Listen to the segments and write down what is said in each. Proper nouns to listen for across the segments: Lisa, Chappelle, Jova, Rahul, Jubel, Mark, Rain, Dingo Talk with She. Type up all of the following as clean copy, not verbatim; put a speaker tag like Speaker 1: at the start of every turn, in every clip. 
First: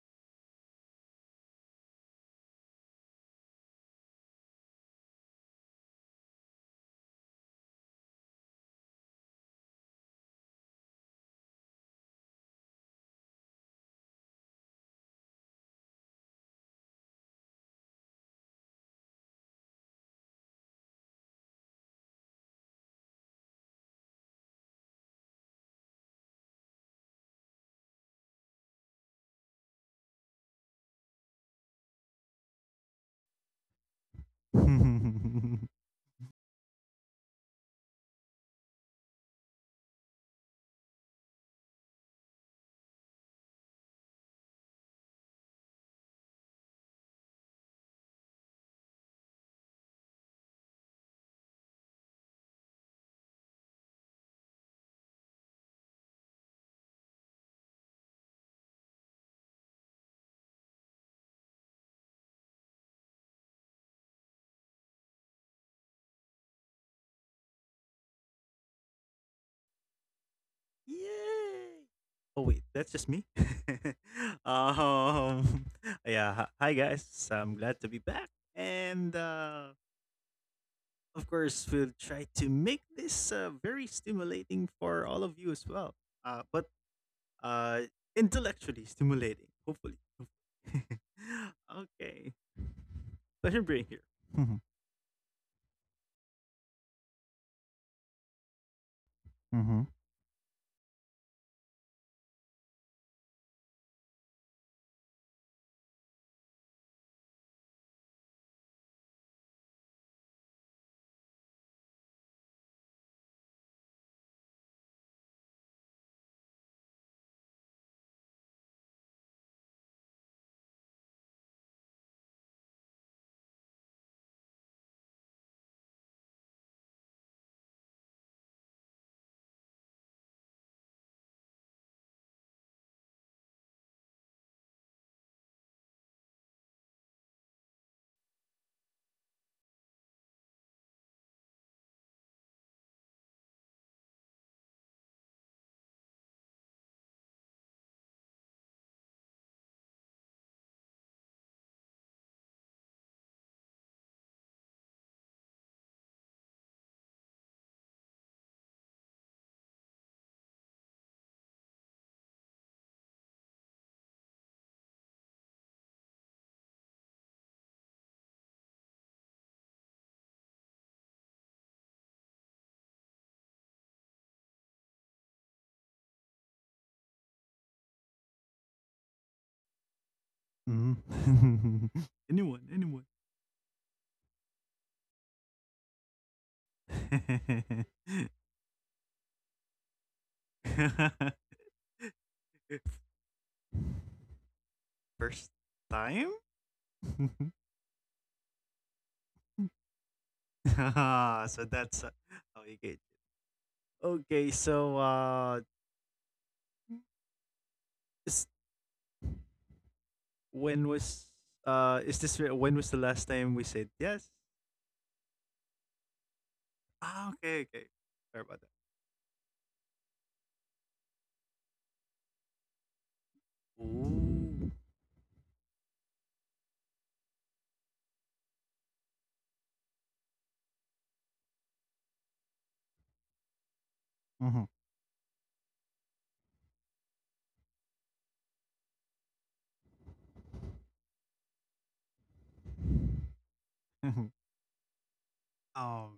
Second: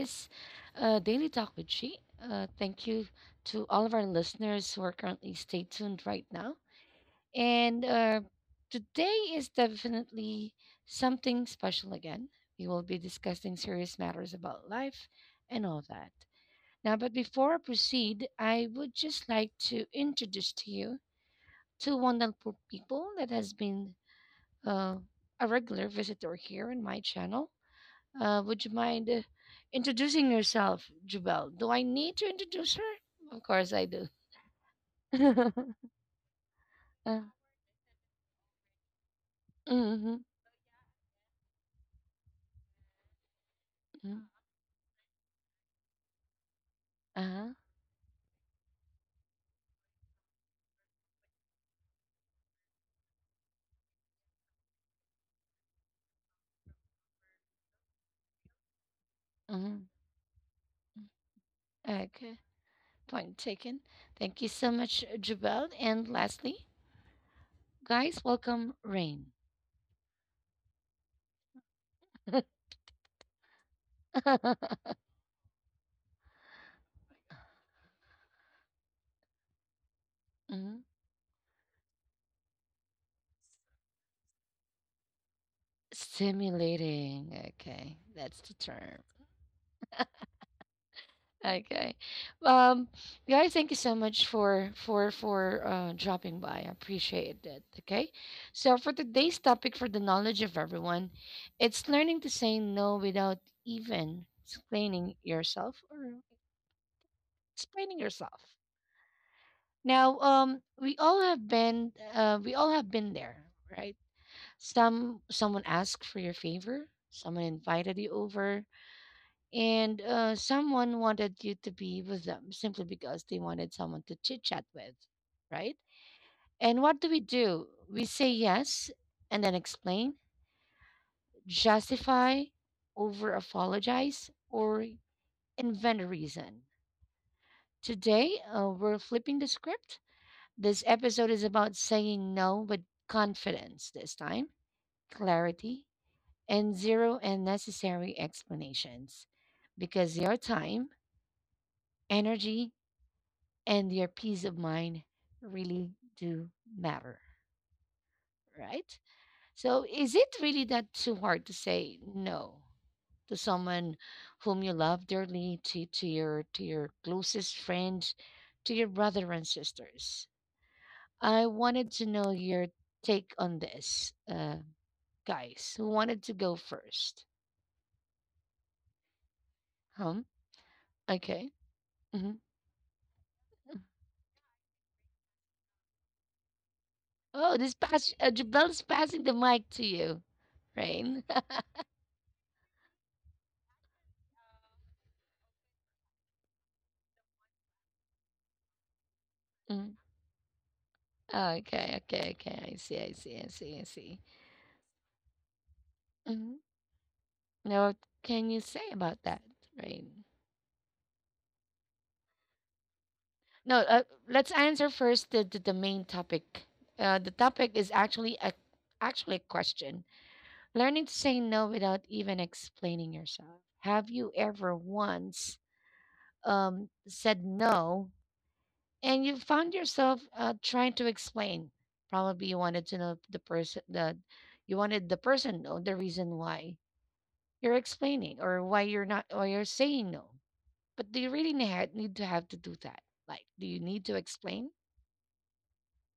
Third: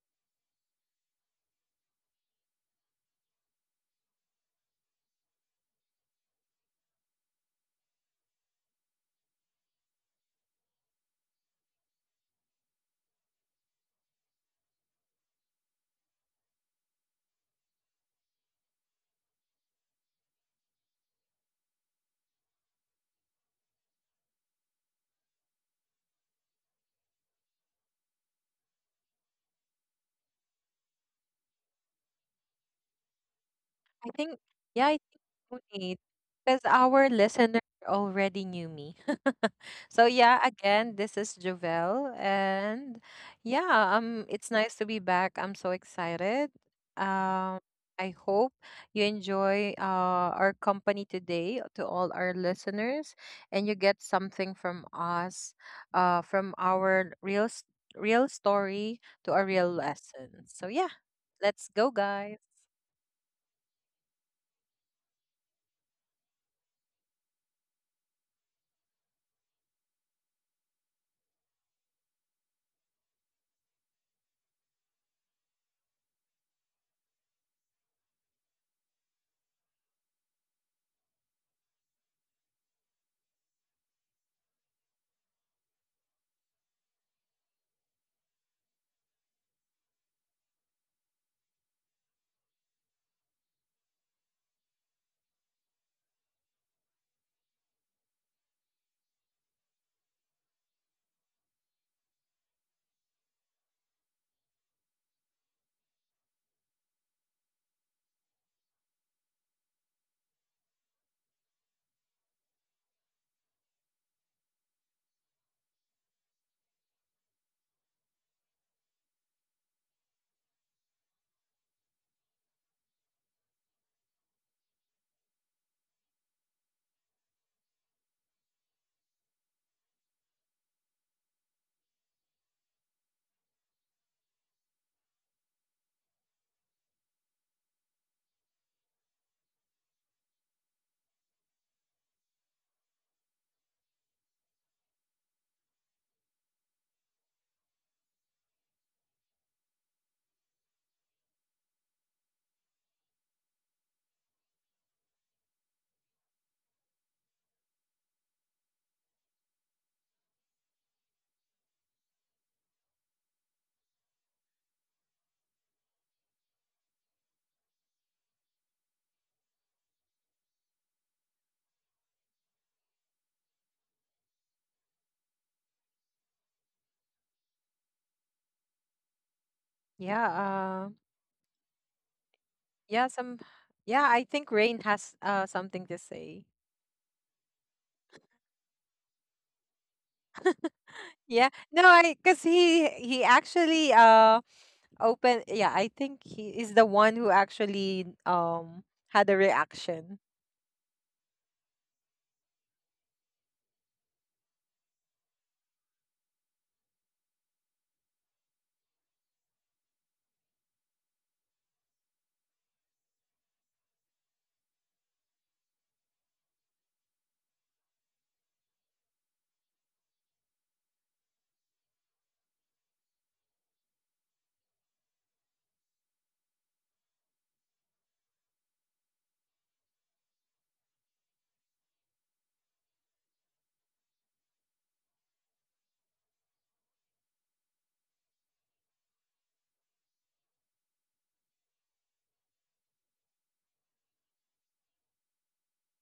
Speaker 1: is Daily Talk with she. Thank you to all of our listeners who are currently stay tuned right now. And Today is definitely something special again. We will be discussing serious matters about life and all that. But before I proceed, I would just like to introduce to you two wonderful people that has been uh, a regular visitor here in my channel. Would you mind introducing yourself, Jubel? Do I need to introduce her? Of course I do.
Speaker 2: I think, yeah, I
Speaker 3: Yay!
Speaker 1: uh,
Speaker 2: think you need because our listener already knew me. So
Speaker 1: mm-hmm,
Speaker 2: yeah, again, this is Jovel, and yeah,
Speaker 1: mm-hmm.
Speaker 2: it's nice to be back. I'm so excited.
Speaker 1: uh-huh,
Speaker 2: Um, I hope you enjoy our company today to all our listeners, and you get something from us, from our real s- real story to a real
Speaker 1: hmm
Speaker 2: lesson. So yeah, let's go, guys.
Speaker 1: Okay, point taken. Thank you so much, Jubel. And lastly, guys, welcome Rain.
Speaker 3: Oh wait, that's just me. um, yeah. Hi, guys. I'm glad to be back, and
Speaker 1: Mhm.
Speaker 3: of course we'll try to make this very stimulating for all of you as well. But
Speaker 1: Stimulating. Okay,
Speaker 3: uh,
Speaker 1: that's the term.
Speaker 3: intellectually stimulating, hopefully.
Speaker 1: Okay.
Speaker 3: Okay.
Speaker 1: Um, Guys, thank you so
Speaker 3: Pleasure
Speaker 1: much
Speaker 3: being here.
Speaker 1: for
Speaker 3: Mm-hmm.
Speaker 1: for dropping by. I appreciate it. Okay. So for today's topic, for the knowledge of everyone, it's learning to say no without even explaining yourself or explaining yourself. Now, we all have been there, right? Someone asked for your favor. Someone invited you over. And someone wanted you to be with them simply because they wanted someone to chit chat with, right? And what do? We say yes and then explain, justify, over apologize, or invent a reason. Today, we're flipping the script. This episode is about saying no with confidence this time, clarity, and zero unnecessary explanations because your time, energy, and your peace of mind really do matter, right? So, is it really that too hard to say no to someone whom you love dearly, to your closest friends, to your brother and sisters? I wanted to know your take on this, guys. Who wanted to go first? Huh?
Speaker 2: Yeah. Um.
Speaker 1: Okay.
Speaker 3: Mm-hmm. Mm-hmm.
Speaker 1: hmm
Speaker 2: Yeah,
Speaker 3: Anyone,
Speaker 2: some yeah, I think Rain has something to say.
Speaker 1: Oh, this pass. Jabel's passing the mic to you,
Speaker 3: anyone.
Speaker 1: Rain.
Speaker 2: Yeah. No, I cuz he actually
Speaker 3: First
Speaker 2: open yeah, I
Speaker 3: time?
Speaker 2: think he is the one who actually had a reaction.
Speaker 3: Ah,
Speaker 1: Oh,
Speaker 3: so
Speaker 1: okay,
Speaker 3: that's
Speaker 1: okay, okay. I
Speaker 3: Okay.
Speaker 1: see,
Speaker 3: Good.
Speaker 1: I see, I see, I see.
Speaker 3: Okay, so uh,
Speaker 1: hmm Now, what
Speaker 3: is,
Speaker 1: can you say about that? Right.
Speaker 3: when was when was the last time we
Speaker 1: No,
Speaker 3: said yes?
Speaker 1: let's answer first the main topic.
Speaker 3: Ah,
Speaker 1: The
Speaker 3: okay,
Speaker 1: topic
Speaker 3: okay.
Speaker 1: is actually
Speaker 3: Sorry
Speaker 1: a
Speaker 3: about that.
Speaker 1: actually a question. Learning to say no without even explaining yourself. Have you
Speaker 3: Ooh.
Speaker 1: ever once said no and you found yourself trying to explain? Probably
Speaker 3: Mhm.
Speaker 1: you wanted the person to know the reason why you're explaining or why you're not or you're saying no. But do you really need to have to do that? Like, do you need to
Speaker 3: Mhm.
Speaker 1: explain?
Speaker 3: um,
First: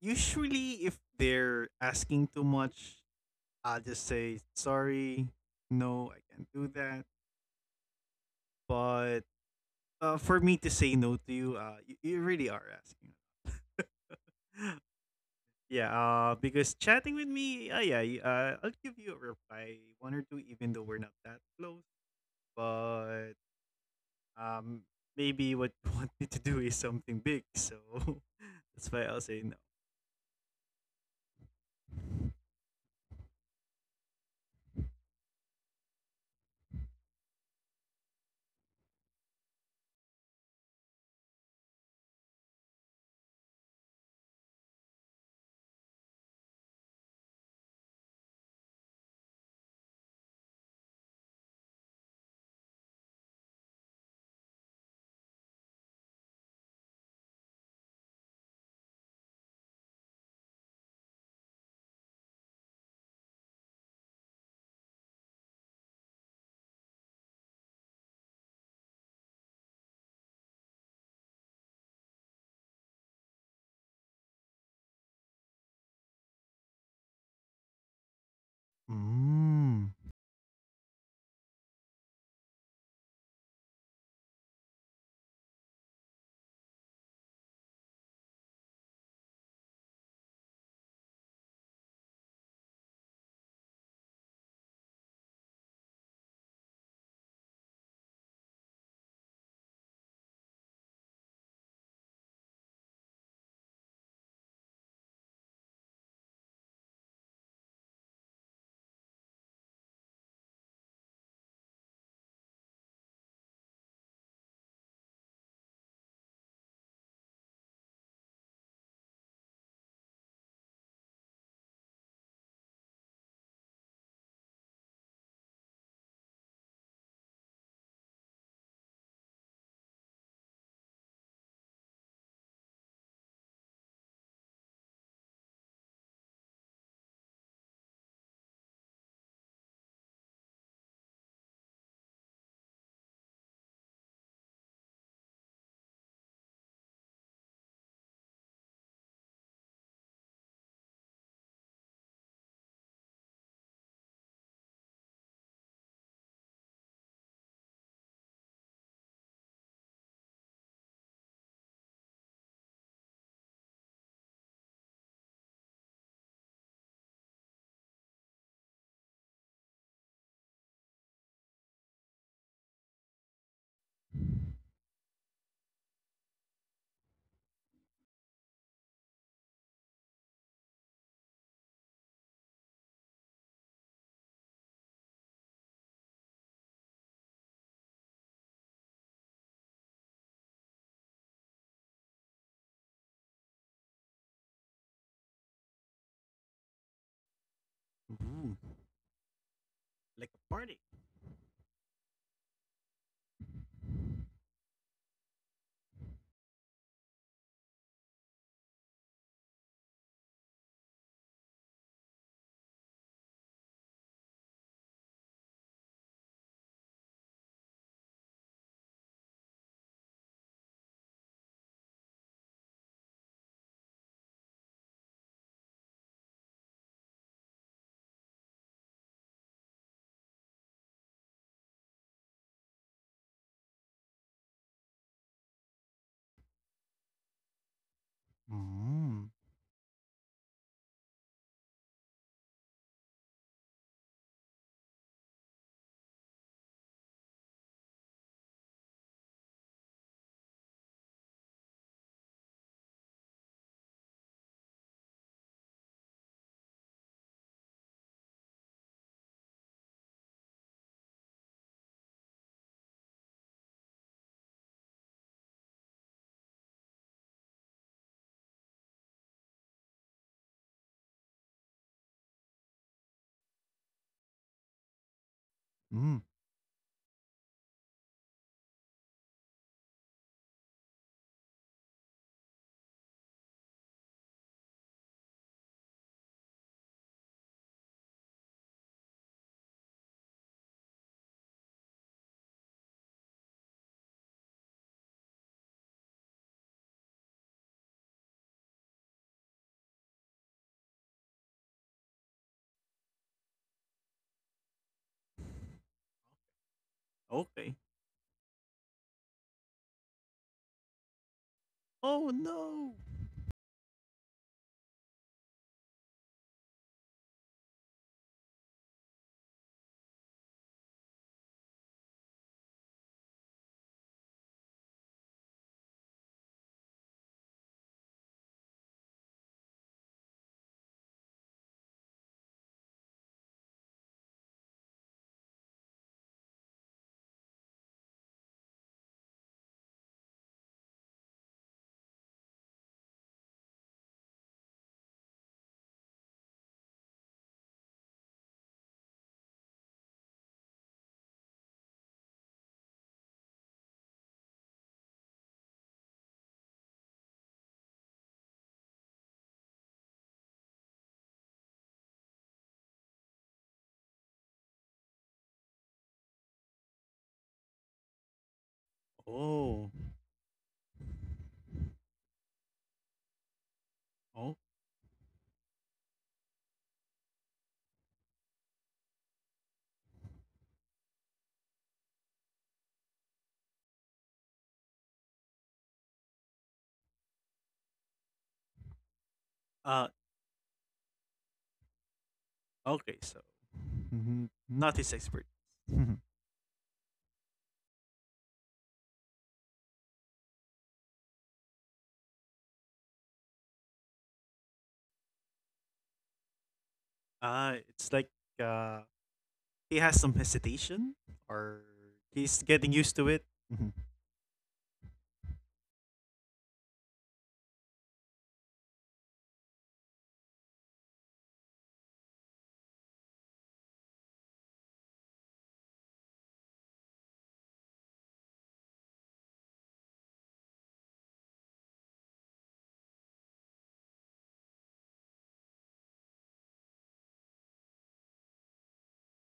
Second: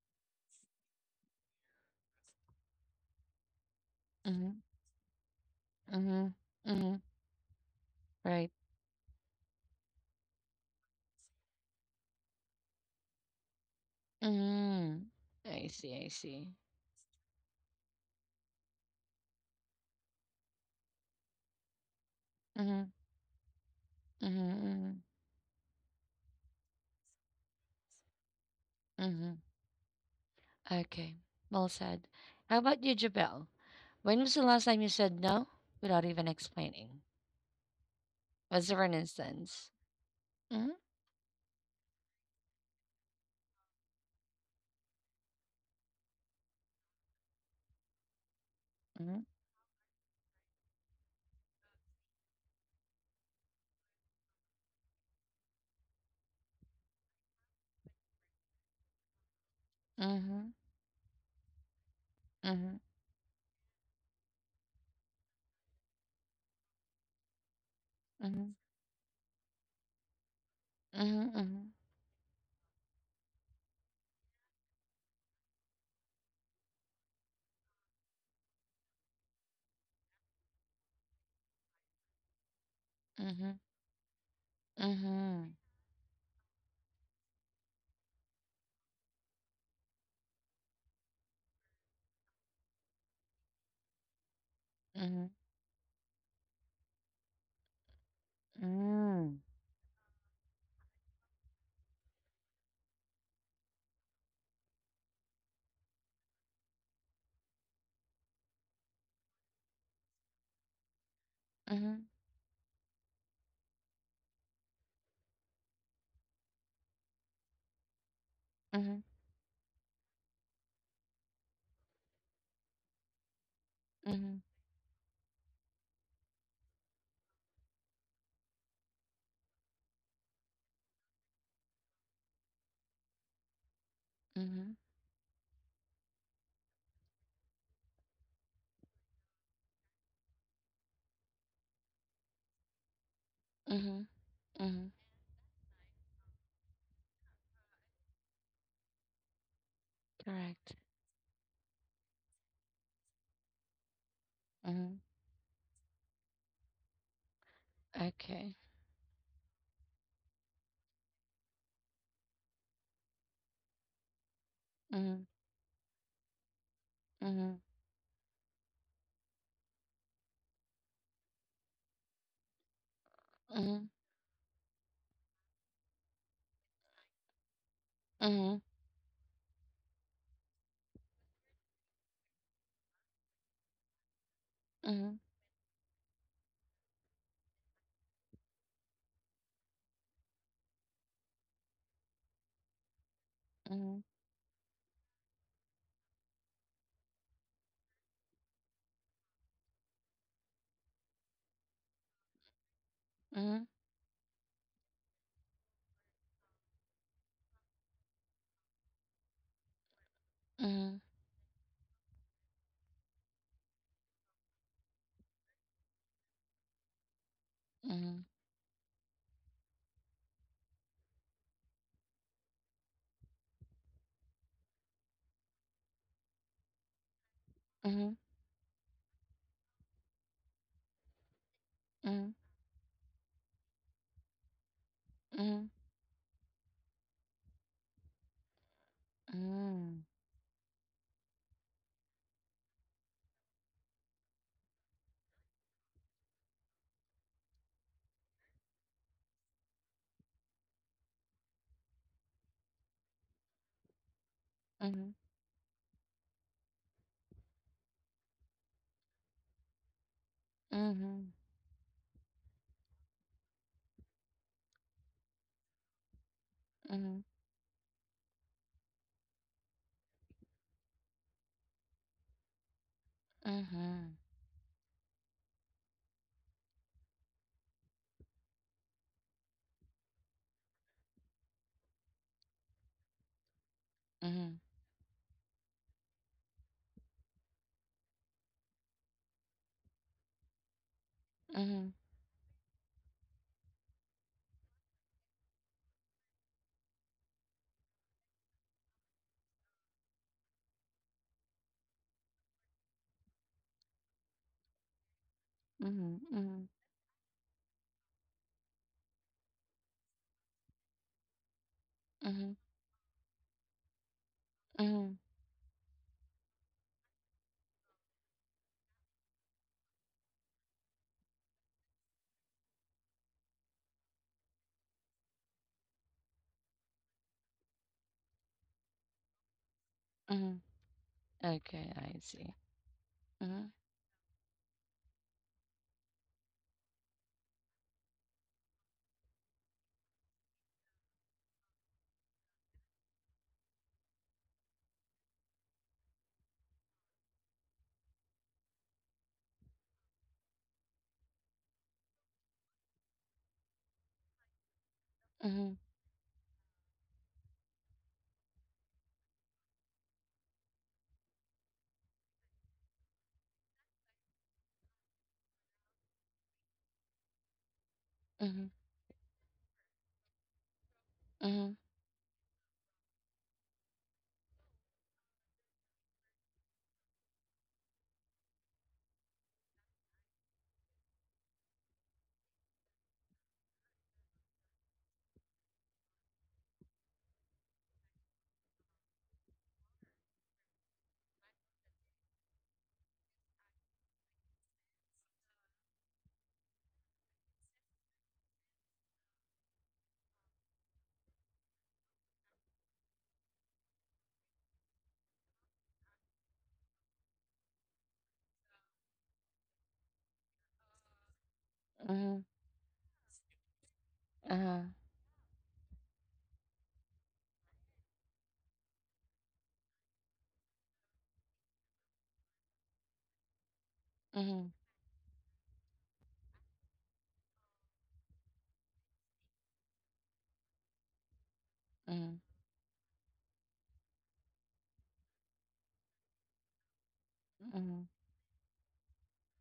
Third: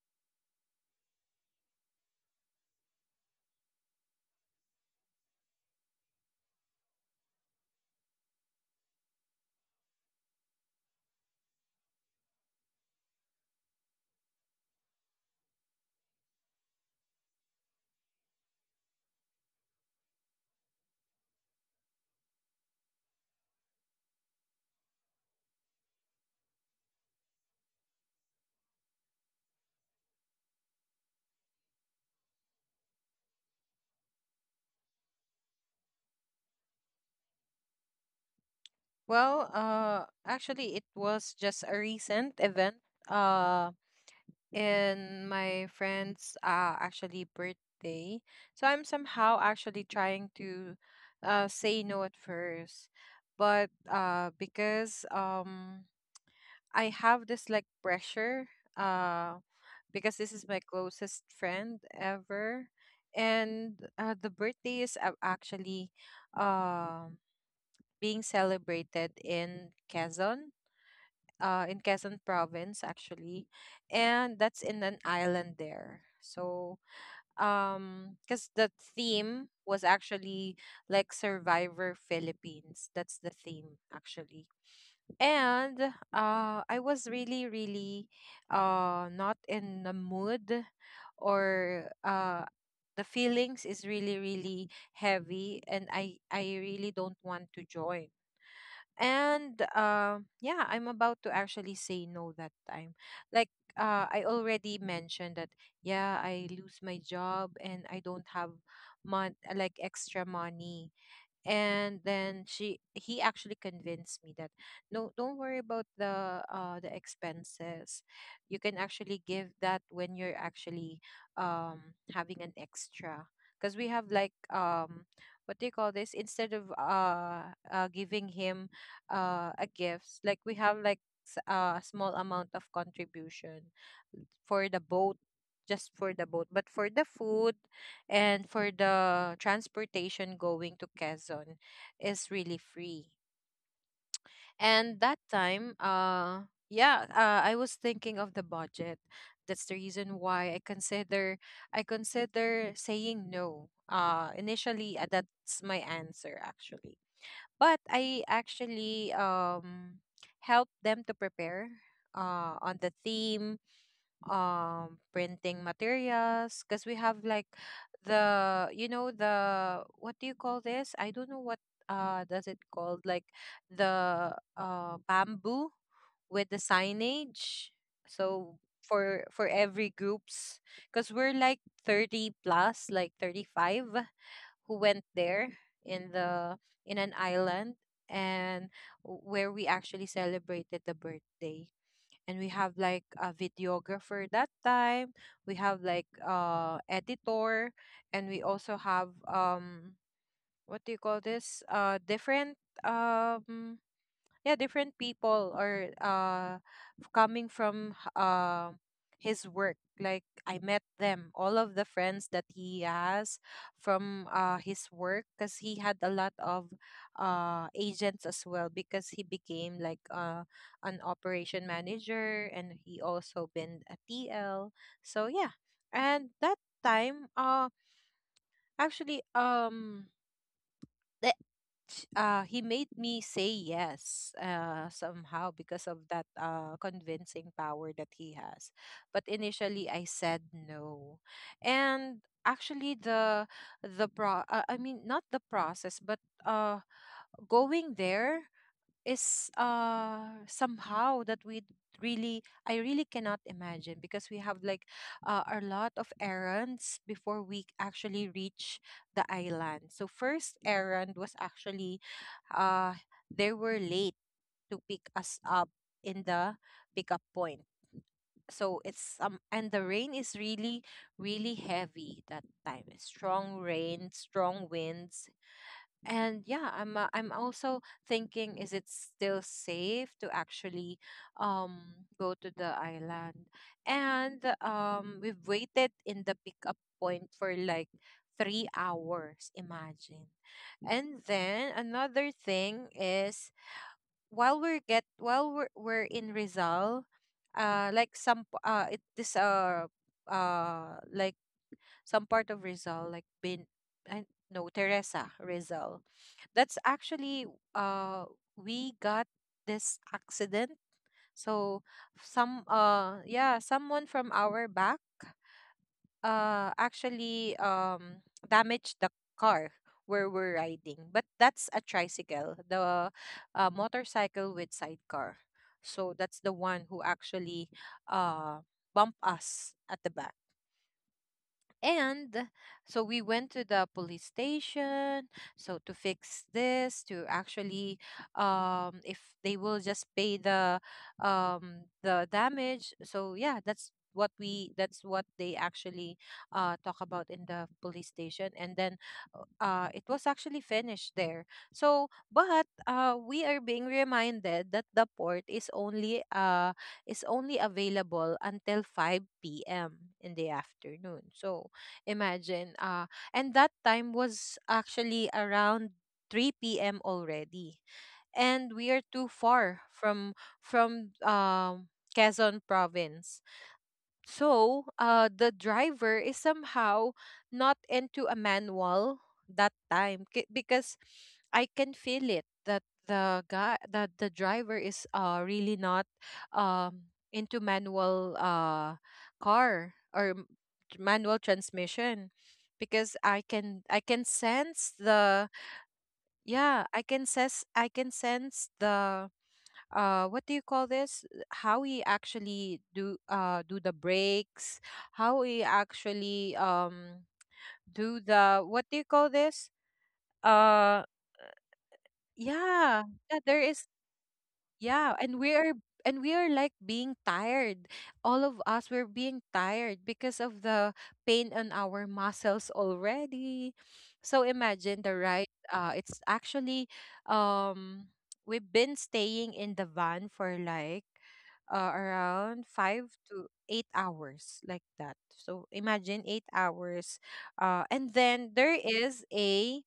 Speaker 3: Usually if they're asking too much, I'll just say
Speaker 1: Mm-hmm.
Speaker 3: sorry. No, I
Speaker 1: Mm-hmm.
Speaker 3: can't do
Speaker 1: Mm-hmm.
Speaker 3: that.
Speaker 1: Right.
Speaker 3: But For me to say no to you, you really are asking.
Speaker 1: Mm-hmm. I
Speaker 3: Yeah,
Speaker 1: see. I see.
Speaker 3: because chatting with me, yeah, I'll give you a reply, one or two, even though we're not that close.
Speaker 1: Mm-hmm.
Speaker 3: But um,
Speaker 1: Mm-hmm.
Speaker 3: maybe what you want me to do is something big, so that's why I'll
Speaker 1: Mm-hmm.
Speaker 3: say
Speaker 1: Okay. Well said.
Speaker 3: no.
Speaker 1: How about you, Jabel? When was the last time you said no without even explaining? Was there an
Speaker 2: Well,
Speaker 1: instance? Mm-hmm.
Speaker 2: actually, it was just a recent event. Uh, in my friend's actually birthday, so I'm
Speaker 1: Mm-hmm.
Speaker 2: somehow actually trying to, say no at first, but because I have this like pressure uh because this
Speaker 1: Mm-hmm.
Speaker 2: is my closest friend ever
Speaker 1: Mm-hmm.
Speaker 2: and the birthday is a- actually um being
Speaker 1: Mm-hmm.
Speaker 2: celebrated
Speaker 1: Mm-hmm.
Speaker 2: in Quezon province actually, and that's in an island there. So cuz the theme was
Speaker 3: Mm.
Speaker 2: actually like Survivor Philippines. That's the
Speaker 1: Mm-hmm.
Speaker 2: theme actually.
Speaker 1: Mm-hmm.
Speaker 2: And I was really, really not in the mood, or the feelings is really, really
Speaker 1: Mm-hmm.
Speaker 2: heavy, and I really don't want to join.
Speaker 1: mm-hmm.
Speaker 2: And yeah, I'm about to actually say no that time. Like I already mentioned that yeah, I lose my job and I don't have like extra money, and
Speaker 1: Mhm,
Speaker 2: then she he actually convinced me that no, don't worry about the expenses. You can
Speaker 1: mhm,
Speaker 2: actually give that when you're actually um having an extra, because we have like
Speaker 1: mhm,
Speaker 2: what do you call this, instead of giving him a gift, like we have like a small amount of contribution
Speaker 1: mhm,
Speaker 2: for the boat, just for the boat. But for the food and for the transportation going to Quezon is really free.
Speaker 1: mhm, mhm.
Speaker 2: And that time, yeah, I was thinking of the budget. That's the reason why
Speaker 1: Correct.
Speaker 2: I consider saying no. Initially,
Speaker 1: Mhm.
Speaker 2: that's my answer actually. But I
Speaker 1: Okay.
Speaker 2: actually helped them to prepare on the theme,
Speaker 1: Mhm,
Speaker 2: printing materials, because we have like
Speaker 1: mhm,
Speaker 2: the the what do you call this, I don't know what does it called, like
Speaker 1: mhm,
Speaker 2: the bamboo with the signage. So
Speaker 1: mhm,
Speaker 2: for every groups, because we're like 30 plus, like 35 who went
Speaker 1: mhm,
Speaker 2: there in the in an island, and where we actually celebrated the birthday. And we have like a
Speaker 1: mhm,
Speaker 2: videographer that time, we have like editor, and we
Speaker 3: Ooh.
Speaker 2: also have
Speaker 3: Like a party.
Speaker 2: what do you call this, different,
Speaker 1: mhm,
Speaker 2: um yeah, different people, or coming from his work. Like I met
Speaker 1: mhm,
Speaker 2: them, all of the friends that he has from his work, because he had a lot of agents as well, because he became like an operation manager, and he also been a TL. So yeah, and that time, uh
Speaker 1: mhm, mhm, mhm, mhm, mhm,
Speaker 2: actually um the he made me say yes somehow because of that convincing power that he has. But
Speaker 3: Mm.
Speaker 2: initially I said no. And actually the pro I mean, not the process, but uh going there is somehow that we really I really cannot imagine, because we have like a lot of errands before we actually reach the island. So first
Speaker 1: mhm,
Speaker 2: errand was
Speaker 1: mhm,
Speaker 2: actually uh they were late to pick us up in the pickup point. So it's and the rain is really really heavy that time. Strong rain,
Speaker 1: mhm,
Speaker 2: strong winds,
Speaker 3: Mm.
Speaker 2: and yeah, I'm also thinking, is it still safe to actually go to the island?
Speaker 1: mhm,
Speaker 2: And
Speaker 1: mhm, mhm,
Speaker 2: we've waited in the pickup point for like 3 hours, imagine. And then
Speaker 1: mhm,
Speaker 2: another thing is, while we're in Rizal, like some p- it this like some part of Rizal, like bin I no Teresa Rizal, that's
Speaker 1: mhm,
Speaker 2: actually
Speaker 3: Okay.
Speaker 2: uh we got this accident. So
Speaker 3: Oh
Speaker 2: some
Speaker 3: no.
Speaker 2: yeah, someone from our back
Speaker 1: mhm, mhm,
Speaker 2: actually damaged the car where we're riding. But that's a tricycle, the motorcycle with sidecar. So that's the one who actually uh bumped us at the back.
Speaker 1: mhm. Okay, I
Speaker 2: And
Speaker 1: see.
Speaker 2: so we went to
Speaker 1: Mhm,
Speaker 2: the police station, so to fix this, to actually if they will just pay the damage. So yeah, that's what they actually talk about in the police station, and then it was actually finished there. So but we are being reminded that the port is
Speaker 1: mhm,
Speaker 2: only uh is only available until 5 p.m. in the afternoon. So imagine. And that time was actually around 3 p.m. already. And we
Speaker 1: mhm,
Speaker 2: are too far
Speaker 3: Oh.
Speaker 2: from from um,
Speaker 1: mhm,
Speaker 2: Quezon province. So,
Speaker 3: Oh.
Speaker 2: the driver is somehow not into a manual that time, because I can feel it that the guy that the driver is really not into manual car or
Speaker 3: Uh
Speaker 2: m- manual transmission, because
Speaker 3: Okay, so
Speaker 2: I can
Speaker 3: mhm, mhm,
Speaker 2: sense
Speaker 3: not his
Speaker 2: the
Speaker 3: expertise. Mhm.
Speaker 2: I can sense the what do you call this, how we actually do the breaks, how we actually do
Speaker 3: It's like
Speaker 2: the what do you
Speaker 3: uh
Speaker 2: call this,
Speaker 3: he has some
Speaker 2: uh
Speaker 3: hesitation or
Speaker 1: mhm,
Speaker 3: he's
Speaker 2: yeah
Speaker 3: getting
Speaker 2: yeah,
Speaker 3: used to
Speaker 2: there
Speaker 3: it.
Speaker 2: is.
Speaker 3: Mhm.
Speaker 1: uh-huh,
Speaker 2: Yeah, and we are like being tired. All of us, we're being tired because of the pain on our muscles already. So
Speaker 1: mhm,
Speaker 2: imagine the ride. It's actually um we've been staying in the van for like
Speaker 1: mhm,
Speaker 2: around 5 to 8 hours like that. So imagine 8 hours. And
Speaker 1: mhm,
Speaker 2: then there is a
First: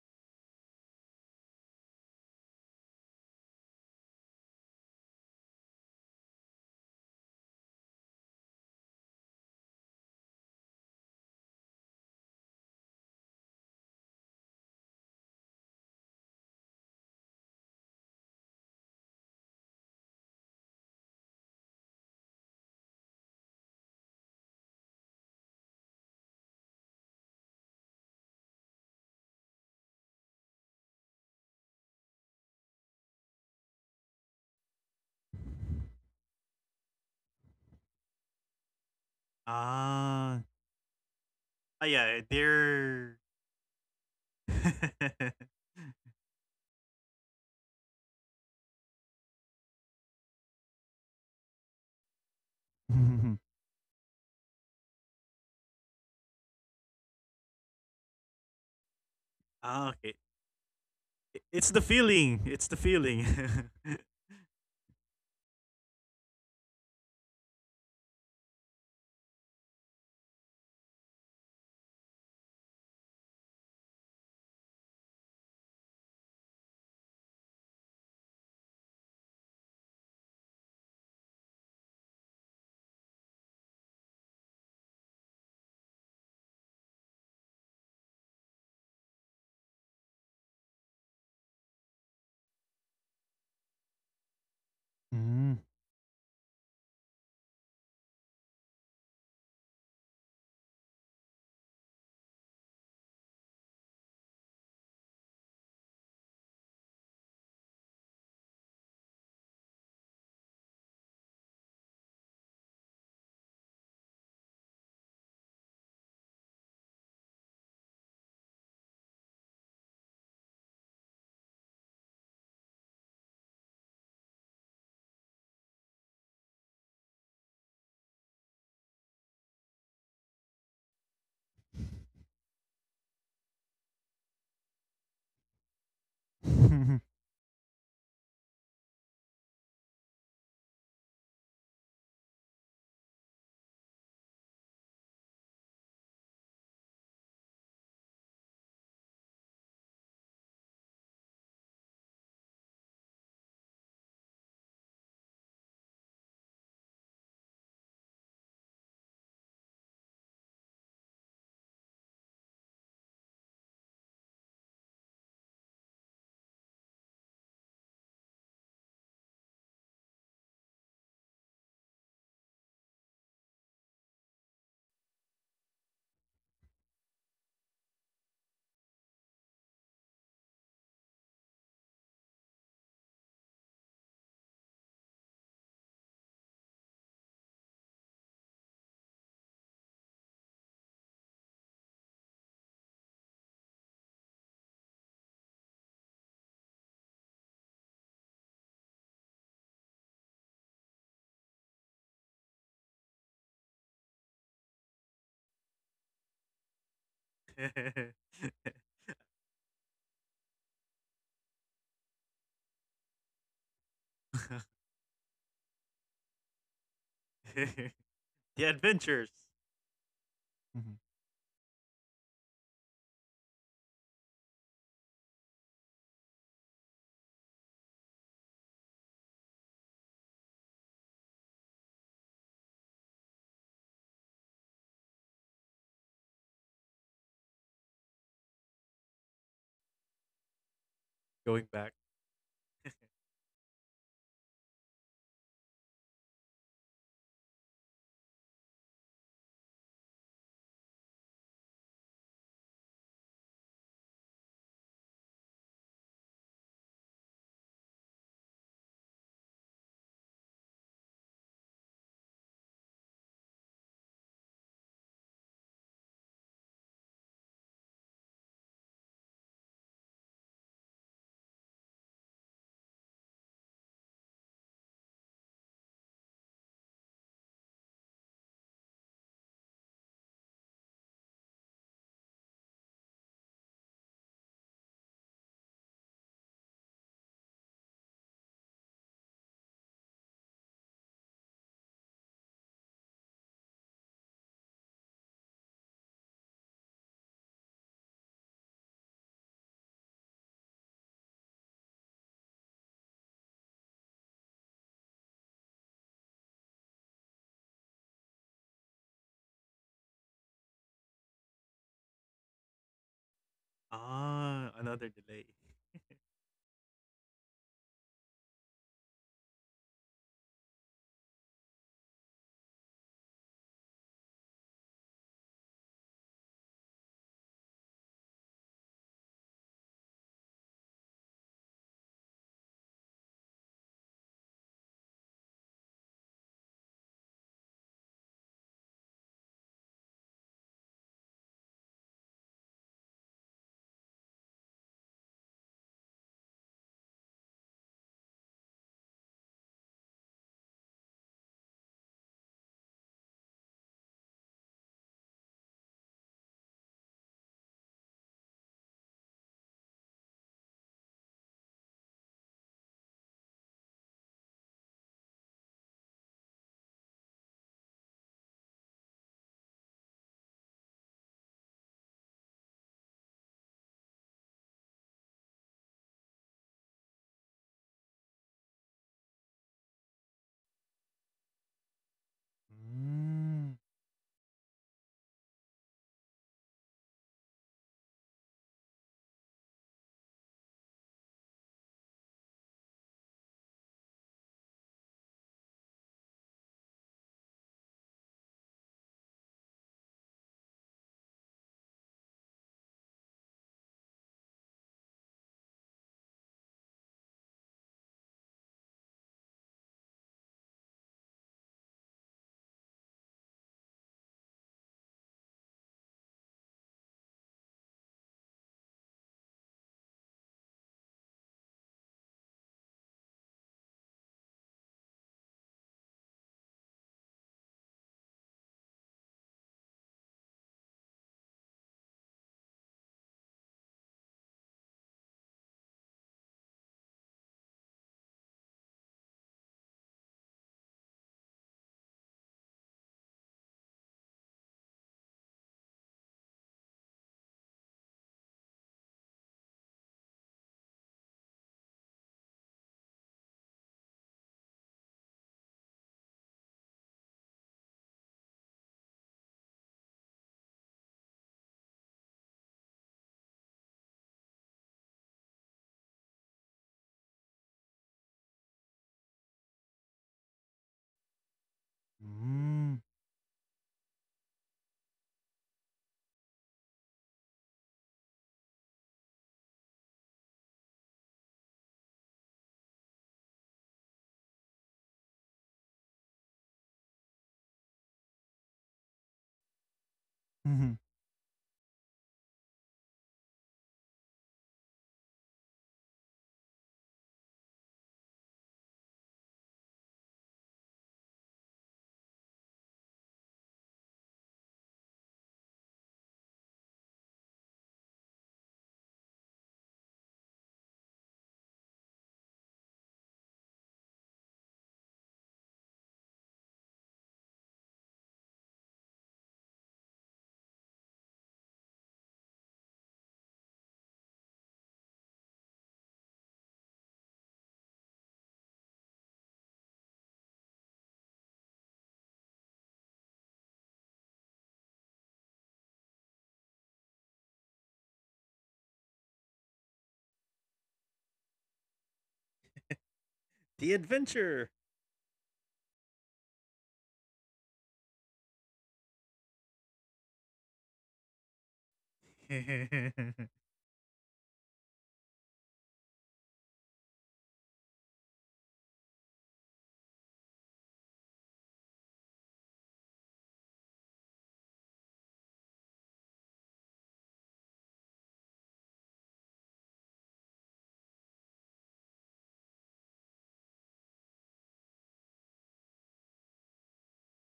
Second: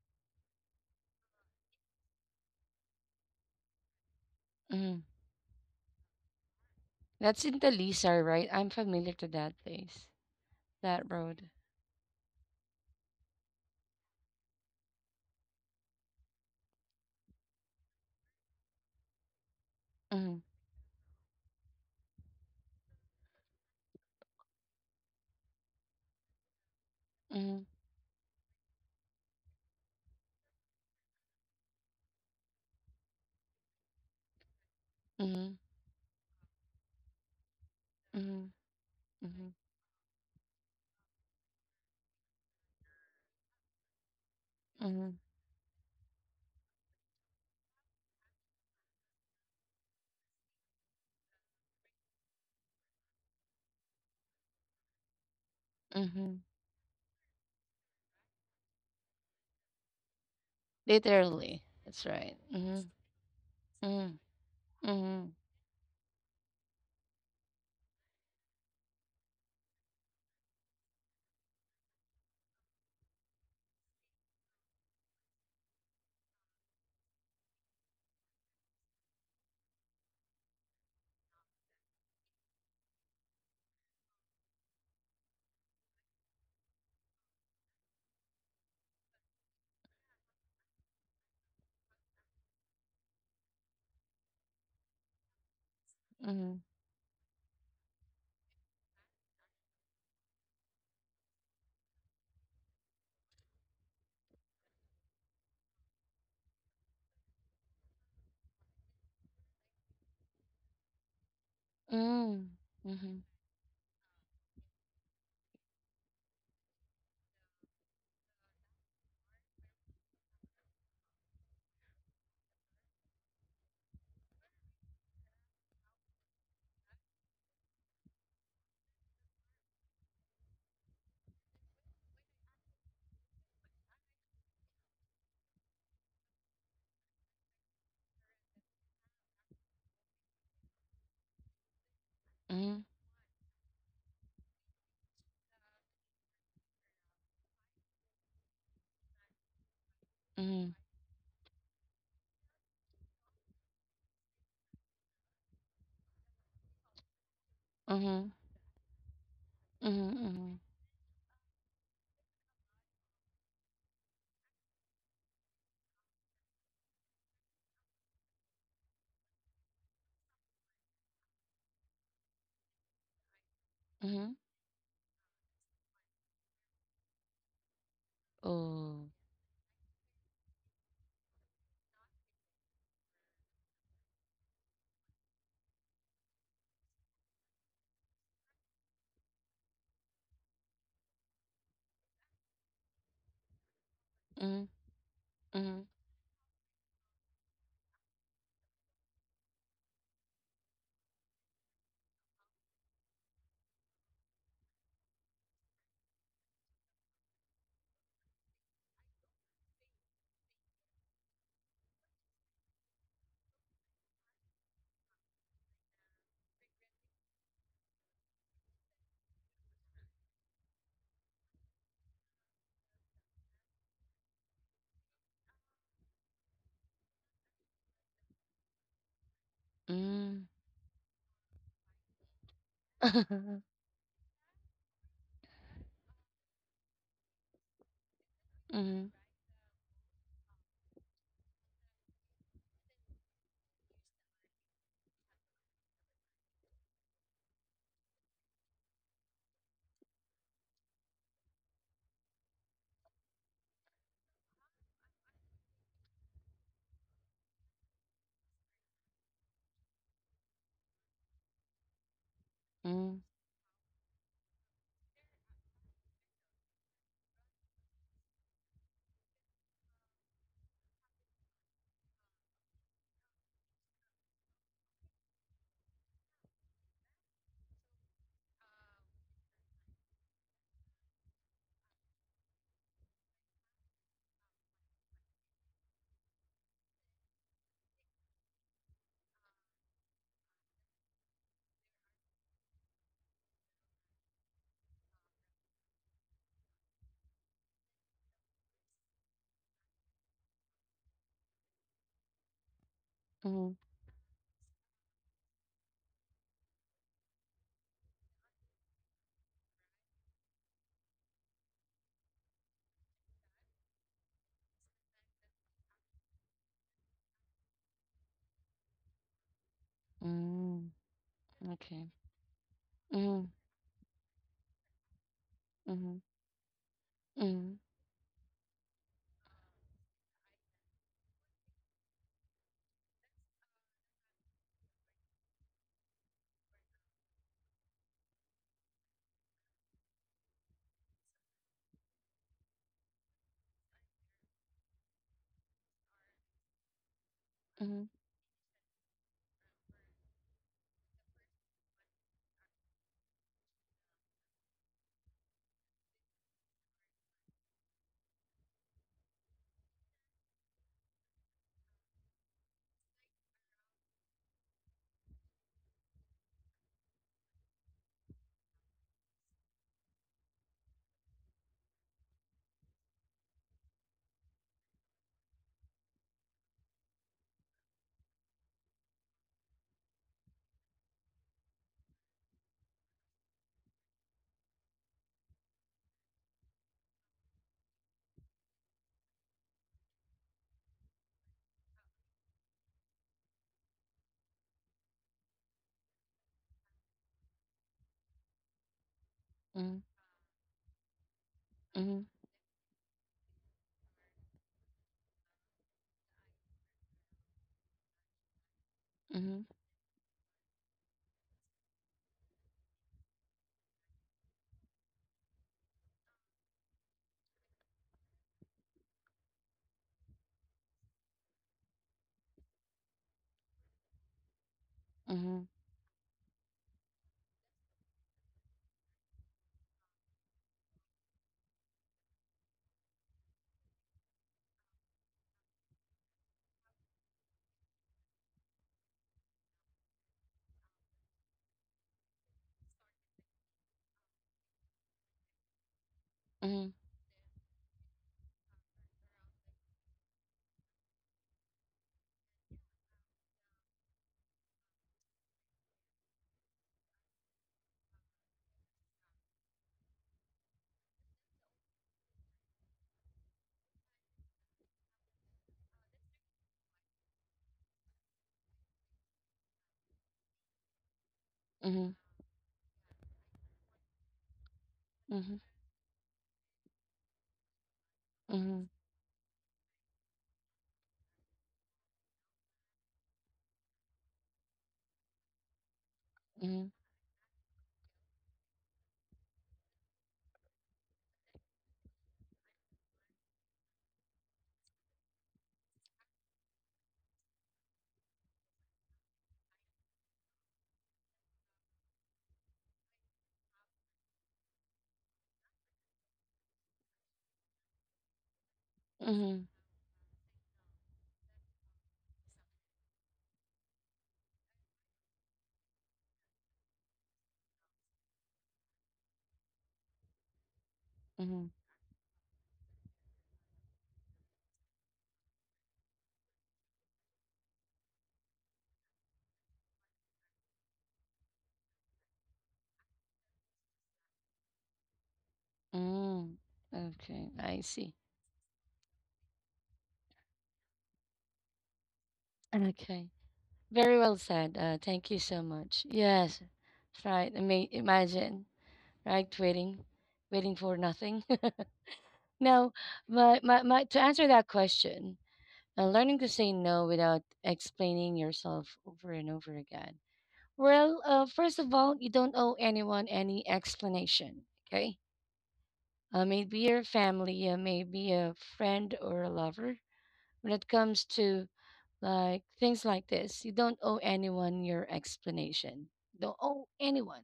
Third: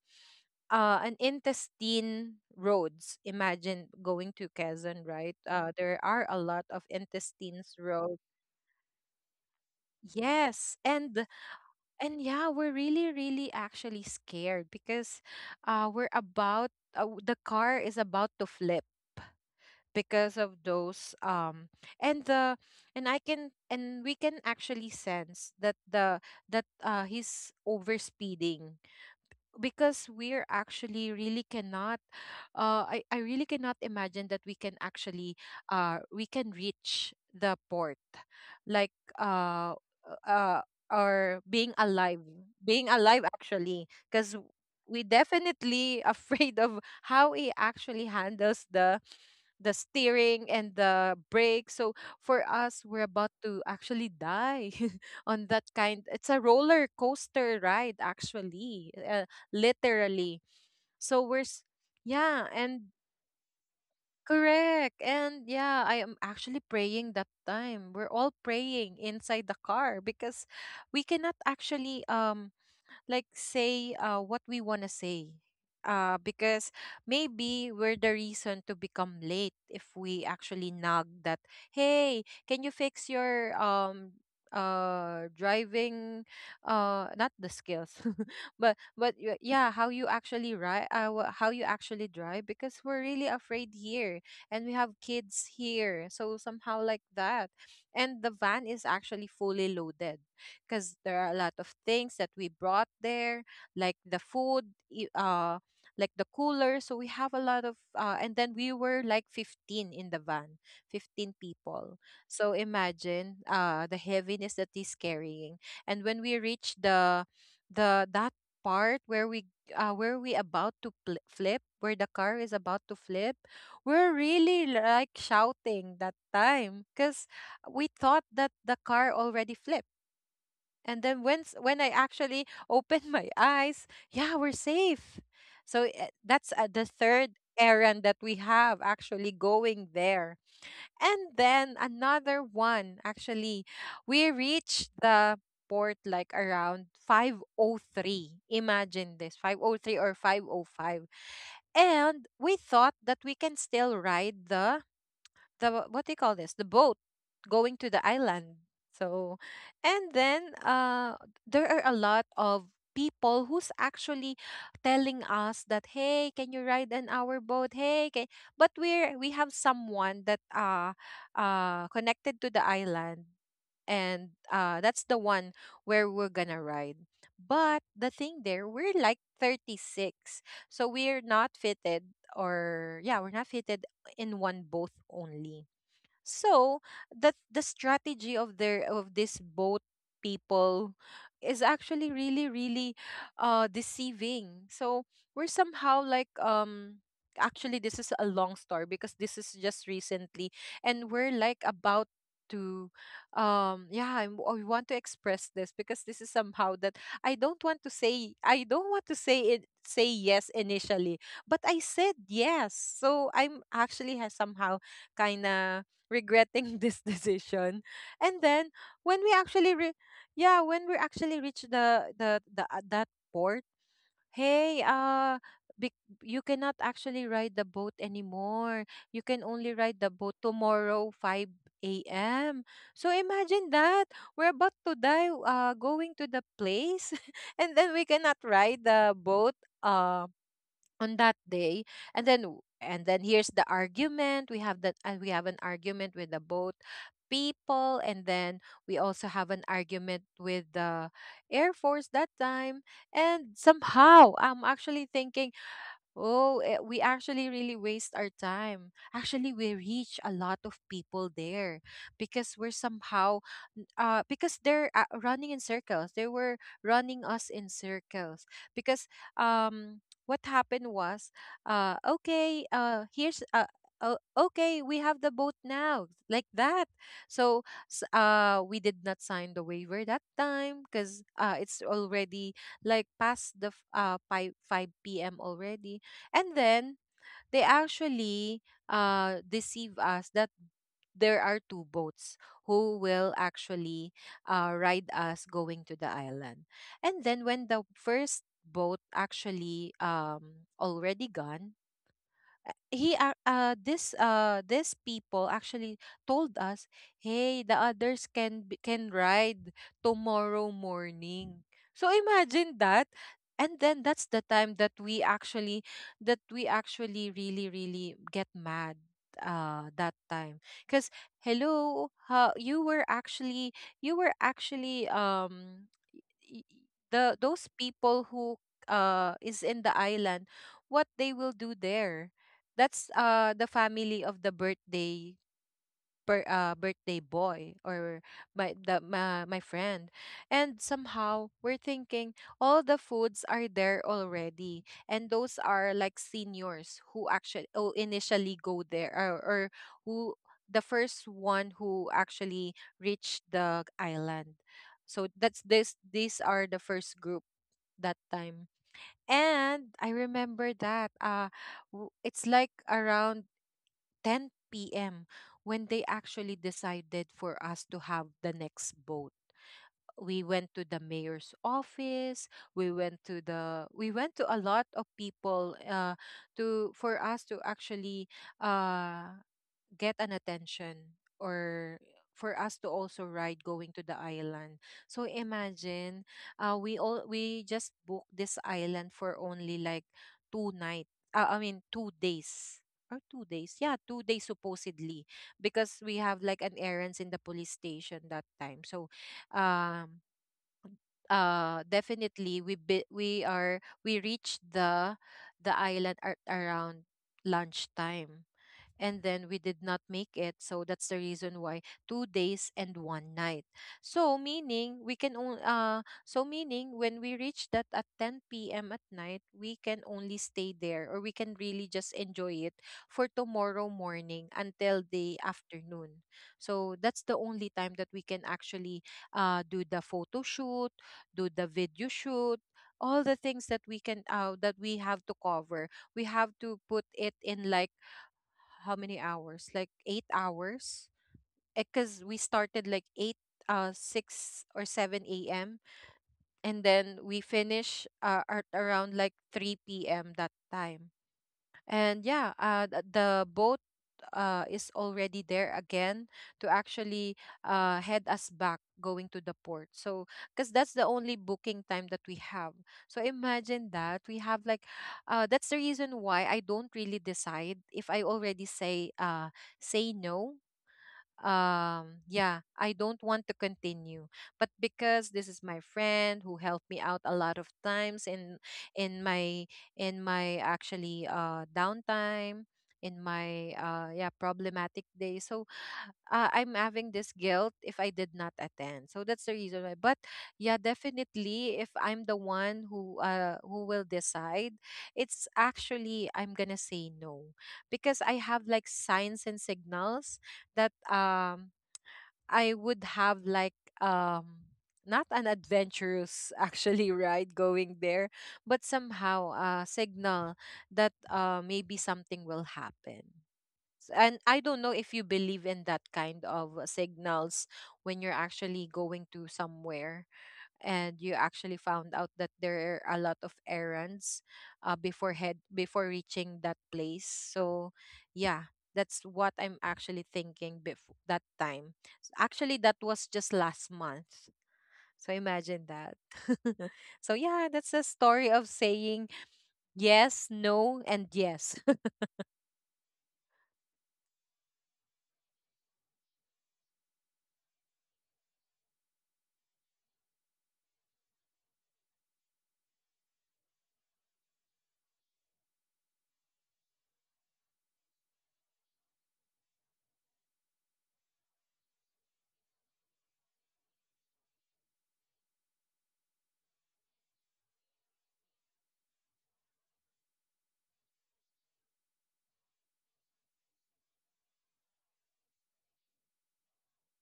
Speaker 2: an intestine roads. Imagine going to
Speaker 1: mhm.
Speaker 2: Quezon, right? There are a lot of
Speaker 1: That's in the
Speaker 2: intestines roads.
Speaker 1: Lisa, right? I'm familiar to that place,
Speaker 2: Yes,
Speaker 1: that
Speaker 2: and
Speaker 1: road.
Speaker 2: yeah, we're really, really actually scared because uh, we're about the car is about to flip
Speaker 1: Mm-hmm,
Speaker 2: because of those and the and I can and we can actually sense that the that
Speaker 1: mm-hmm,
Speaker 2: he's over speeding, because we're actually really cannot I really cannot imagine that we can
Speaker 1: mm-hmm,
Speaker 2: actually we can reach the port, like
Speaker 1: mm-hmm,
Speaker 2: uh
Speaker 3: Ah,
Speaker 2: uh or
Speaker 3: ah yeah,
Speaker 2: being
Speaker 3: they're
Speaker 2: alive actually, because
Speaker 1: mm-hmm, mm-hmm,
Speaker 2: we
Speaker 3: Mhm.
Speaker 2: definitely afraid of how it actually handles the steering and the brake. So for us, we're about
Speaker 3: Mhm.
Speaker 2: to actually die on that kind. It's
Speaker 1: mm-hmm.
Speaker 2: a roller coaster ride actually,
Speaker 3: Ah,
Speaker 2: literally.
Speaker 3: okay.
Speaker 2: So we're
Speaker 1: Literally,
Speaker 2: s-
Speaker 1: that's
Speaker 3: I-
Speaker 1: right.
Speaker 3: It's
Speaker 2: yeah,
Speaker 3: the
Speaker 1: Mm-hmm,
Speaker 2: and
Speaker 3: feeling. It's the feeling.
Speaker 1: mm-hmm,
Speaker 2: correct. And yeah, I am actually praying that time. We're all praying inside the car, because we cannot actually like say what we want to say, because maybe we're the reason to become late if we actually nag that, hey, can you fix your driving, not the skills yeah, how you actually ride, how you actually drive, because we're really afraid here, and we have kids here,
Speaker 3: Mm.
Speaker 2: so
Speaker 1: mm-hmm,
Speaker 2: somehow like that. And the van is actually fully loaded, because there are a lot of things that we brought there, like the food, like the cooler. So we have a lot of, and then we were like 15 in the van, 15 people.
Speaker 1: mm-hmm,
Speaker 2: So
Speaker 1: mm-hmm,
Speaker 2: imagine the heaviness that he's carrying. And when we reached that part where we about to flip, where the car is about to flip, we're really like shouting that time, because we thought that the car already flipped. And then once when I actually open my eyes, yeah, we're safe. So eh, that's the third errand that we have actually going there. And then another one actually, we reached the port like around 503. Imagine this, 503 or
Speaker 1: mm-hmm, mm-hmm,
Speaker 2: 505. And we thought that we can still ride the what do you call this the boat going to the
Speaker 1: mm-hmm,
Speaker 2: island. So
Speaker 1: mm-hmm,
Speaker 2: and
Speaker 1: mm-hmm.
Speaker 2: then there are a lot of people who's actually telling us that, hey, can you ride in our boat, hey, can... But we have someone that connected to the island,
Speaker 1: mm-hmm.
Speaker 2: and that's the one where we're gonna ride. But the thing there,
Speaker 1: Oh,
Speaker 2: we're like 36, so we're not fitted, or yeah, we're not fitted in one both only. So the strategy of their of this boat people is actually really really
Speaker 1: mm-hmm,
Speaker 2: deceiving. So we're
Speaker 1: mm-hmm,
Speaker 2: somehow like actually, this is a long story because this is just recently. And we're like about to yeah, I want to express this, because this is somehow that I don't want to say it, say yes initially, but I said yes. So I'm actually has somehow kind of regretting this decision. And then
Speaker 3: The
Speaker 2: when we
Speaker 3: adventures.
Speaker 2: actually re- yeah, when we
Speaker 3: Mhm.
Speaker 2: actually reach the that port, hey, bec- you cannot actually ride the boat anymore. You can only ride the
Speaker 1: mm-hmm,
Speaker 2: boat tomorrow 5 a.m. So imagine that we're about to die going to the place and then we cannot ride
Speaker 1: mm-hmm,
Speaker 2: the boat um on that day,
Speaker 3: Going back.
Speaker 2: and then here's the argument we have that, and we have an argument with the boat people, and then we also have an argument with the air force that time. And somehow I'm actually thinking, oh, we actually really waste our time. Actually, we reach a lot of people there because we're
Speaker 1: mm-hmm,
Speaker 2: somehow, because they're running in circles. They were running us in circles because, what happened was, okay, here's okay, we have the boat now, like that. So, we did not sign the waiver that time because it's already like past the 5 p.m. already, and then they actually deceive us that there are two boats who will actually ride us going to the island. And then when the first boat actually already gone, he ac-
Speaker 1: mm-hmm.
Speaker 2: this this people actually told us, hey, the others can ride tomorrow morning. So imagine that. And then that's the time
Speaker 3: Ah,
Speaker 2: that
Speaker 3: another
Speaker 2: we
Speaker 3: delay.
Speaker 2: actually that we actually really really get mad that time, because,
Speaker 1: Okay.
Speaker 2: hello, you were
Speaker 1: Mm-hmm,
Speaker 2: actually you were actually
Speaker 1: mm-hmm,
Speaker 2: y- y- the those people who is in the island, what they will do there. That's the family of the birthday birthday boy, or my friend. And somehow we're thinking, all the foods are there already, and those are like seniors who actually, oh,
Speaker 1: mm-hmm,
Speaker 2: initially go there, or who, the first one who actually reached the island, so that's this these are the first group that time. And I remember that it's like around 10 p.m. when they actually decided for us to have the next boat. We went to the mayor's office. We went to a lot of people, to for us to actually uh, get an attention, or for us to also ride
Speaker 3: Mm.
Speaker 2: going to the island. So imagine, we just booked this island for only like two night, I mean 2 days, or 2 days, yeah, 2 days supposedly, because we have like an errands in the police station that time, so
Speaker 1: mm-hmm,
Speaker 2: um
Speaker 1: mm-hmm,
Speaker 2: definitely we bi- we are we reached the island at around lunchtime, and
Speaker 1: mm-hmm,
Speaker 2: then we did not make it. So that's the reason why, 2 days and one night. So meaning when we reach that at 10 p.m. at night, we can only stay there, or we can really just enjoy it for tomorrow morning until the
Speaker 1: mm-hmm.
Speaker 2: afternoon. So that's the only time that we can actually do the photo shoot, do the video shoot, all the things that we have to cover. We have to put it in, like, how many hours? Like 8 hours. Because we started like eight, 6 or 7 a.m.,
Speaker 1: mm-hmm,
Speaker 2: and then we finish at around like 3 p.m. that time, and, yeah, the boat is already there again, to actually head us back going to the port, so because that's the only booking time that we have. So imagine that we have like, that's the reason why I don't really decide if I already say, say no.
Speaker 1: mm-hmm.
Speaker 2: Yeah,
Speaker 3: Mm.
Speaker 2: I don't want to continue, but because
Speaker 1: Mhm,
Speaker 2: this is my friend who helped me out a lot of times
Speaker 1: mhm,
Speaker 2: in my in my actually downtime, in my yeah, problematic day, so
Speaker 1: mhm,
Speaker 2: I'm having this guilt if I did not attend, so that's the reason why. But,
Speaker 3: Mhm.
Speaker 2: yeah, definitely, if I'm the one who will decide, it's actually I'm gonna say no, because I have like signs and signals that, I would have like, um not an adventurous actually ride going there, but somehow
Speaker 1: mhm,
Speaker 2: a signal that maybe something will happen. And I don't know if you believe in that kind of signals when you're actually going to somewhere, and you
Speaker 1: mhm,
Speaker 2: actually found out that there are a lot of errands, before reaching that place, so yeah, that's what I'm actually thinking before that time. Actually, that was just last month. So imagine that.
Speaker 1: mm. Okay,
Speaker 2: So,
Speaker 1: I
Speaker 2: yeah, that's
Speaker 1: see.
Speaker 2: the story of saying yes, no, and yes.
Speaker 1: Okay,
Speaker 3: The
Speaker 1: very well
Speaker 3: adventure.
Speaker 1: said. Thank you so much. Yes, that's right. I mean, imagine, right? Waiting, waiting for nothing. No,
Speaker 3: Ah,
Speaker 1: to answer that question, learning to say no without explaining yourself over and over again. Well, first of all, you don't owe anyone any explanation, okay? Maybe your family, maybe a friend or a lover. When it comes to like things like this, you don't owe anyone your explanation. Don't owe anyone,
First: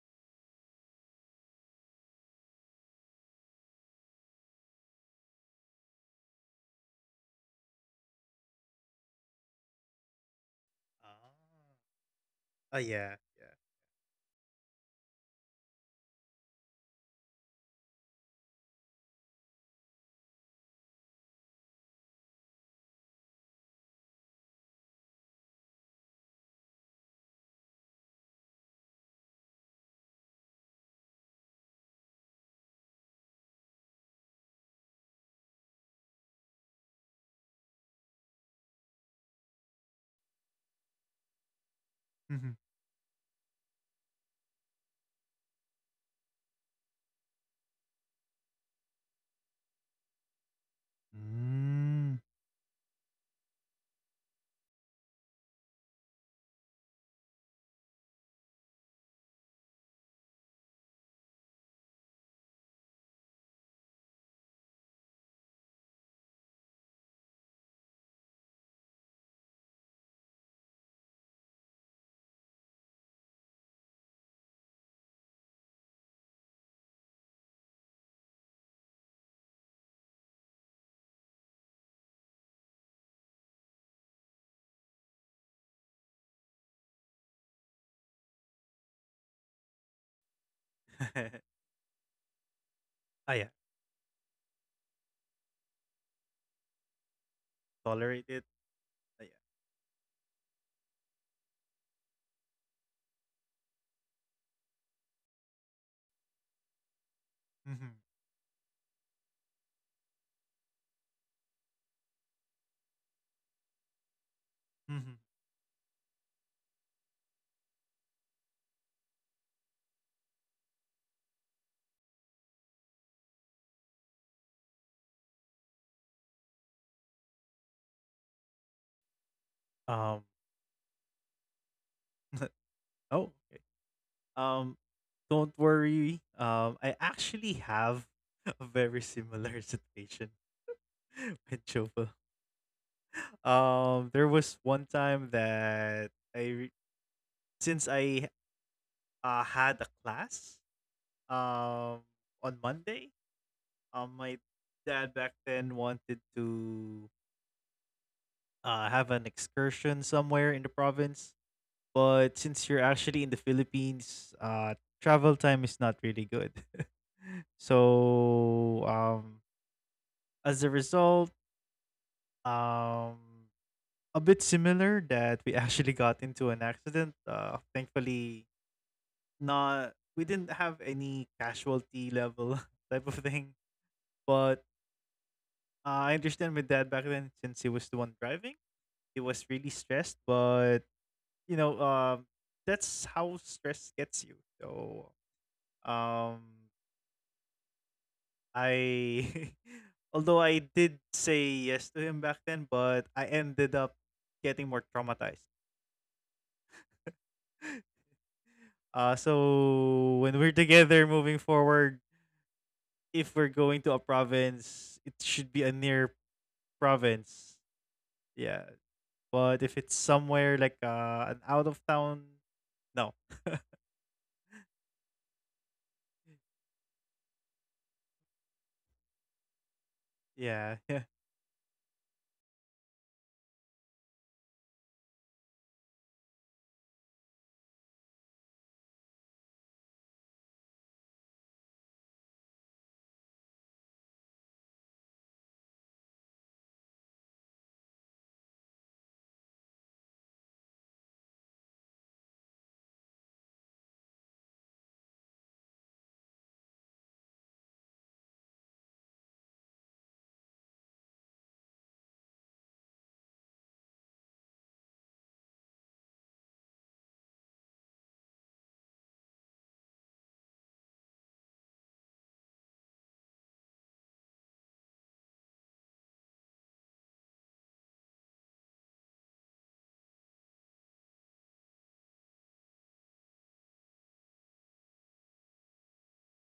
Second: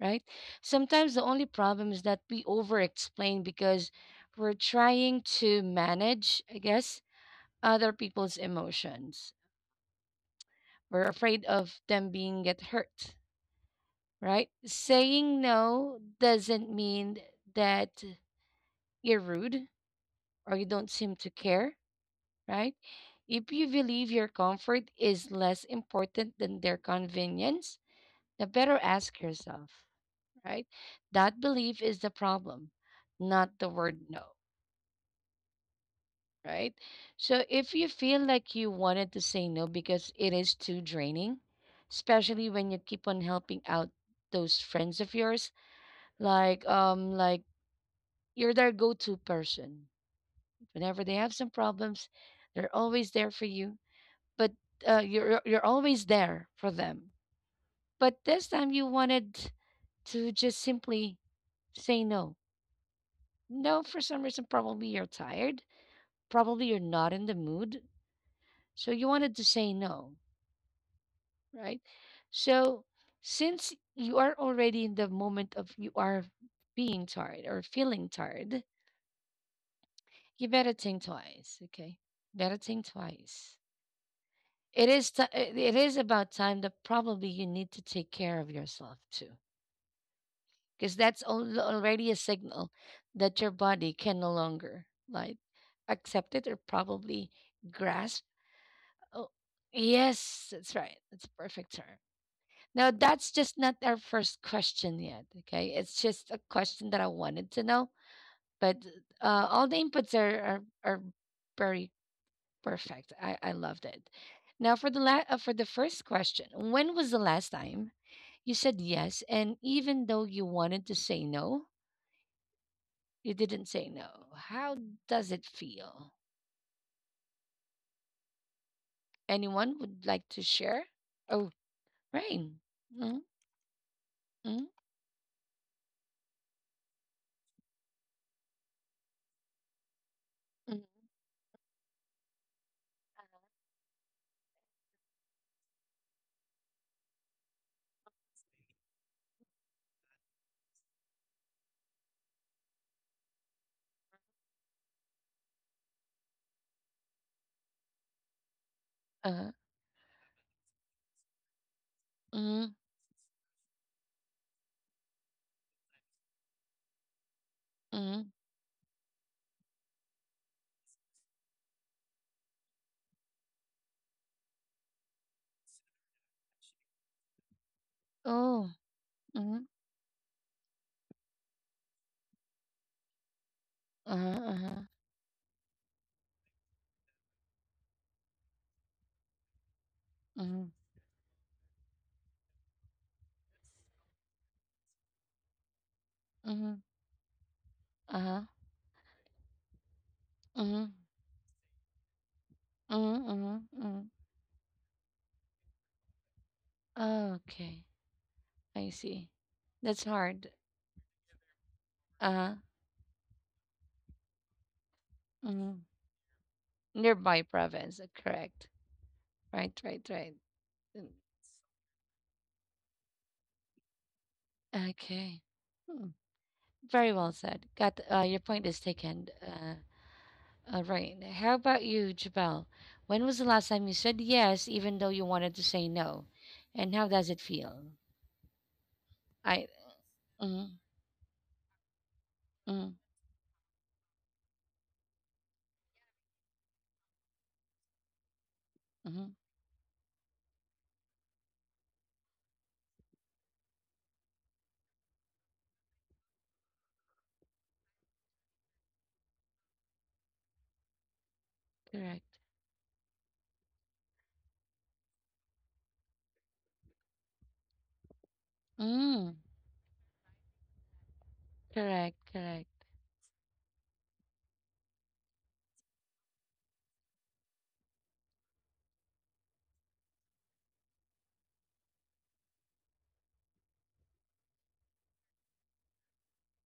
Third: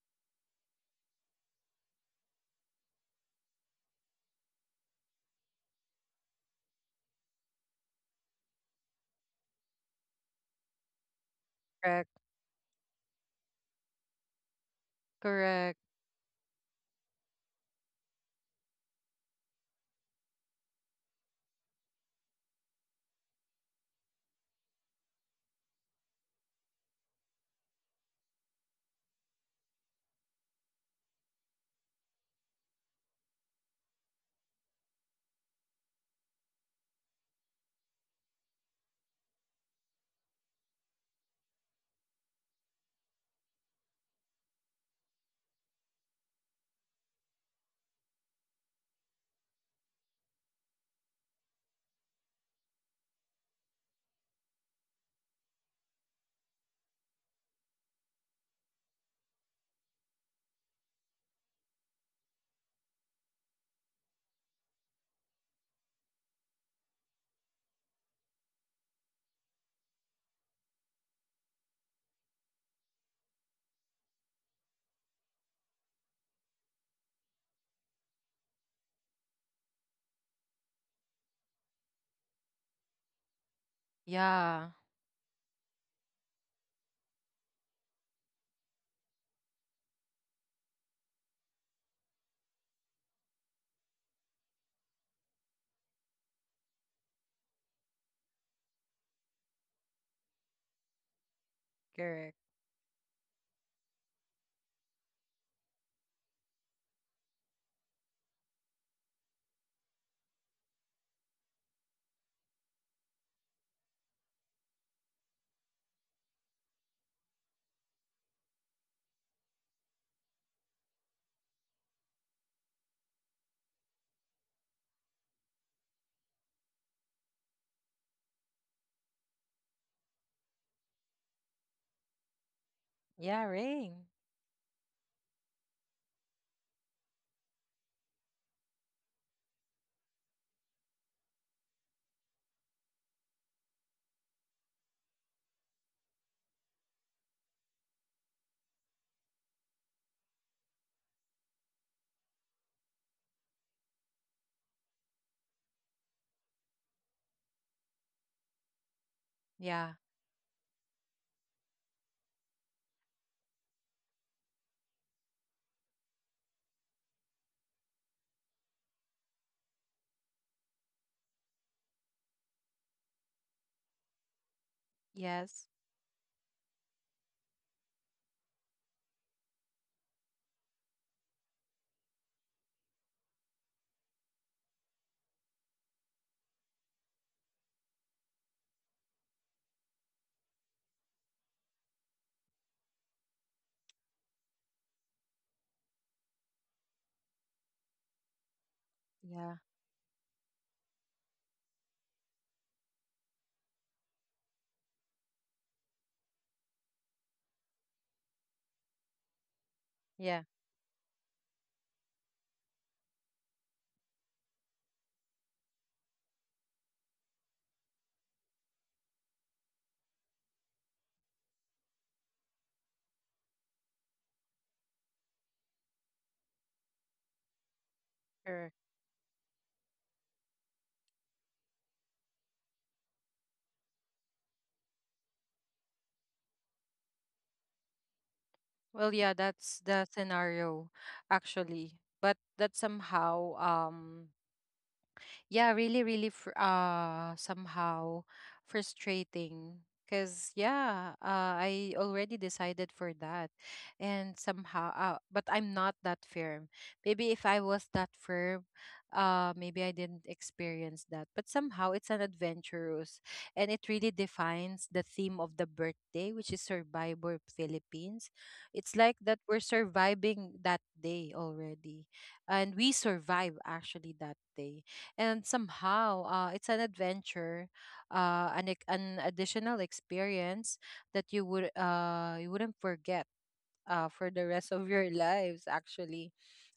Speaker 1: right? Sometimes the only problem is that we over explain because we're trying to manage, I guess, other people's emotions. We're afraid of them
Speaker 2: Correct.
Speaker 1: being get
Speaker 3: ah, yeah,
Speaker 1: hurt,
Speaker 3: yeah.
Speaker 1: right? Saying
Speaker 2: Correct.
Speaker 1: no doesn't mean that you're rude or you don't seem to care, right? If you believe your comfort is less important than their convenience, the better ask yourself, right? That belief is the problem, not the word no, right? So if you feel like you wanted to say no because it is too draining, especially
Speaker 3: Mhm.
Speaker 1: when you keep on helping out those friends of yours, like you're their go-to person. Whenever they have some problems,
Speaker 3: Mm.
Speaker 1: they're always there for you but you're always there for them. But this time you wanted to just simply say no. No, for some reason, probably you're tired. Probably you're not in the mood. So you wanted to say no, right? So since you are already in the moment of you are being tired or feeling tired, you better think twice. Okay, better think twice.
Speaker 2: Yeah.
Speaker 1: It is about time that probably you need to take care of yourself too because that's already a signal
Speaker 3: Ah,
Speaker 1: that
Speaker 3: yeah.
Speaker 1: your body can no longer like accept it or probably
Speaker 3: Tolerate
Speaker 1: grasp.
Speaker 3: it. Ah, yeah.
Speaker 1: Oh, yes, that's right. That's a perfect term.
Speaker 2: Correct.
Speaker 1: Now, that's just not our first question yet. Okay, it's just a question that I wanted to know,
Speaker 3: Mhm.
Speaker 1: but all the inputs are very perfect. I loved it. Now, for
Speaker 3: Mhm.
Speaker 1: for the first question, when was the last time you said yes, and even though you wanted to say no, you didn't say no. How does it feel? Anyone would
Speaker 3: Um.
Speaker 1: like to share? Oh, rain. Mm,
Speaker 3: Oh,
Speaker 2: Yeah.
Speaker 3: okay.
Speaker 2: Rain.
Speaker 1: mm,
Speaker 3: Um, don't worry. I actually have a very similar situation
Speaker 1: mm,
Speaker 3: with Jova. There was one time that I, re- since I had a class um on Monday, my dad back then wanted to have an
Speaker 1: uh,
Speaker 2: Yeah.
Speaker 3: excursion somewhere in the province. But since you're
Speaker 1: mm,
Speaker 3: actually in the Philippines, travel time is not really good.
Speaker 1: mm,
Speaker 3: so um as a result, um, a bit similar that we
Speaker 2: Yes.
Speaker 3: actually got into an accident. Thankfully,
Speaker 1: oh, mm,
Speaker 3: not we didn't have any casualty level type of thing.
Speaker 1: uh-huh,
Speaker 3: But I understand with dad back then, since he was the one driving, he was really stressed.
Speaker 1: mm,
Speaker 3: But you know, that's how stress gets you. So, um,
Speaker 1: mm, uh-huh,
Speaker 3: I.
Speaker 2: Yeah,
Speaker 3: Although I did
Speaker 1: mm,
Speaker 3: say yes to him back then, but I
Speaker 1: mm, mm,
Speaker 3: ended up
Speaker 1: mm.
Speaker 3: getting more traumatized.
Speaker 1: Okay, I
Speaker 3: Uh,
Speaker 1: see. That's
Speaker 3: so when
Speaker 2: yeah.
Speaker 3: we're
Speaker 1: hard.
Speaker 3: together moving forward,
Speaker 1: Uh-huh,
Speaker 3: if we're going to a province, it should be a
Speaker 1: mm.
Speaker 3: near
Speaker 1: Nearby
Speaker 3: province.
Speaker 1: province,
Speaker 3: Yeah.
Speaker 1: correct.
Speaker 3: But if
Speaker 1: Right,
Speaker 3: it's
Speaker 1: right, right.
Speaker 3: somewhere like
Speaker 1: Mm,
Speaker 3: an out of town, no.
Speaker 1: Okay. Hmm. Very well said. Got your point
Speaker 2: Correct.
Speaker 1: is taken.
Speaker 3: Yeah.
Speaker 1: All right. How about you, Jabal? When was the last time you said yes, even though you wanted to say no? And how does it feel?
Speaker 2: Well, yeah,
Speaker 1: I.
Speaker 2: that's the
Speaker 1: Mm,
Speaker 2: scenario, actually. But that
Speaker 1: mm,
Speaker 2: somehow, yeah, really really somehow
Speaker 1: mm,
Speaker 2: frustrating, because, yeah, I already decided for that, and somehow, but I'm not that firm. Maybe if I was that firm, maybe I didn't experience that, but somehow it's an
Speaker 1: Correct.
Speaker 2: adventurous, and it really defines the theme of the birthday, which is Survivor Philippines. It's like that
Speaker 1: Mm,
Speaker 2: we're surviving that day already,
Speaker 1: Correct.
Speaker 2: and
Speaker 1: Correct.
Speaker 2: we survive actually that day. And somehow, it's an adventure, an additional experience that you wouldn't forget, for the rest of your lives, actually.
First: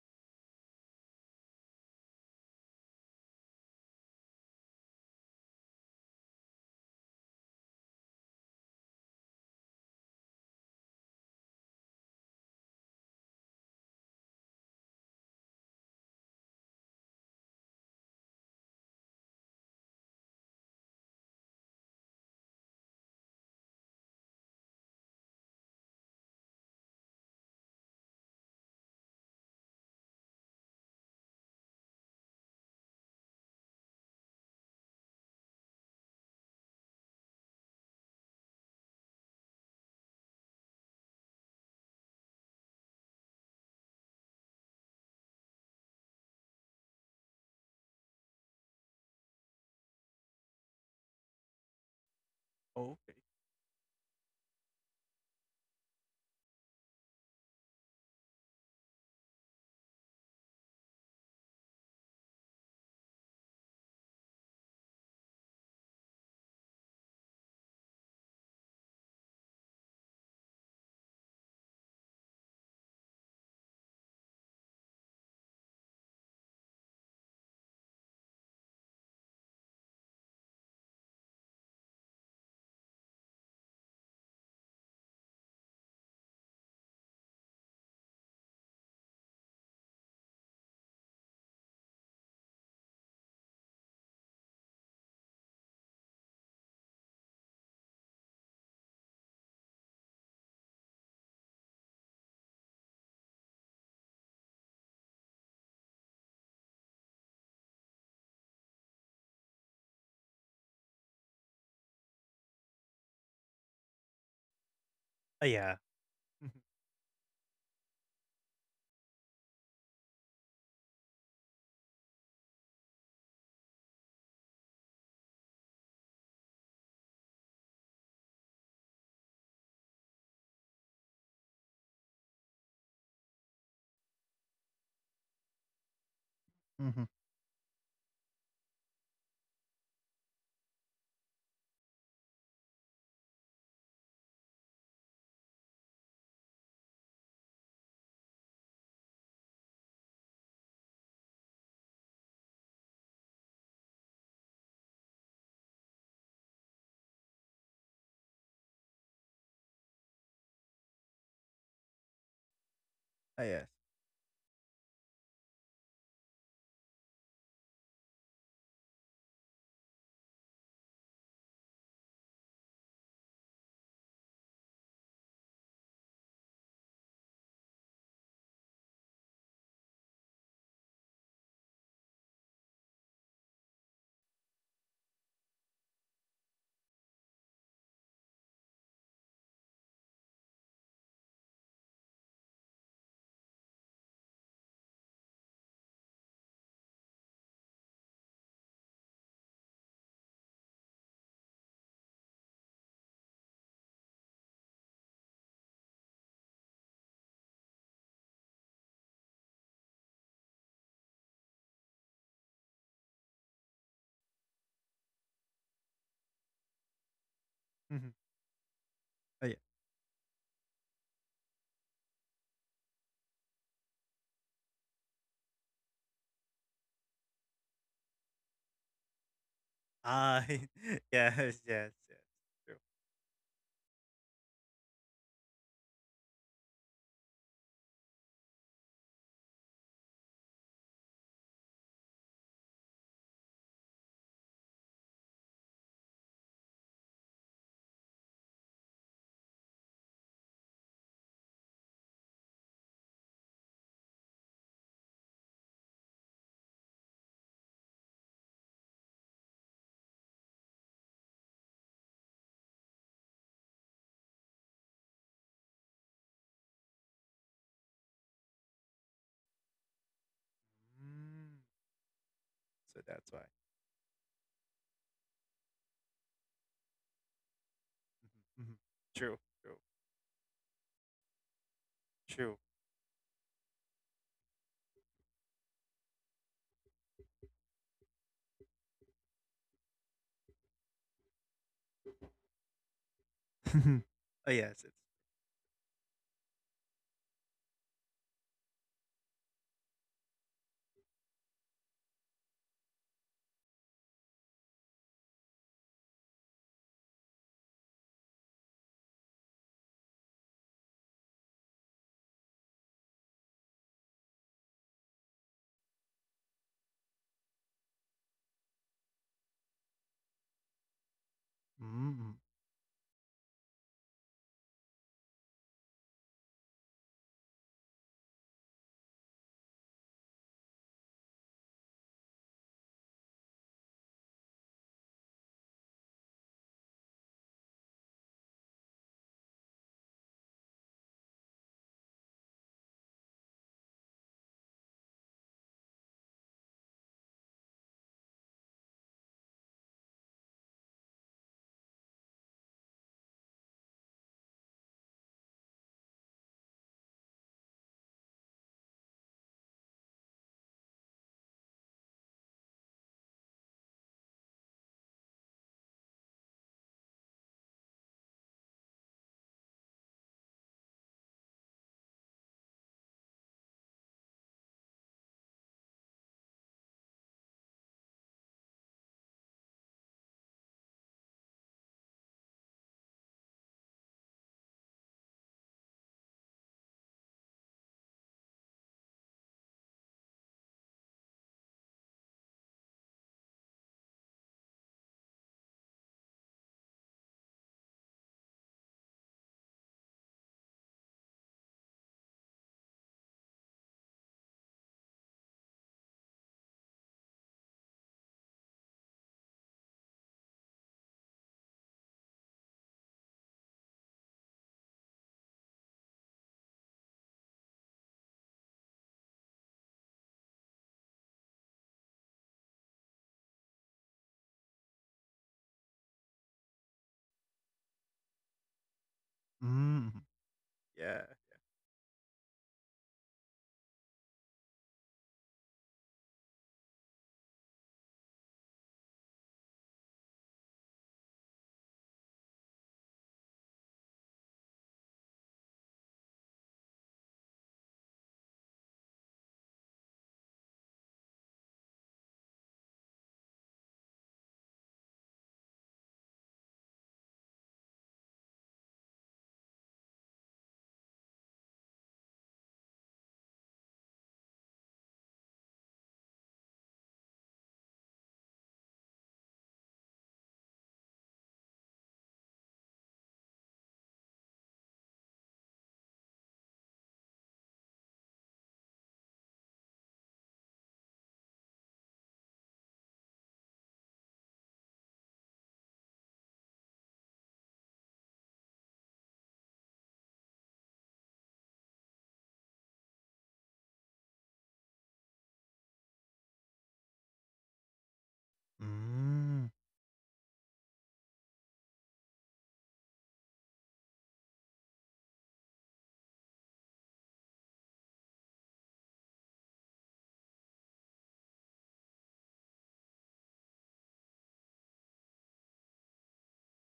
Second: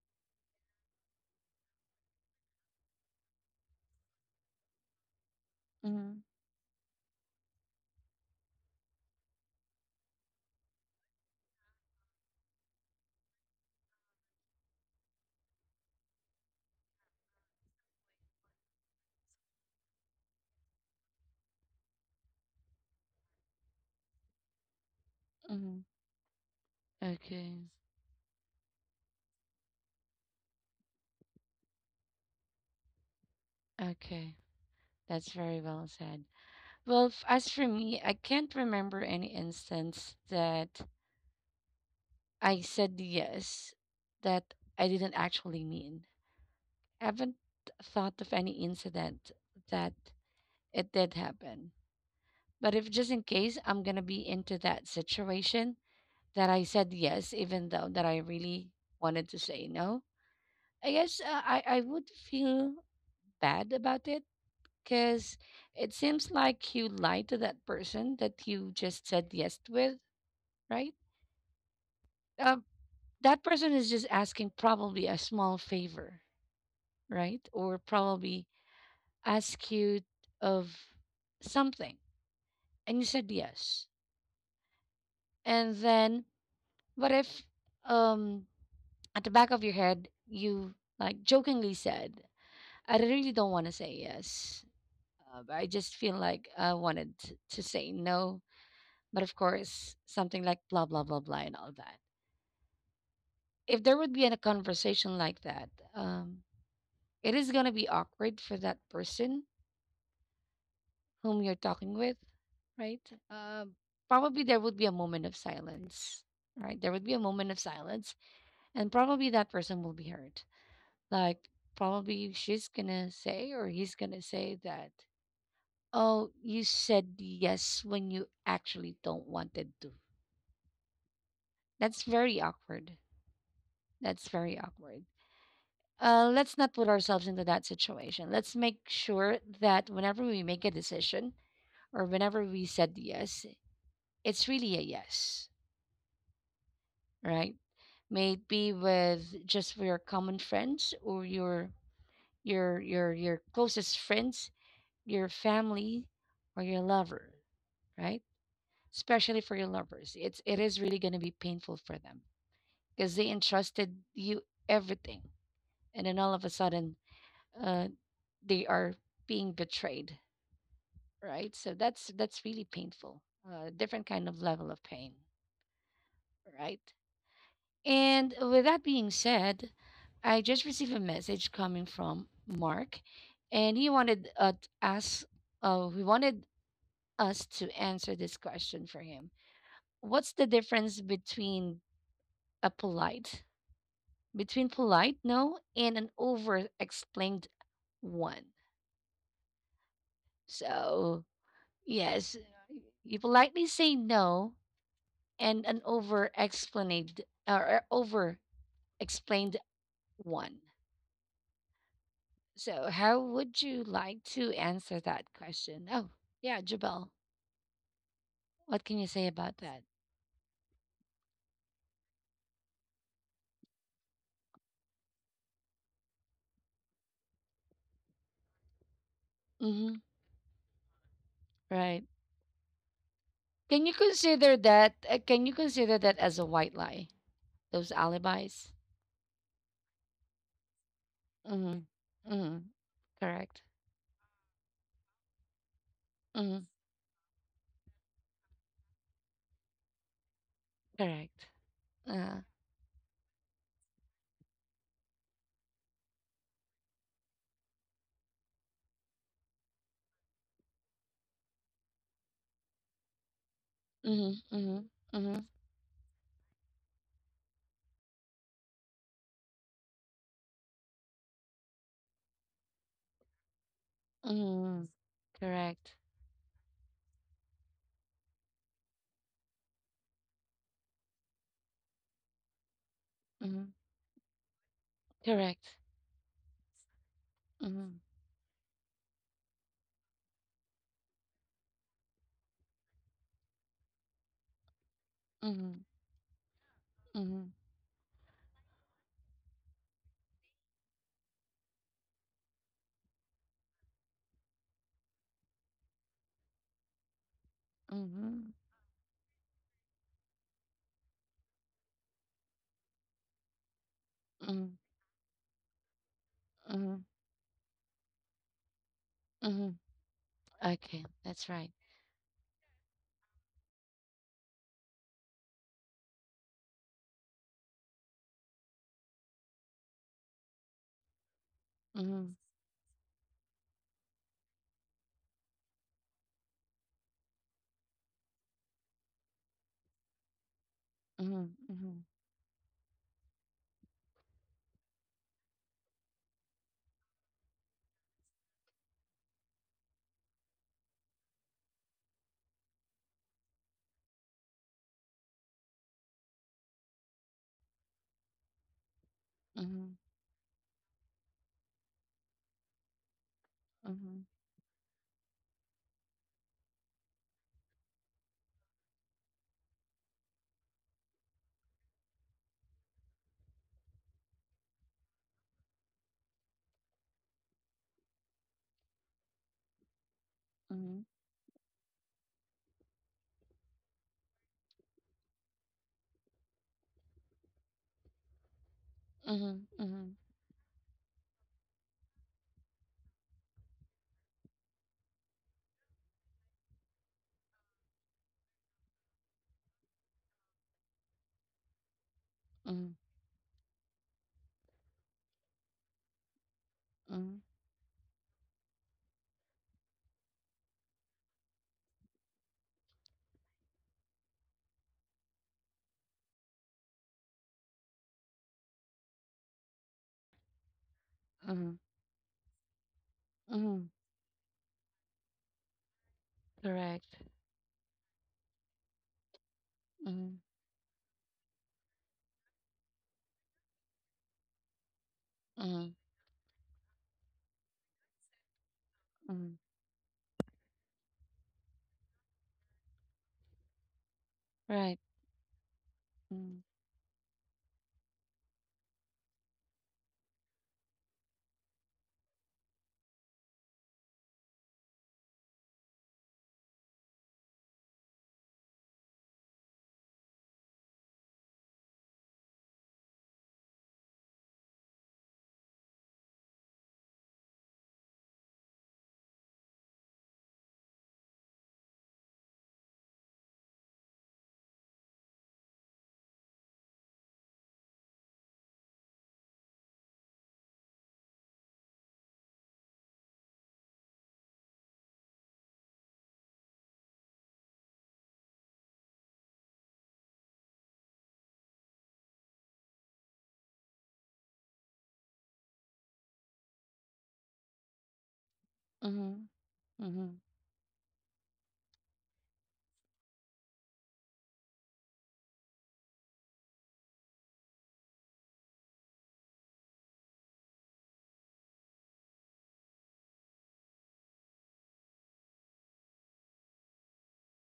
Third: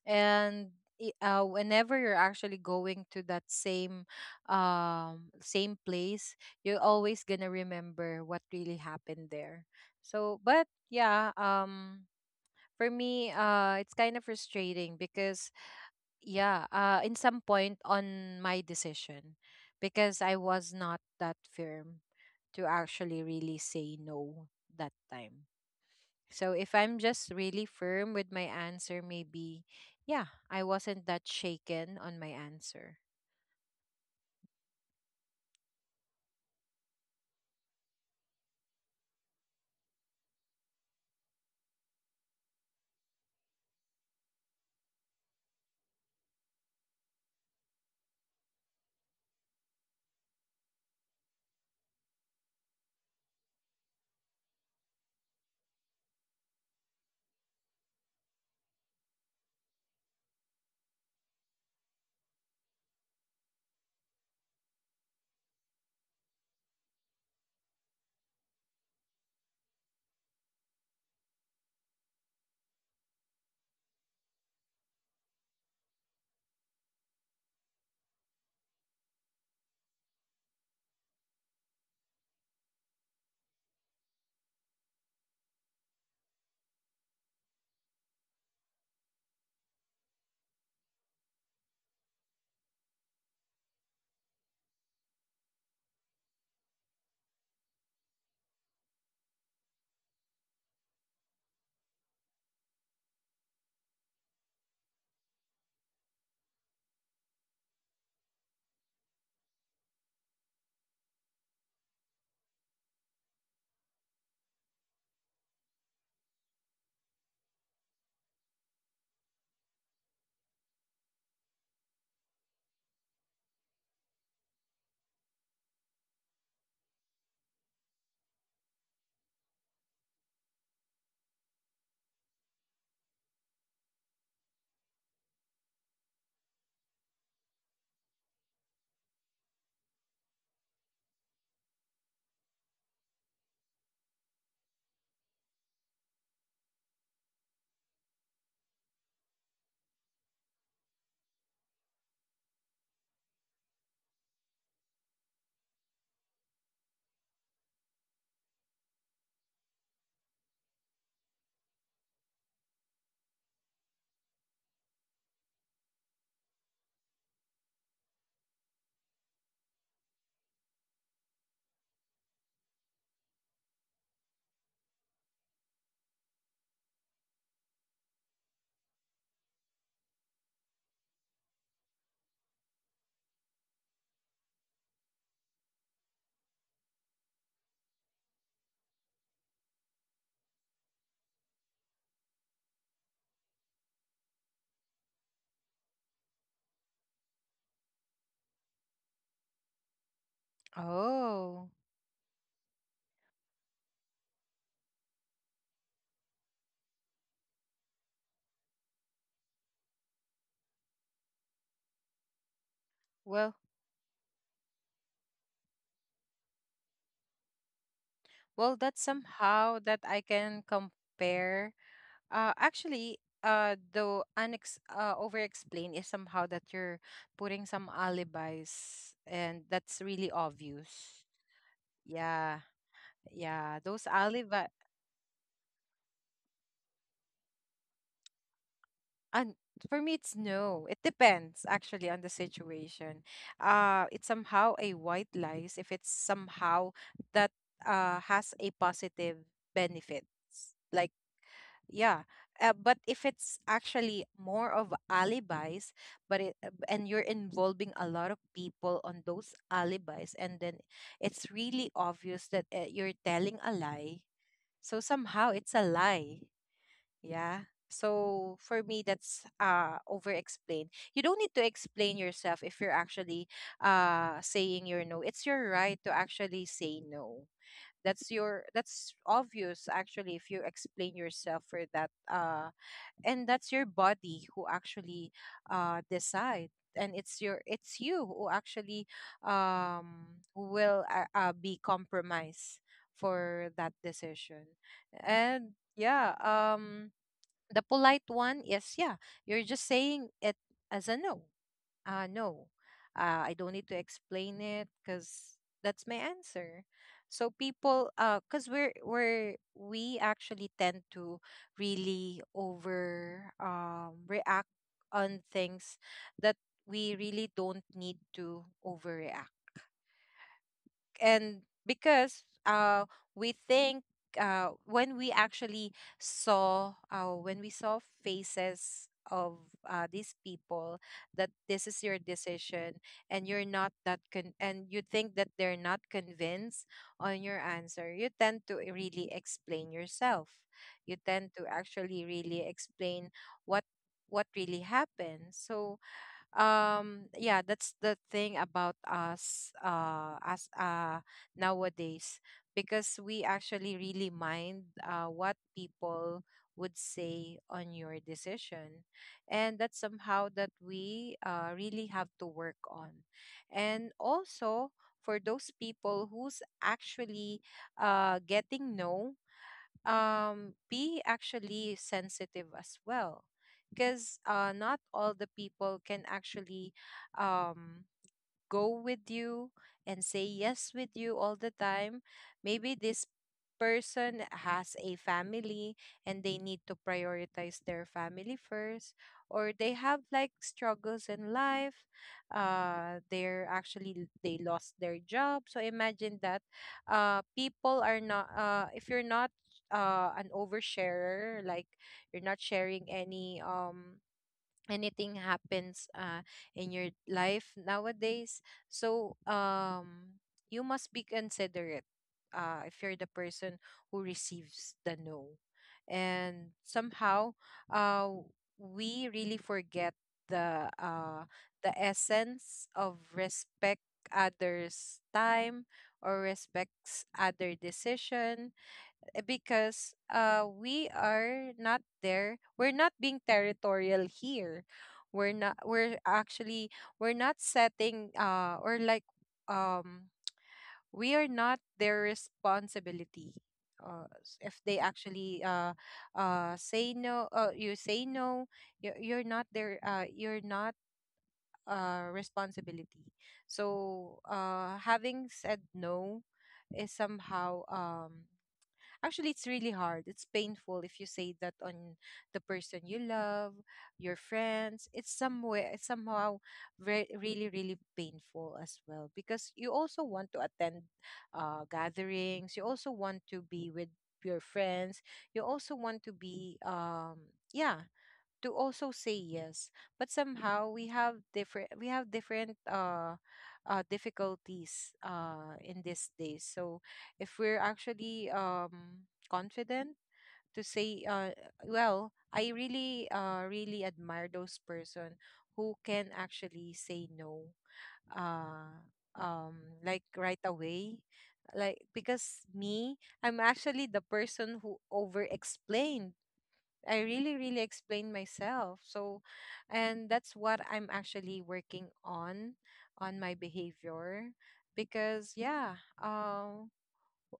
Speaker 2: and Whenever you're actually going to that same
Speaker 1: Mm,
Speaker 2: place, you're always gonna remember what really happened there, so but, yeah, for me, it's kind of frustrating, because, yeah, in some point on my decision, because I was not that firm to actually really say no that time.
Speaker 1: mm.
Speaker 2: So if I'm just
Speaker 1: Okay.
Speaker 2: really firm with my answer, maybe, yeah, I wasn't that shaken on my answer.
Speaker 1: Okay. That's very well said. Well, as for me, I can't remember any instance that I said yes that I didn't actually mean. I haven't thought of any incident that it did happen. But if
Speaker 3: Yeah.
Speaker 1: just in
Speaker 3: Okay.
Speaker 1: case I'm going to be into that situation that I said yes, even though that I really wanted to say no, I guess I would feel bad about it because it seems like you lied to that person that you just said yes with, right? Uh, that person is just asking probably a small favor, right? Or probably ask you of something and you said yes. And then what if um at the back of your head, you like jokingly said, I really don't want to say yes. But I just feel like I wanted to say no. But of course, something like blah, blah, blah, blah, and all that. If there would be a conversation like that, um, it is going to be awkward for that person whom you're talking with, right? Uh, Probably there would be a moment of
Speaker 3: Yeah.
Speaker 1: silence, right?
Speaker 3: Mm.
Speaker 1: There would be a moment of silence, and probably that person will be hurt. Like, probably she's gonna say or he's gonna say that, oh, you said yes when you actually don't wanted to. That's very awkward. That's very awkward. Let's not put ourselves
Speaker 3: Mm-hmm.
Speaker 1: into that situation. Let's make sure that whenever we make a decision or whenever we said yes, it's really a yes, right? May it be with just your common friends or your closest friends, your family or your lover, right? Especially for your lovers. It's it is really going to be painful for them because they
Speaker 3: Ah,
Speaker 1: entrusted
Speaker 3: yes.
Speaker 1: you everything and then all of a sudden uh they are being betrayed, right? So that's really painful. A different kind of level of pain, right? And with that being said, I just received a message coming from Mark, and he wanted he wanted us to answer this question for him. What's the difference between a polite, between polite no and an over explained one? So,
Speaker 2: Oh,
Speaker 1: yes, you politely say no and an over explained or over explained one. So, how would
Speaker 2: well,
Speaker 1: you like to answer that question? Oh, yeah, Jabal,
Speaker 3: Mhm.
Speaker 1: what can
Speaker 2: well,
Speaker 1: you
Speaker 2: that's
Speaker 1: say about that?
Speaker 3: Ah,
Speaker 2: somehow
Speaker 3: yeah.
Speaker 2: that I can compare. Actually, the unex over-explain is somehow that you're putting some alibis, and
Speaker 1: Mm-hmm,
Speaker 2: that's really
Speaker 3: Ah,
Speaker 2: obvious.
Speaker 1: right.
Speaker 3: yes, yes, yes.
Speaker 2: Yeah,
Speaker 3: True.
Speaker 1: Can you
Speaker 2: yeah, those
Speaker 1: consider
Speaker 2: alibi.
Speaker 1: that? Can you consider that as a white lie? Those alibis.
Speaker 2: And for me, it's no. It
Speaker 1: Mhm.
Speaker 2: depends actually on the
Speaker 1: Mhm.
Speaker 2: situation.
Speaker 1: Correct.
Speaker 2: It's somehow a white lies if it's
Speaker 1: Mhm.
Speaker 2: somehow that has a positive benefits, like.
Speaker 1: Correct.
Speaker 2: Yeah.
Speaker 1: Uh,
Speaker 2: But if it's actually more of alibis, and you're involving a lot of people on those alibis, and then it's really obvious that, you're telling a lie.
Speaker 1: mhm. Mhm.
Speaker 2: So
Speaker 1: Mhm.
Speaker 2: somehow it's a lie. Yeah. So for me, that's over explain. You don't need to
Speaker 3: Mm.
Speaker 2: explain yourself if you're actually
Speaker 3: So that's why.
Speaker 1: Mhm.
Speaker 2: saying your no. It's your
Speaker 1: Correct.
Speaker 2: right to actually say no. That's
Speaker 3: Mhm, mhm.
Speaker 2: obvious
Speaker 3: True, true,
Speaker 2: actually if you explain yourself for that.
Speaker 3: true.
Speaker 2: And
Speaker 1: Mhm.
Speaker 2: that's your body who actually
Speaker 1: Correct.
Speaker 2: decide, and it's
Speaker 1: mm,
Speaker 2: you who actually um will be compromised for that
Speaker 3: Mhm.
Speaker 2: decision.
Speaker 3: Oh yes, it's
Speaker 1: Mhm.
Speaker 2: And, yeah,
Speaker 1: Mhm.
Speaker 2: the polite one is, yeah, you're just saying it as a no. No, I don't need to explain it because that's my answer. So people,
Speaker 1: Mhm.
Speaker 2: because we actually tend to really over
Speaker 1: Mhm.
Speaker 2: react on things that
Speaker 1: Mhm. Mhm.
Speaker 2: we really don't need to overreact,
Speaker 1: Mhm. Okay, that's right.
Speaker 2: and because
Speaker 3: Mm.
Speaker 2: we think, uh when we actually when we saw faces of these people, that this is your
Speaker 1: Mhm.
Speaker 2: decision, and you're not that con- and you think that they're not convinced on your answer, you tend to really explain yourself, you tend
Speaker 1: Mhm.
Speaker 2: to
Speaker 1: Mhm.
Speaker 2: actually really explain what what really happened, so, yeah, that's the thing about us, as nowadays, because we actually really mind what people would say on your decision, and
Speaker 1: Mhm.
Speaker 2: that's somehow that we really have to work on. And
Speaker 1: Mhm.
Speaker 2: also, for those people who's actually getting no, be actually sensitive as well, because, not all the people can actually, um, go with you and say yes
Speaker 1: Mhm.
Speaker 2: with you all the time. Maybe this person has a family and they need to prioritize their family first,
Speaker 1: Mhm.
Speaker 2: or they
Speaker 1: Mhm.
Speaker 2: have like struggles in life. uh they're actually they lost their job, so imagine that, people are not, if you're not an oversharer, like, you're not
Speaker 1: Mhm.
Speaker 2: sharing any, anything happens, in your
Speaker 1: Mhm.
Speaker 2: life nowadays. So, you must be considerate, if you're the person who receives the no, and somehow, uh, we really forget the uh,
Speaker 1: mm,
Speaker 2: the essence of
Speaker 1: Mhm.
Speaker 2: respect others time, or
Speaker 1: Correct.
Speaker 2: respects other decision, because
Speaker 1: Mhm.
Speaker 3: Mm.
Speaker 2: we are
Speaker 3: Yeah.
Speaker 2: not there. We're not being territorial here. we're not
Speaker 1: Mhm.
Speaker 2: we're actually we're not setting, or like,
Speaker 1: Mhm.
Speaker 2: um we are not their responsibility. If
Speaker 1: Right.
Speaker 2: they actually
Speaker 1: Mhm.
Speaker 2: say no, you say no, you're not their, you're not responsibility. So, having said no is somehow, actually, it's really hard. It's painful if you say that on the person you love, your friends. It's somewhere it's somehow really really painful as well, because you also want to attend, gatherings. You also want to be with your friends. You also want to be yeah to also say yes, but somehow we have different difficulties in these days. So if we're actually confident to say, well, I really really admire those person who can actually say no. uh
Speaker 1: mm,
Speaker 2: um like
Speaker 3: Mm.
Speaker 1: Mhm.
Speaker 2: right away, like because me, I'm actually the person who over explained. I really, really explained myself. So, and that's what I'm actually working on my behavior. Because, yeah, uh,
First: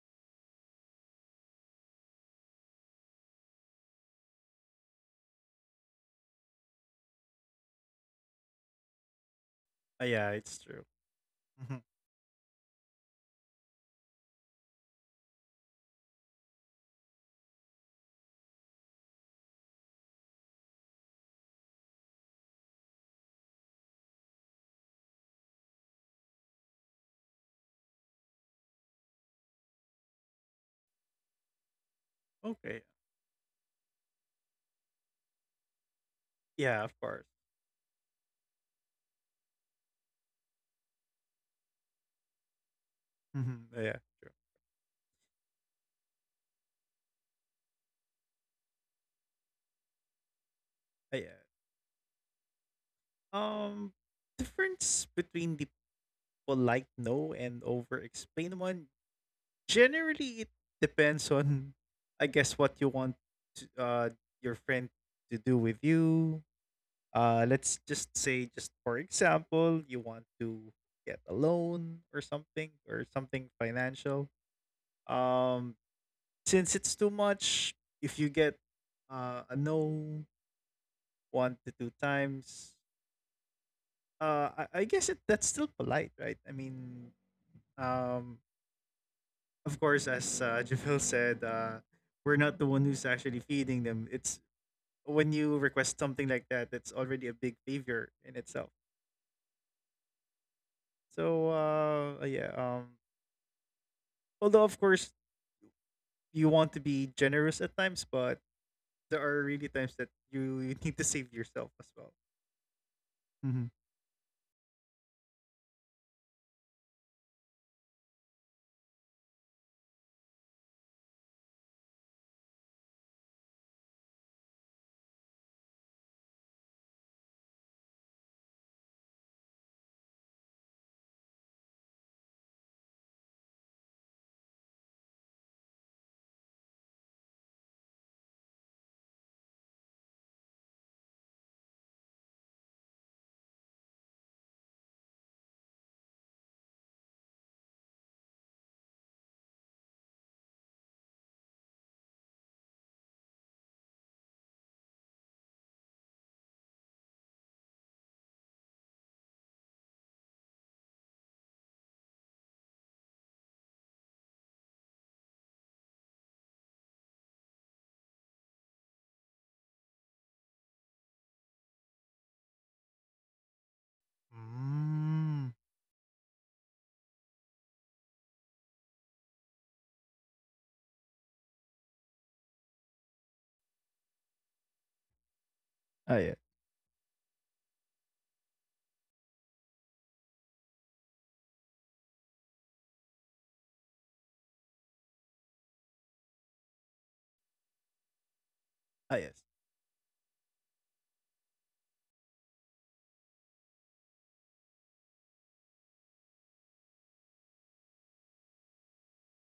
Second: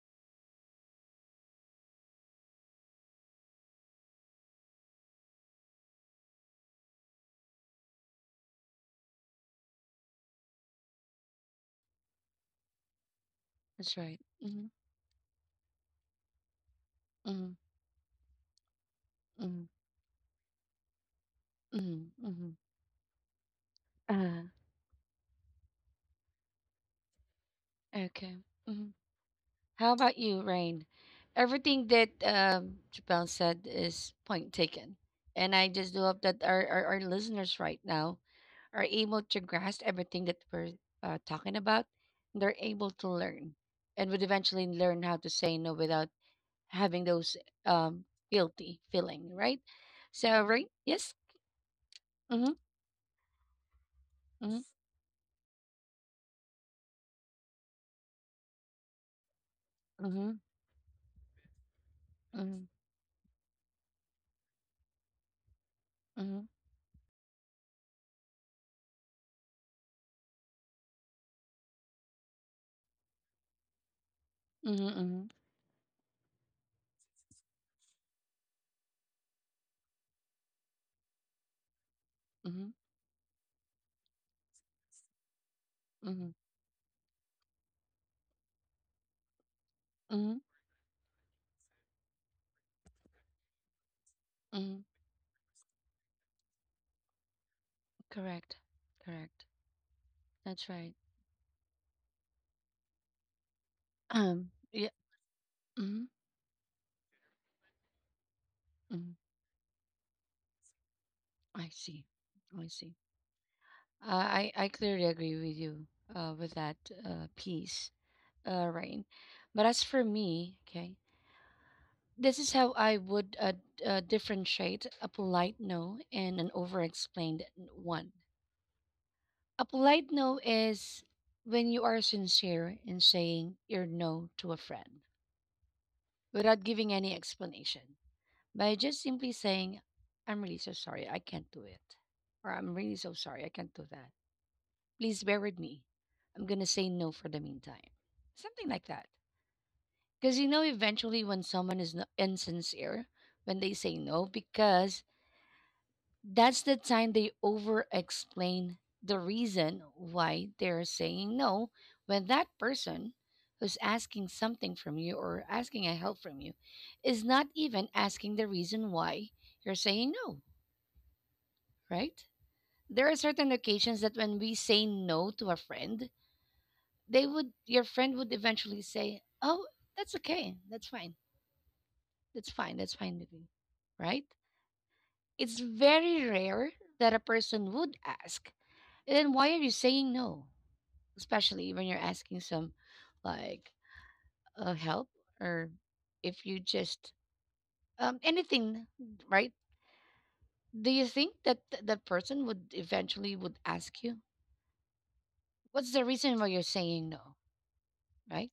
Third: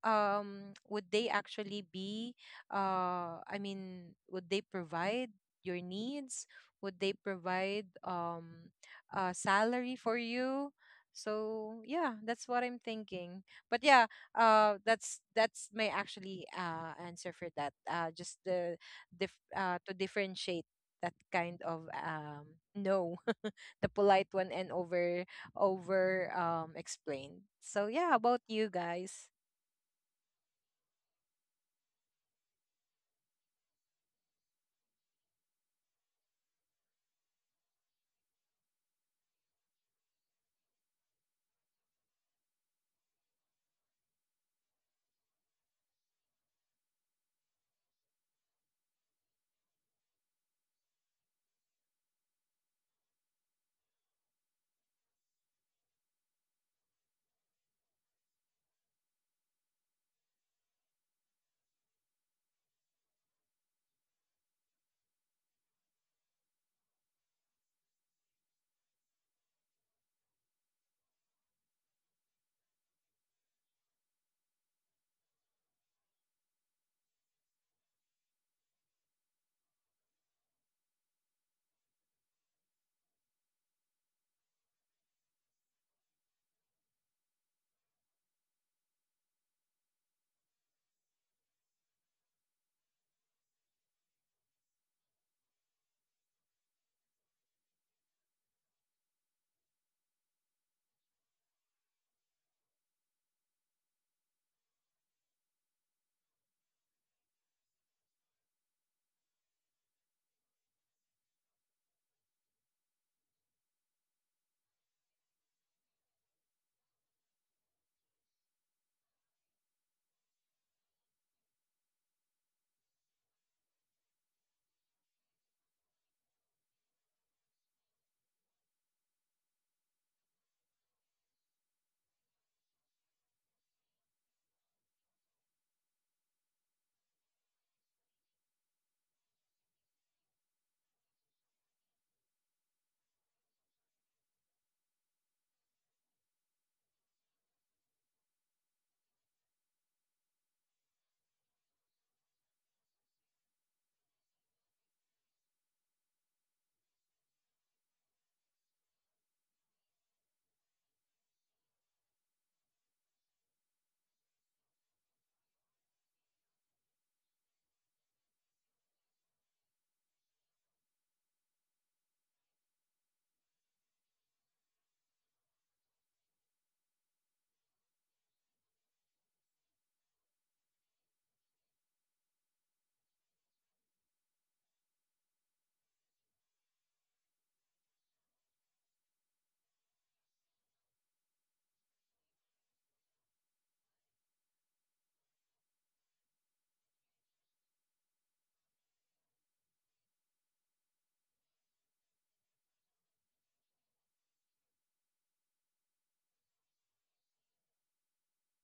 Speaker 2: would they actually be I mean, would they provide your needs? Would they provide a salary for
Speaker 3: Yeah,
Speaker 2: you?
Speaker 3: it's true.
Speaker 2: So
Speaker 3: Mhm.
Speaker 2: yeah, that's what I'm thinking. But yeah,
Speaker 1: That's right.
Speaker 2: that's my actually answer for
Speaker 1: Mhm.
Speaker 2: that. Just the
Speaker 1: Mhm,
Speaker 2: to differentiate that kind of
Speaker 1: mhm, mhm.
Speaker 2: no, the polite one
Speaker 1: Uh-huh.
Speaker 2: and over explained. So yeah, how about
Speaker 1: Okay.
Speaker 2: you
Speaker 1: Mhm.
Speaker 2: guys?
Speaker 1: How about you, Rain? Everything that
Speaker 3: Okay.
Speaker 1: Chappelle said is point taken, and I just do hope that our, our,
Speaker 3: Yeah, of
Speaker 1: our
Speaker 3: course.
Speaker 1: listeners right now are able to grasp everything that we're talking about. They're able to learn,
Speaker 3: Mhm. Yeah,
Speaker 1: and would
Speaker 3: true.
Speaker 1: eventually learn how to say no without having those um, guilty feeling, right? So, right? Yes.
Speaker 3: Yeah.
Speaker 1: Mm-hmm.
Speaker 3: Um,
Speaker 1: Mm-hmm.
Speaker 3: difference between the polite no and over explain one. Generally, it depends on, I guess, what
Speaker 1: Mm-hmm.
Speaker 3: you want to, your friend to do with you.
Speaker 1: Mm-hmm.
Speaker 3: Let's just say, just for example, you want to get a loan or something financial.
Speaker 1: Mm-hmm.
Speaker 3: Um,
Speaker 1: Mm-hmm.
Speaker 3: since it's too much, if you get a no one to two times.
Speaker 1: Mm-hmm.
Speaker 3: I guess that's still polite, right? I
Speaker 1: Mm-hmm.
Speaker 3: mean, um, of course, as
Speaker 1: Mm-hmm.
Speaker 3: Javil said, we're not the one who's actually feeding them. It's
Speaker 1: Mm-hmm.
Speaker 3: when you request something like that, that's already a big favor in itself.
Speaker 1: Correct, correct. That's right.
Speaker 3: So yeah. Although of
Speaker 1: Yeah.
Speaker 3: course
Speaker 1: Hmm.
Speaker 3: you want to be generous at times, but there
Speaker 1: Hmm.
Speaker 3: are really times that you need to save yourself
Speaker 1: I
Speaker 3: as well.
Speaker 1: see. I see.
Speaker 3: Mm-hmm.
Speaker 1: I clearly agree with you with that piece, Rain. But as for me, okay, this is how I would differentiate a polite no and an over-explained one. A polite no is when you are sincere in saying your no to a friend without giving any explanation. By just simply saying, I'm really so sorry, I can't do it. Or I'm really so sorry, I can't do that. Please bear with me. I'm going to say no for the meantime. Something like that. Because you know, eventually, when someone is insincere, when they say no, because that's the time they over explain the reason why they're saying no, when that person who's asking something from you or asking a help from you is not even asking the reason why you're saying no, right? There are certain occasions that when we
Speaker 3: Mm.
Speaker 1: say no to a friend, they would your friend would eventually say, "Oh, that's okay. That's fine. That's fine. That's fine with me." Right?
Speaker 3: Ah yeah.
Speaker 1: It's very rare that a person would ask, and, "Then why are you saying no?" Especially when you're asking some like help or if you just
Speaker 3: Ah yes.
Speaker 1: anything, right? Do you think that that person would eventually would ask you, "What's the reason why you're saying no?" Right?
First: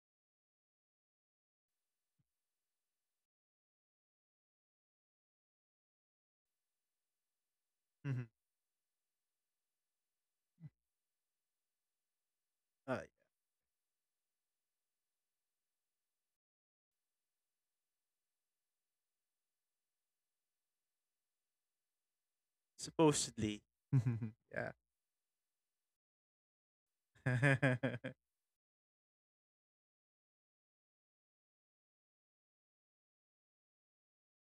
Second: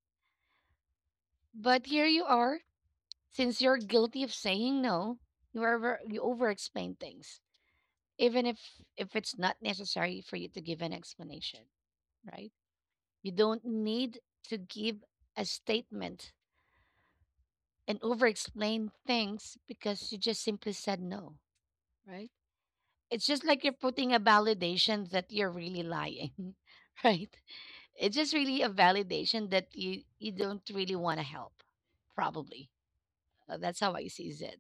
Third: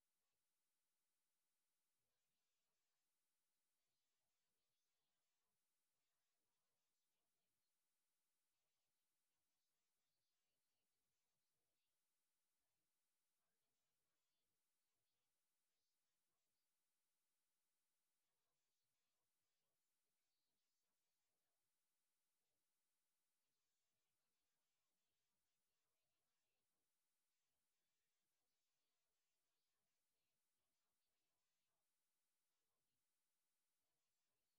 Speaker 1: But here you are, since you're guilty of saying no, you over-explain things,
Speaker 3: Mm-hmm.
Speaker 1: even if it's not necessary for you to give an explanation, right?
Speaker 3: Ah,
Speaker 1: You don't need to give a statement and over-explain things because you just simply said no, right? It's just like
Speaker 3: supposedly.
Speaker 1: you're putting a
Speaker 3: Yeah.
Speaker 1: validation that you're really lying, right? It's just really a validation that you don't really want to help, probably. That's how I see it.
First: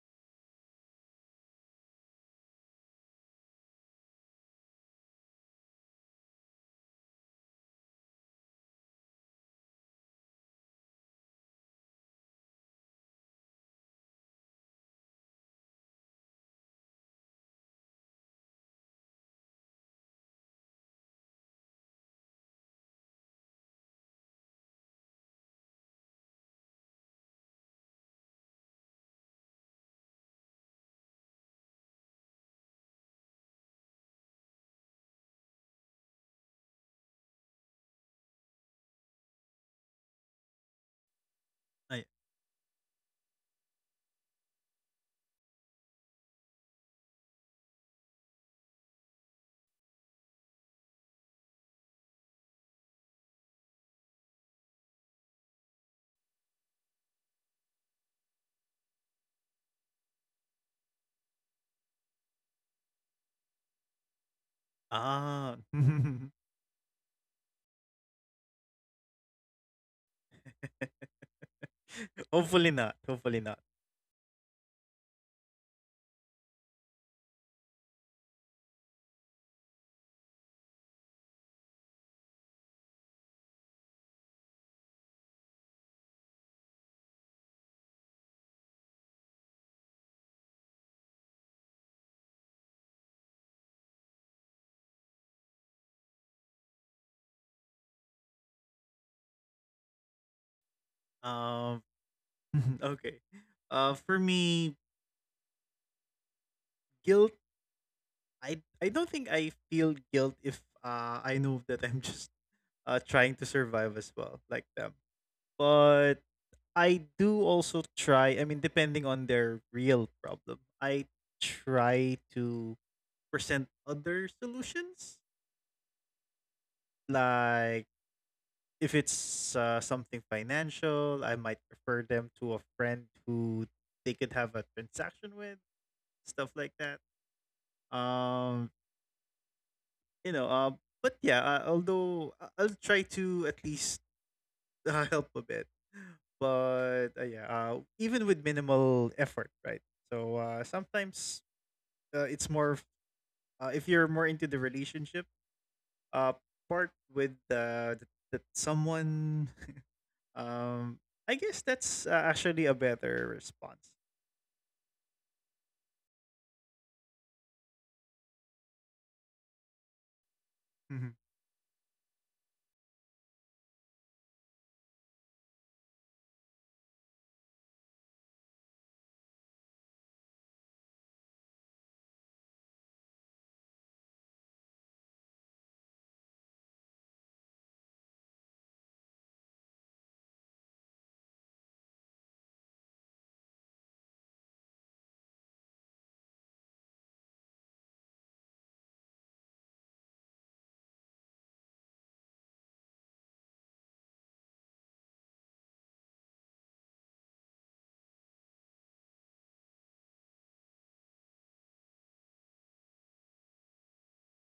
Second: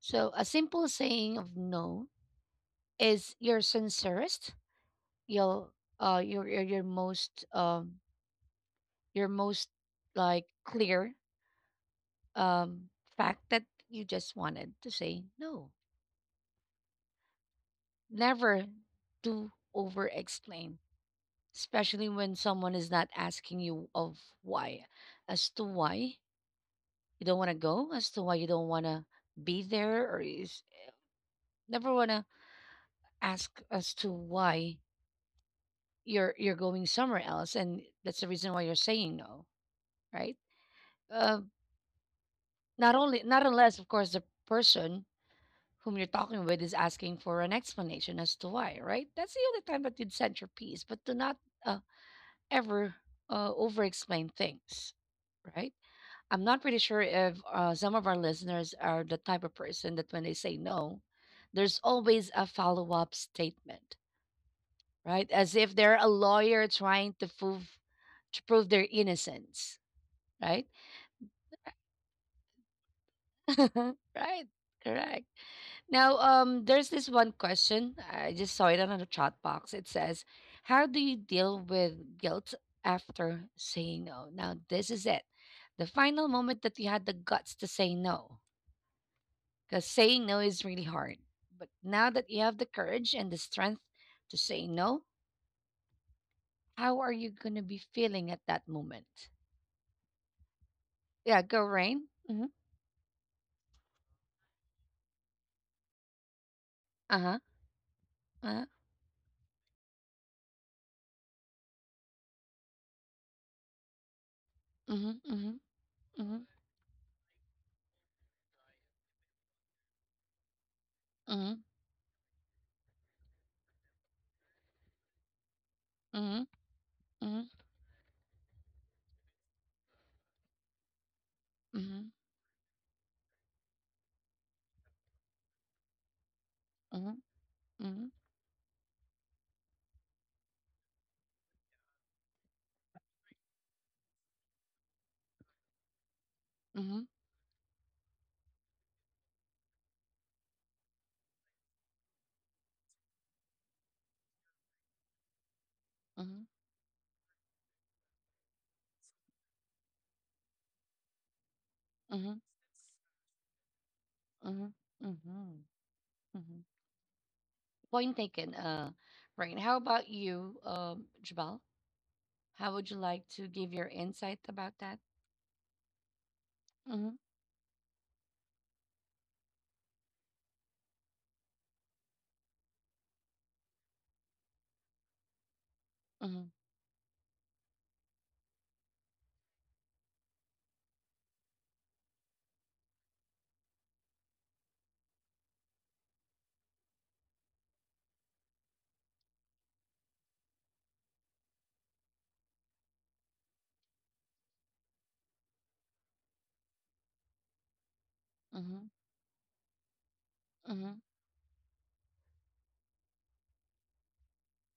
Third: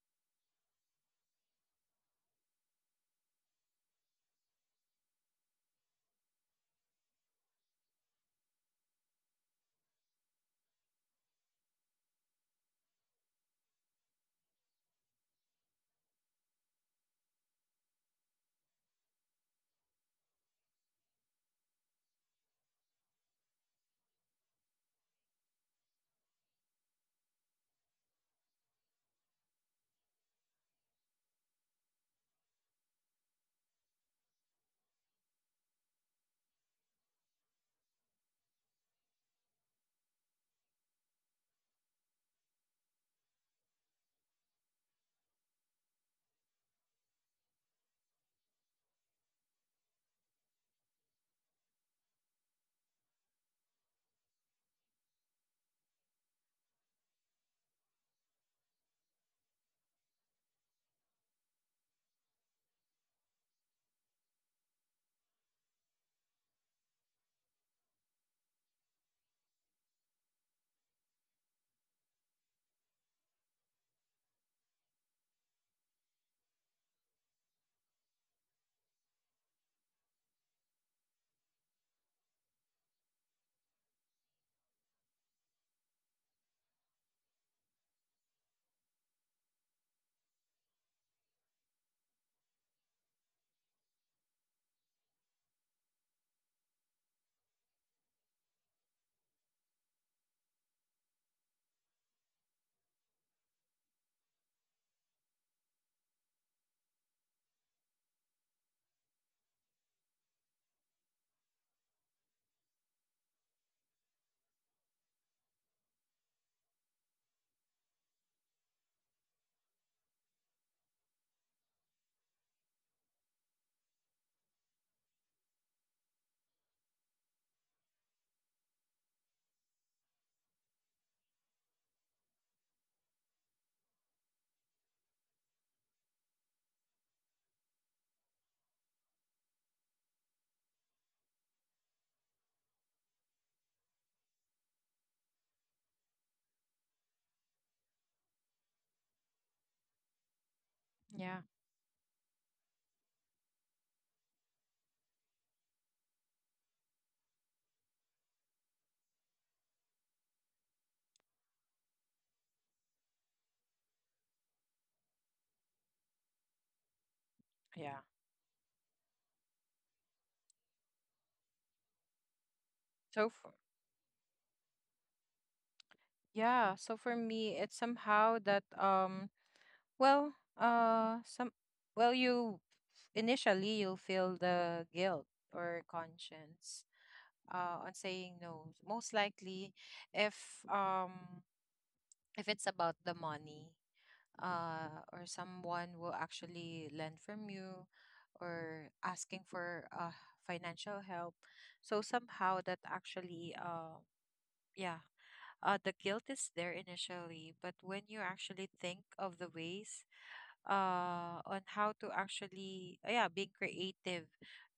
Speaker 1: So a simple saying of no is your sincerest, your your most your most like clear um fact that you just wanted to say no. Never do over explain, especially when someone is not asking you of why, as to why you don't want to go, as to why you don't want to be there, or is never want to ask as to why you're going somewhere else and that's the reason why you're saying no, right. uh,
Speaker 3: Ay,
Speaker 1: Not only, not unless of course the person whom you're talking with is asking for an explanation as to why, right? That's the only time that you'd send your piece, but do not uh, ever over explain things, right? I'm not pretty sure if some of our listeners are the type of person that when they say no, there's always a follow-up statement, right? As
Speaker 3: ah,
Speaker 1: if they're a lawyer trying to prove their innocence, right?
Speaker 3: hopefully not. Hopefully not.
Speaker 1: Right. Correct. Now, there's this one question. I just saw it on the chat box. It says, "How do you deal with guilt after saying no?" Now, this is it. The final moment that you had the guts to say no. Because saying no is really hard. But now that you have the courage and the strength to say no, how are you going to be feeling at that moment? Yeah, go,
Speaker 3: Um,
Speaker 1: Rain. Mm-hmm.
Speaker 3: okay. For me,
Speaker 1: Uh
Speaker 3: guilt.
Speaker 1: huh. Uh
Speaker 3: I
Speaker 1: huh.
Speaker 3: I don't think I feel guilt if I know that I'm just trying to survive as well, like
Speaker 1: Mm
Speaker 3: them.
Speaker 1: hmm. Mm hmm.
Speaker 3: But I do also try. I mean, depending on their real problem, I
Speaker 1: Mm hmm.
Speaker 3: try to present other solutions,
Speaker 1: Mm hmm.
Speaker 3: like if it's something financial, I
Speaker 1: Mm
Speaker 3: might
Speaker 1: hmm.
Speaker 3: refer them to a friend who they could have a transaction with, stuff like
Speaker 1: Mhm,
Speaker 3: that.
Speaker 1: mhm,
Speaker 3: Um, you know, but yeah, although I'll try to at least help a bit.
Speaker 1: mhm,
Speaker 3: But yeah, even with minimal effort, right? So
Speaker 2: Yeah.
Speaker 3: sometimes it's more of, if you're more into the relationship,
Speaker 1: mhm,
Speaker 3: uh, part with uh, th- that someone. Um, I guess that's
Speaker 1: mhm,
Speaker 3: actually a better response.
Speaker 1: mhm, mhm, mhm.
Speaker 2: Yeah.
Speaker 1: Point taken. Right. How about you,
Speaker 3: Mhm.
Speaker 1: Jabal? How would you like
Speaker 2: So
Speaker 1: to
Speaker 2: for
Speaker 1: give your insight about that?
Speaker 2: yeah, so for
Speaker 1: Mhm,
Speaker 2: me, it's somehow that well some well you initially you'll feel the guilt or
Speaker 1: mhm,
Speaker 2: conscience on saying no. Most likely if um if it's about the money, or someone will actually lend from you, or asking for financial help. So somehow that actually, yeah the guilt is there initially, but when you actually
Speaker 1: mhm,
Speaker 2: think of the ways
Speaker 1: mhm,
Speaker 2: on how to actually, yeah, being creative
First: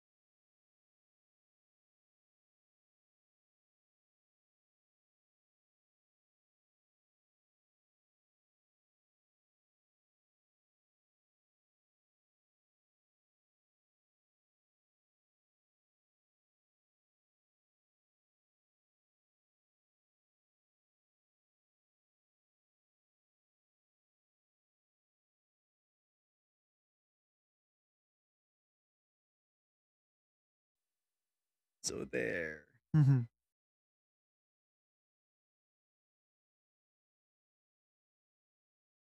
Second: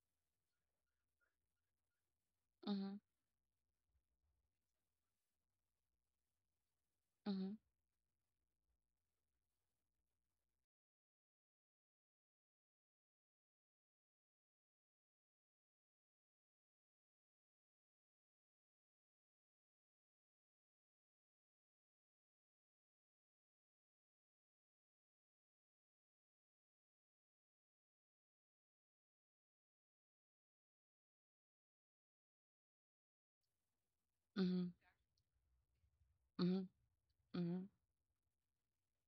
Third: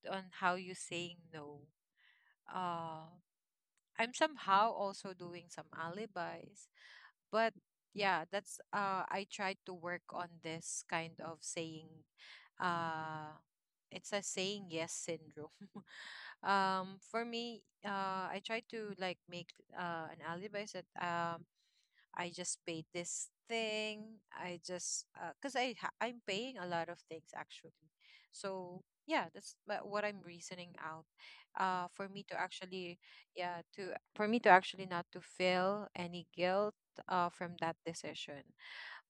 Speaker 2: on how you saying no.
Speaker 1: mhm,
Speaker 2: Uh, I'm somehow also doing some alibis, but
Speaker 1: mhm,
Speaker 2: yeah, that's I tried to work on this kind of saying. Uh, it's a saying yes syndrome. For me, I try to like make an alibi that I just paid this thing. I just, because I'm paying a lot of things actually. So yeah, that's what I'm reasoning out. Uh,
Speaker 3: So
Speaker 2: for me to
Speaker 3: there.
Speaker 2: actually
Speaker 3: Mhm.
Speaker 2: for me to
Speaker 1: mhm,
Speaker 2: actually not to feel any
Speaker 1: mhm,
Speaker 2: guilt from
Speaker 1: mhm,
Speaker 2: that decision.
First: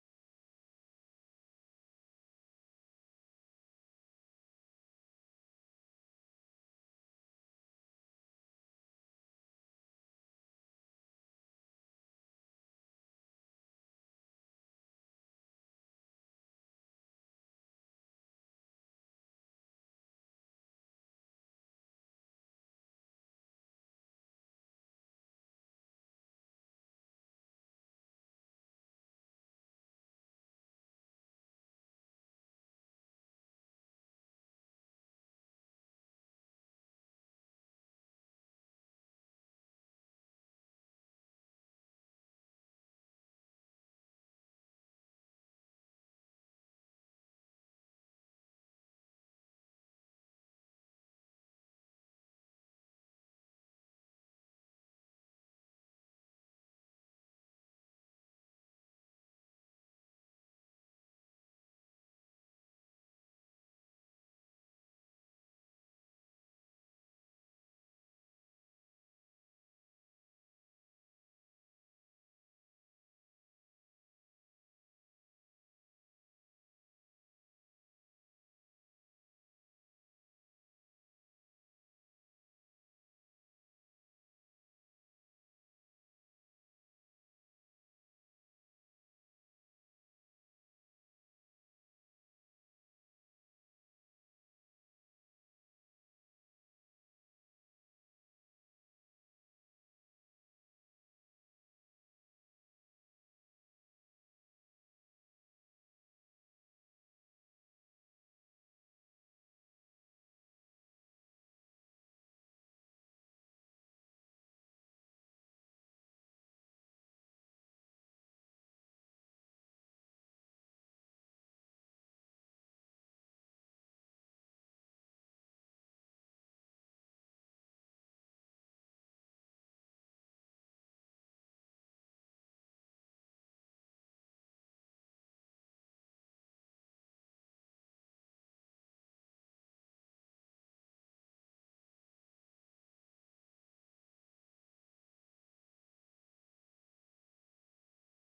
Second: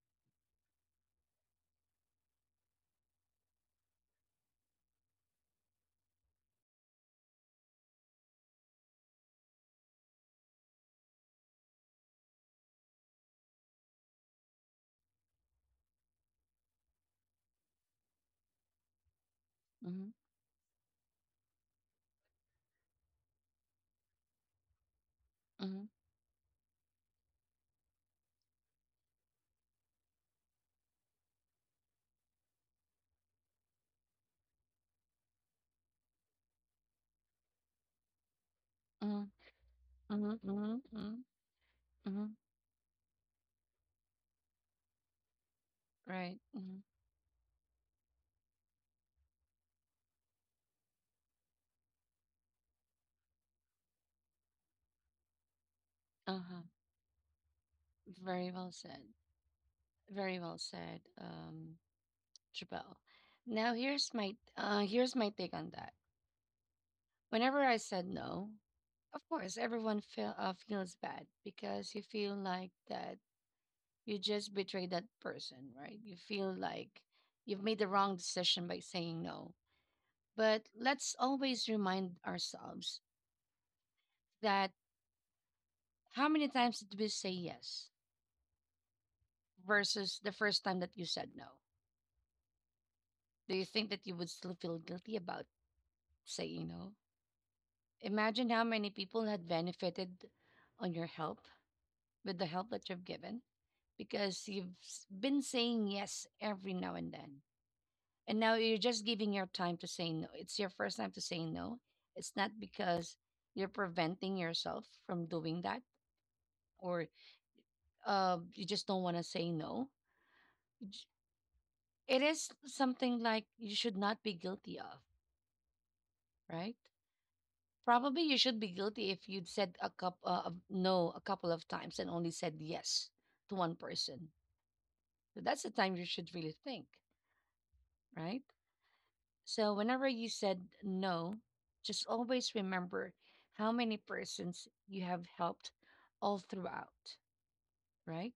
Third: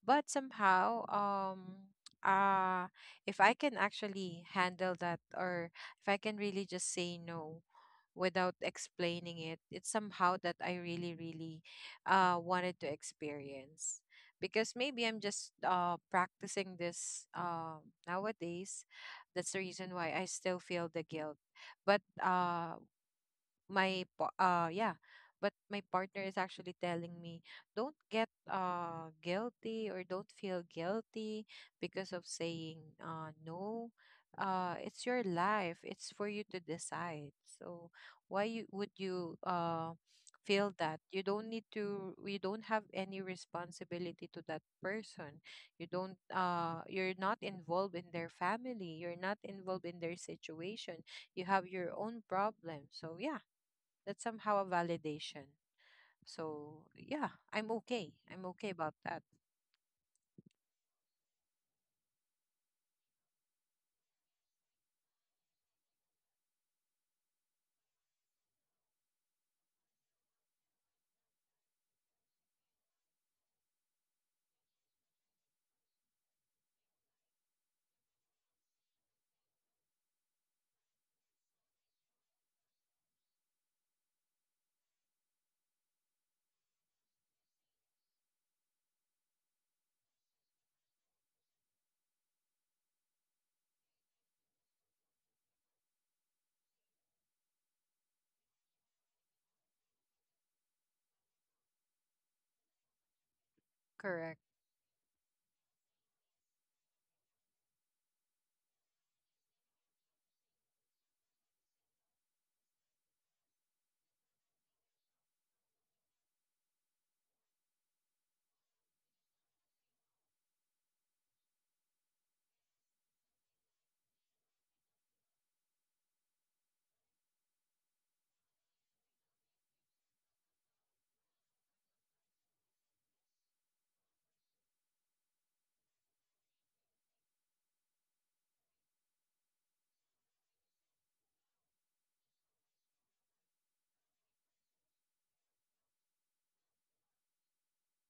Speaker 2: But somehow, uh, if I can actually handle that, or if I can really just say no without explaining it, it's somehow that I really, really wanted to experience. Because maybe I'm just practicing this nowadays. That's the reason
Speaker 1: mhm,
Speaker 2: why I still feel the guilt. But my pa- yeah but my
Speaker 1: mhm,
Speaker 2: partner is actually telling me, don't get guilty, or don't feel guilty because of saying no. It's your life, it's for you to decide. So would
Speaker 1: mhm,
Speaker 2: you
Speaker 1: mhm, mhm,
Speaker 2: feel that
Speaker 1: mhm,
Speaker 2: you don't need
Speaker 1: mhm.
Speaker 2: to, you don't have any responsibility to that person? You
Speaker 1: Right.
Speaker 2: don't,
Speaker 1: Mhm.
Speaker 2: you're not involved in their family, you're not involved in their situation. You have your own problem. So yeah, that's somehow a validation.
Speaker 1: Uh-huh.
Speaker 2: So yeah, I'm okay.
Speaker 1: Very
Speaker 2: I'm
Speaker 1: well
Speaker 2: okay
Speaker 1: said.
Speaker 2: about that.
Speaker 1: Very well said, Jabal. Now here's my take on that. Whenever I said no, of course, everyone feels bad because you feel like that you just betrayed that person, right? You feel like you've made the wrong decision by saying no. But let's always remind ourselves that how many times did we say yes versus the first time that you said no? Do you think that you would still feel guilty about saying no? Imagine how many people had benefited on your help with the help that you've given because
Speaker 2: Correct.
Speaker 1: you've been saying yes every now and then. And now you're just giving your time to say no. It's your first time to say no. It's not because you're preventing yourself from doing that or you just don't want to say no. You j- It is something like you should not be guilty of, right? Probably you should be guilty if you'd said a couple of no a couple of times and only said yes to one person. So that's the time you should really think, right? So whenever you said no, just always remember how many persons you have helped all throughout, right?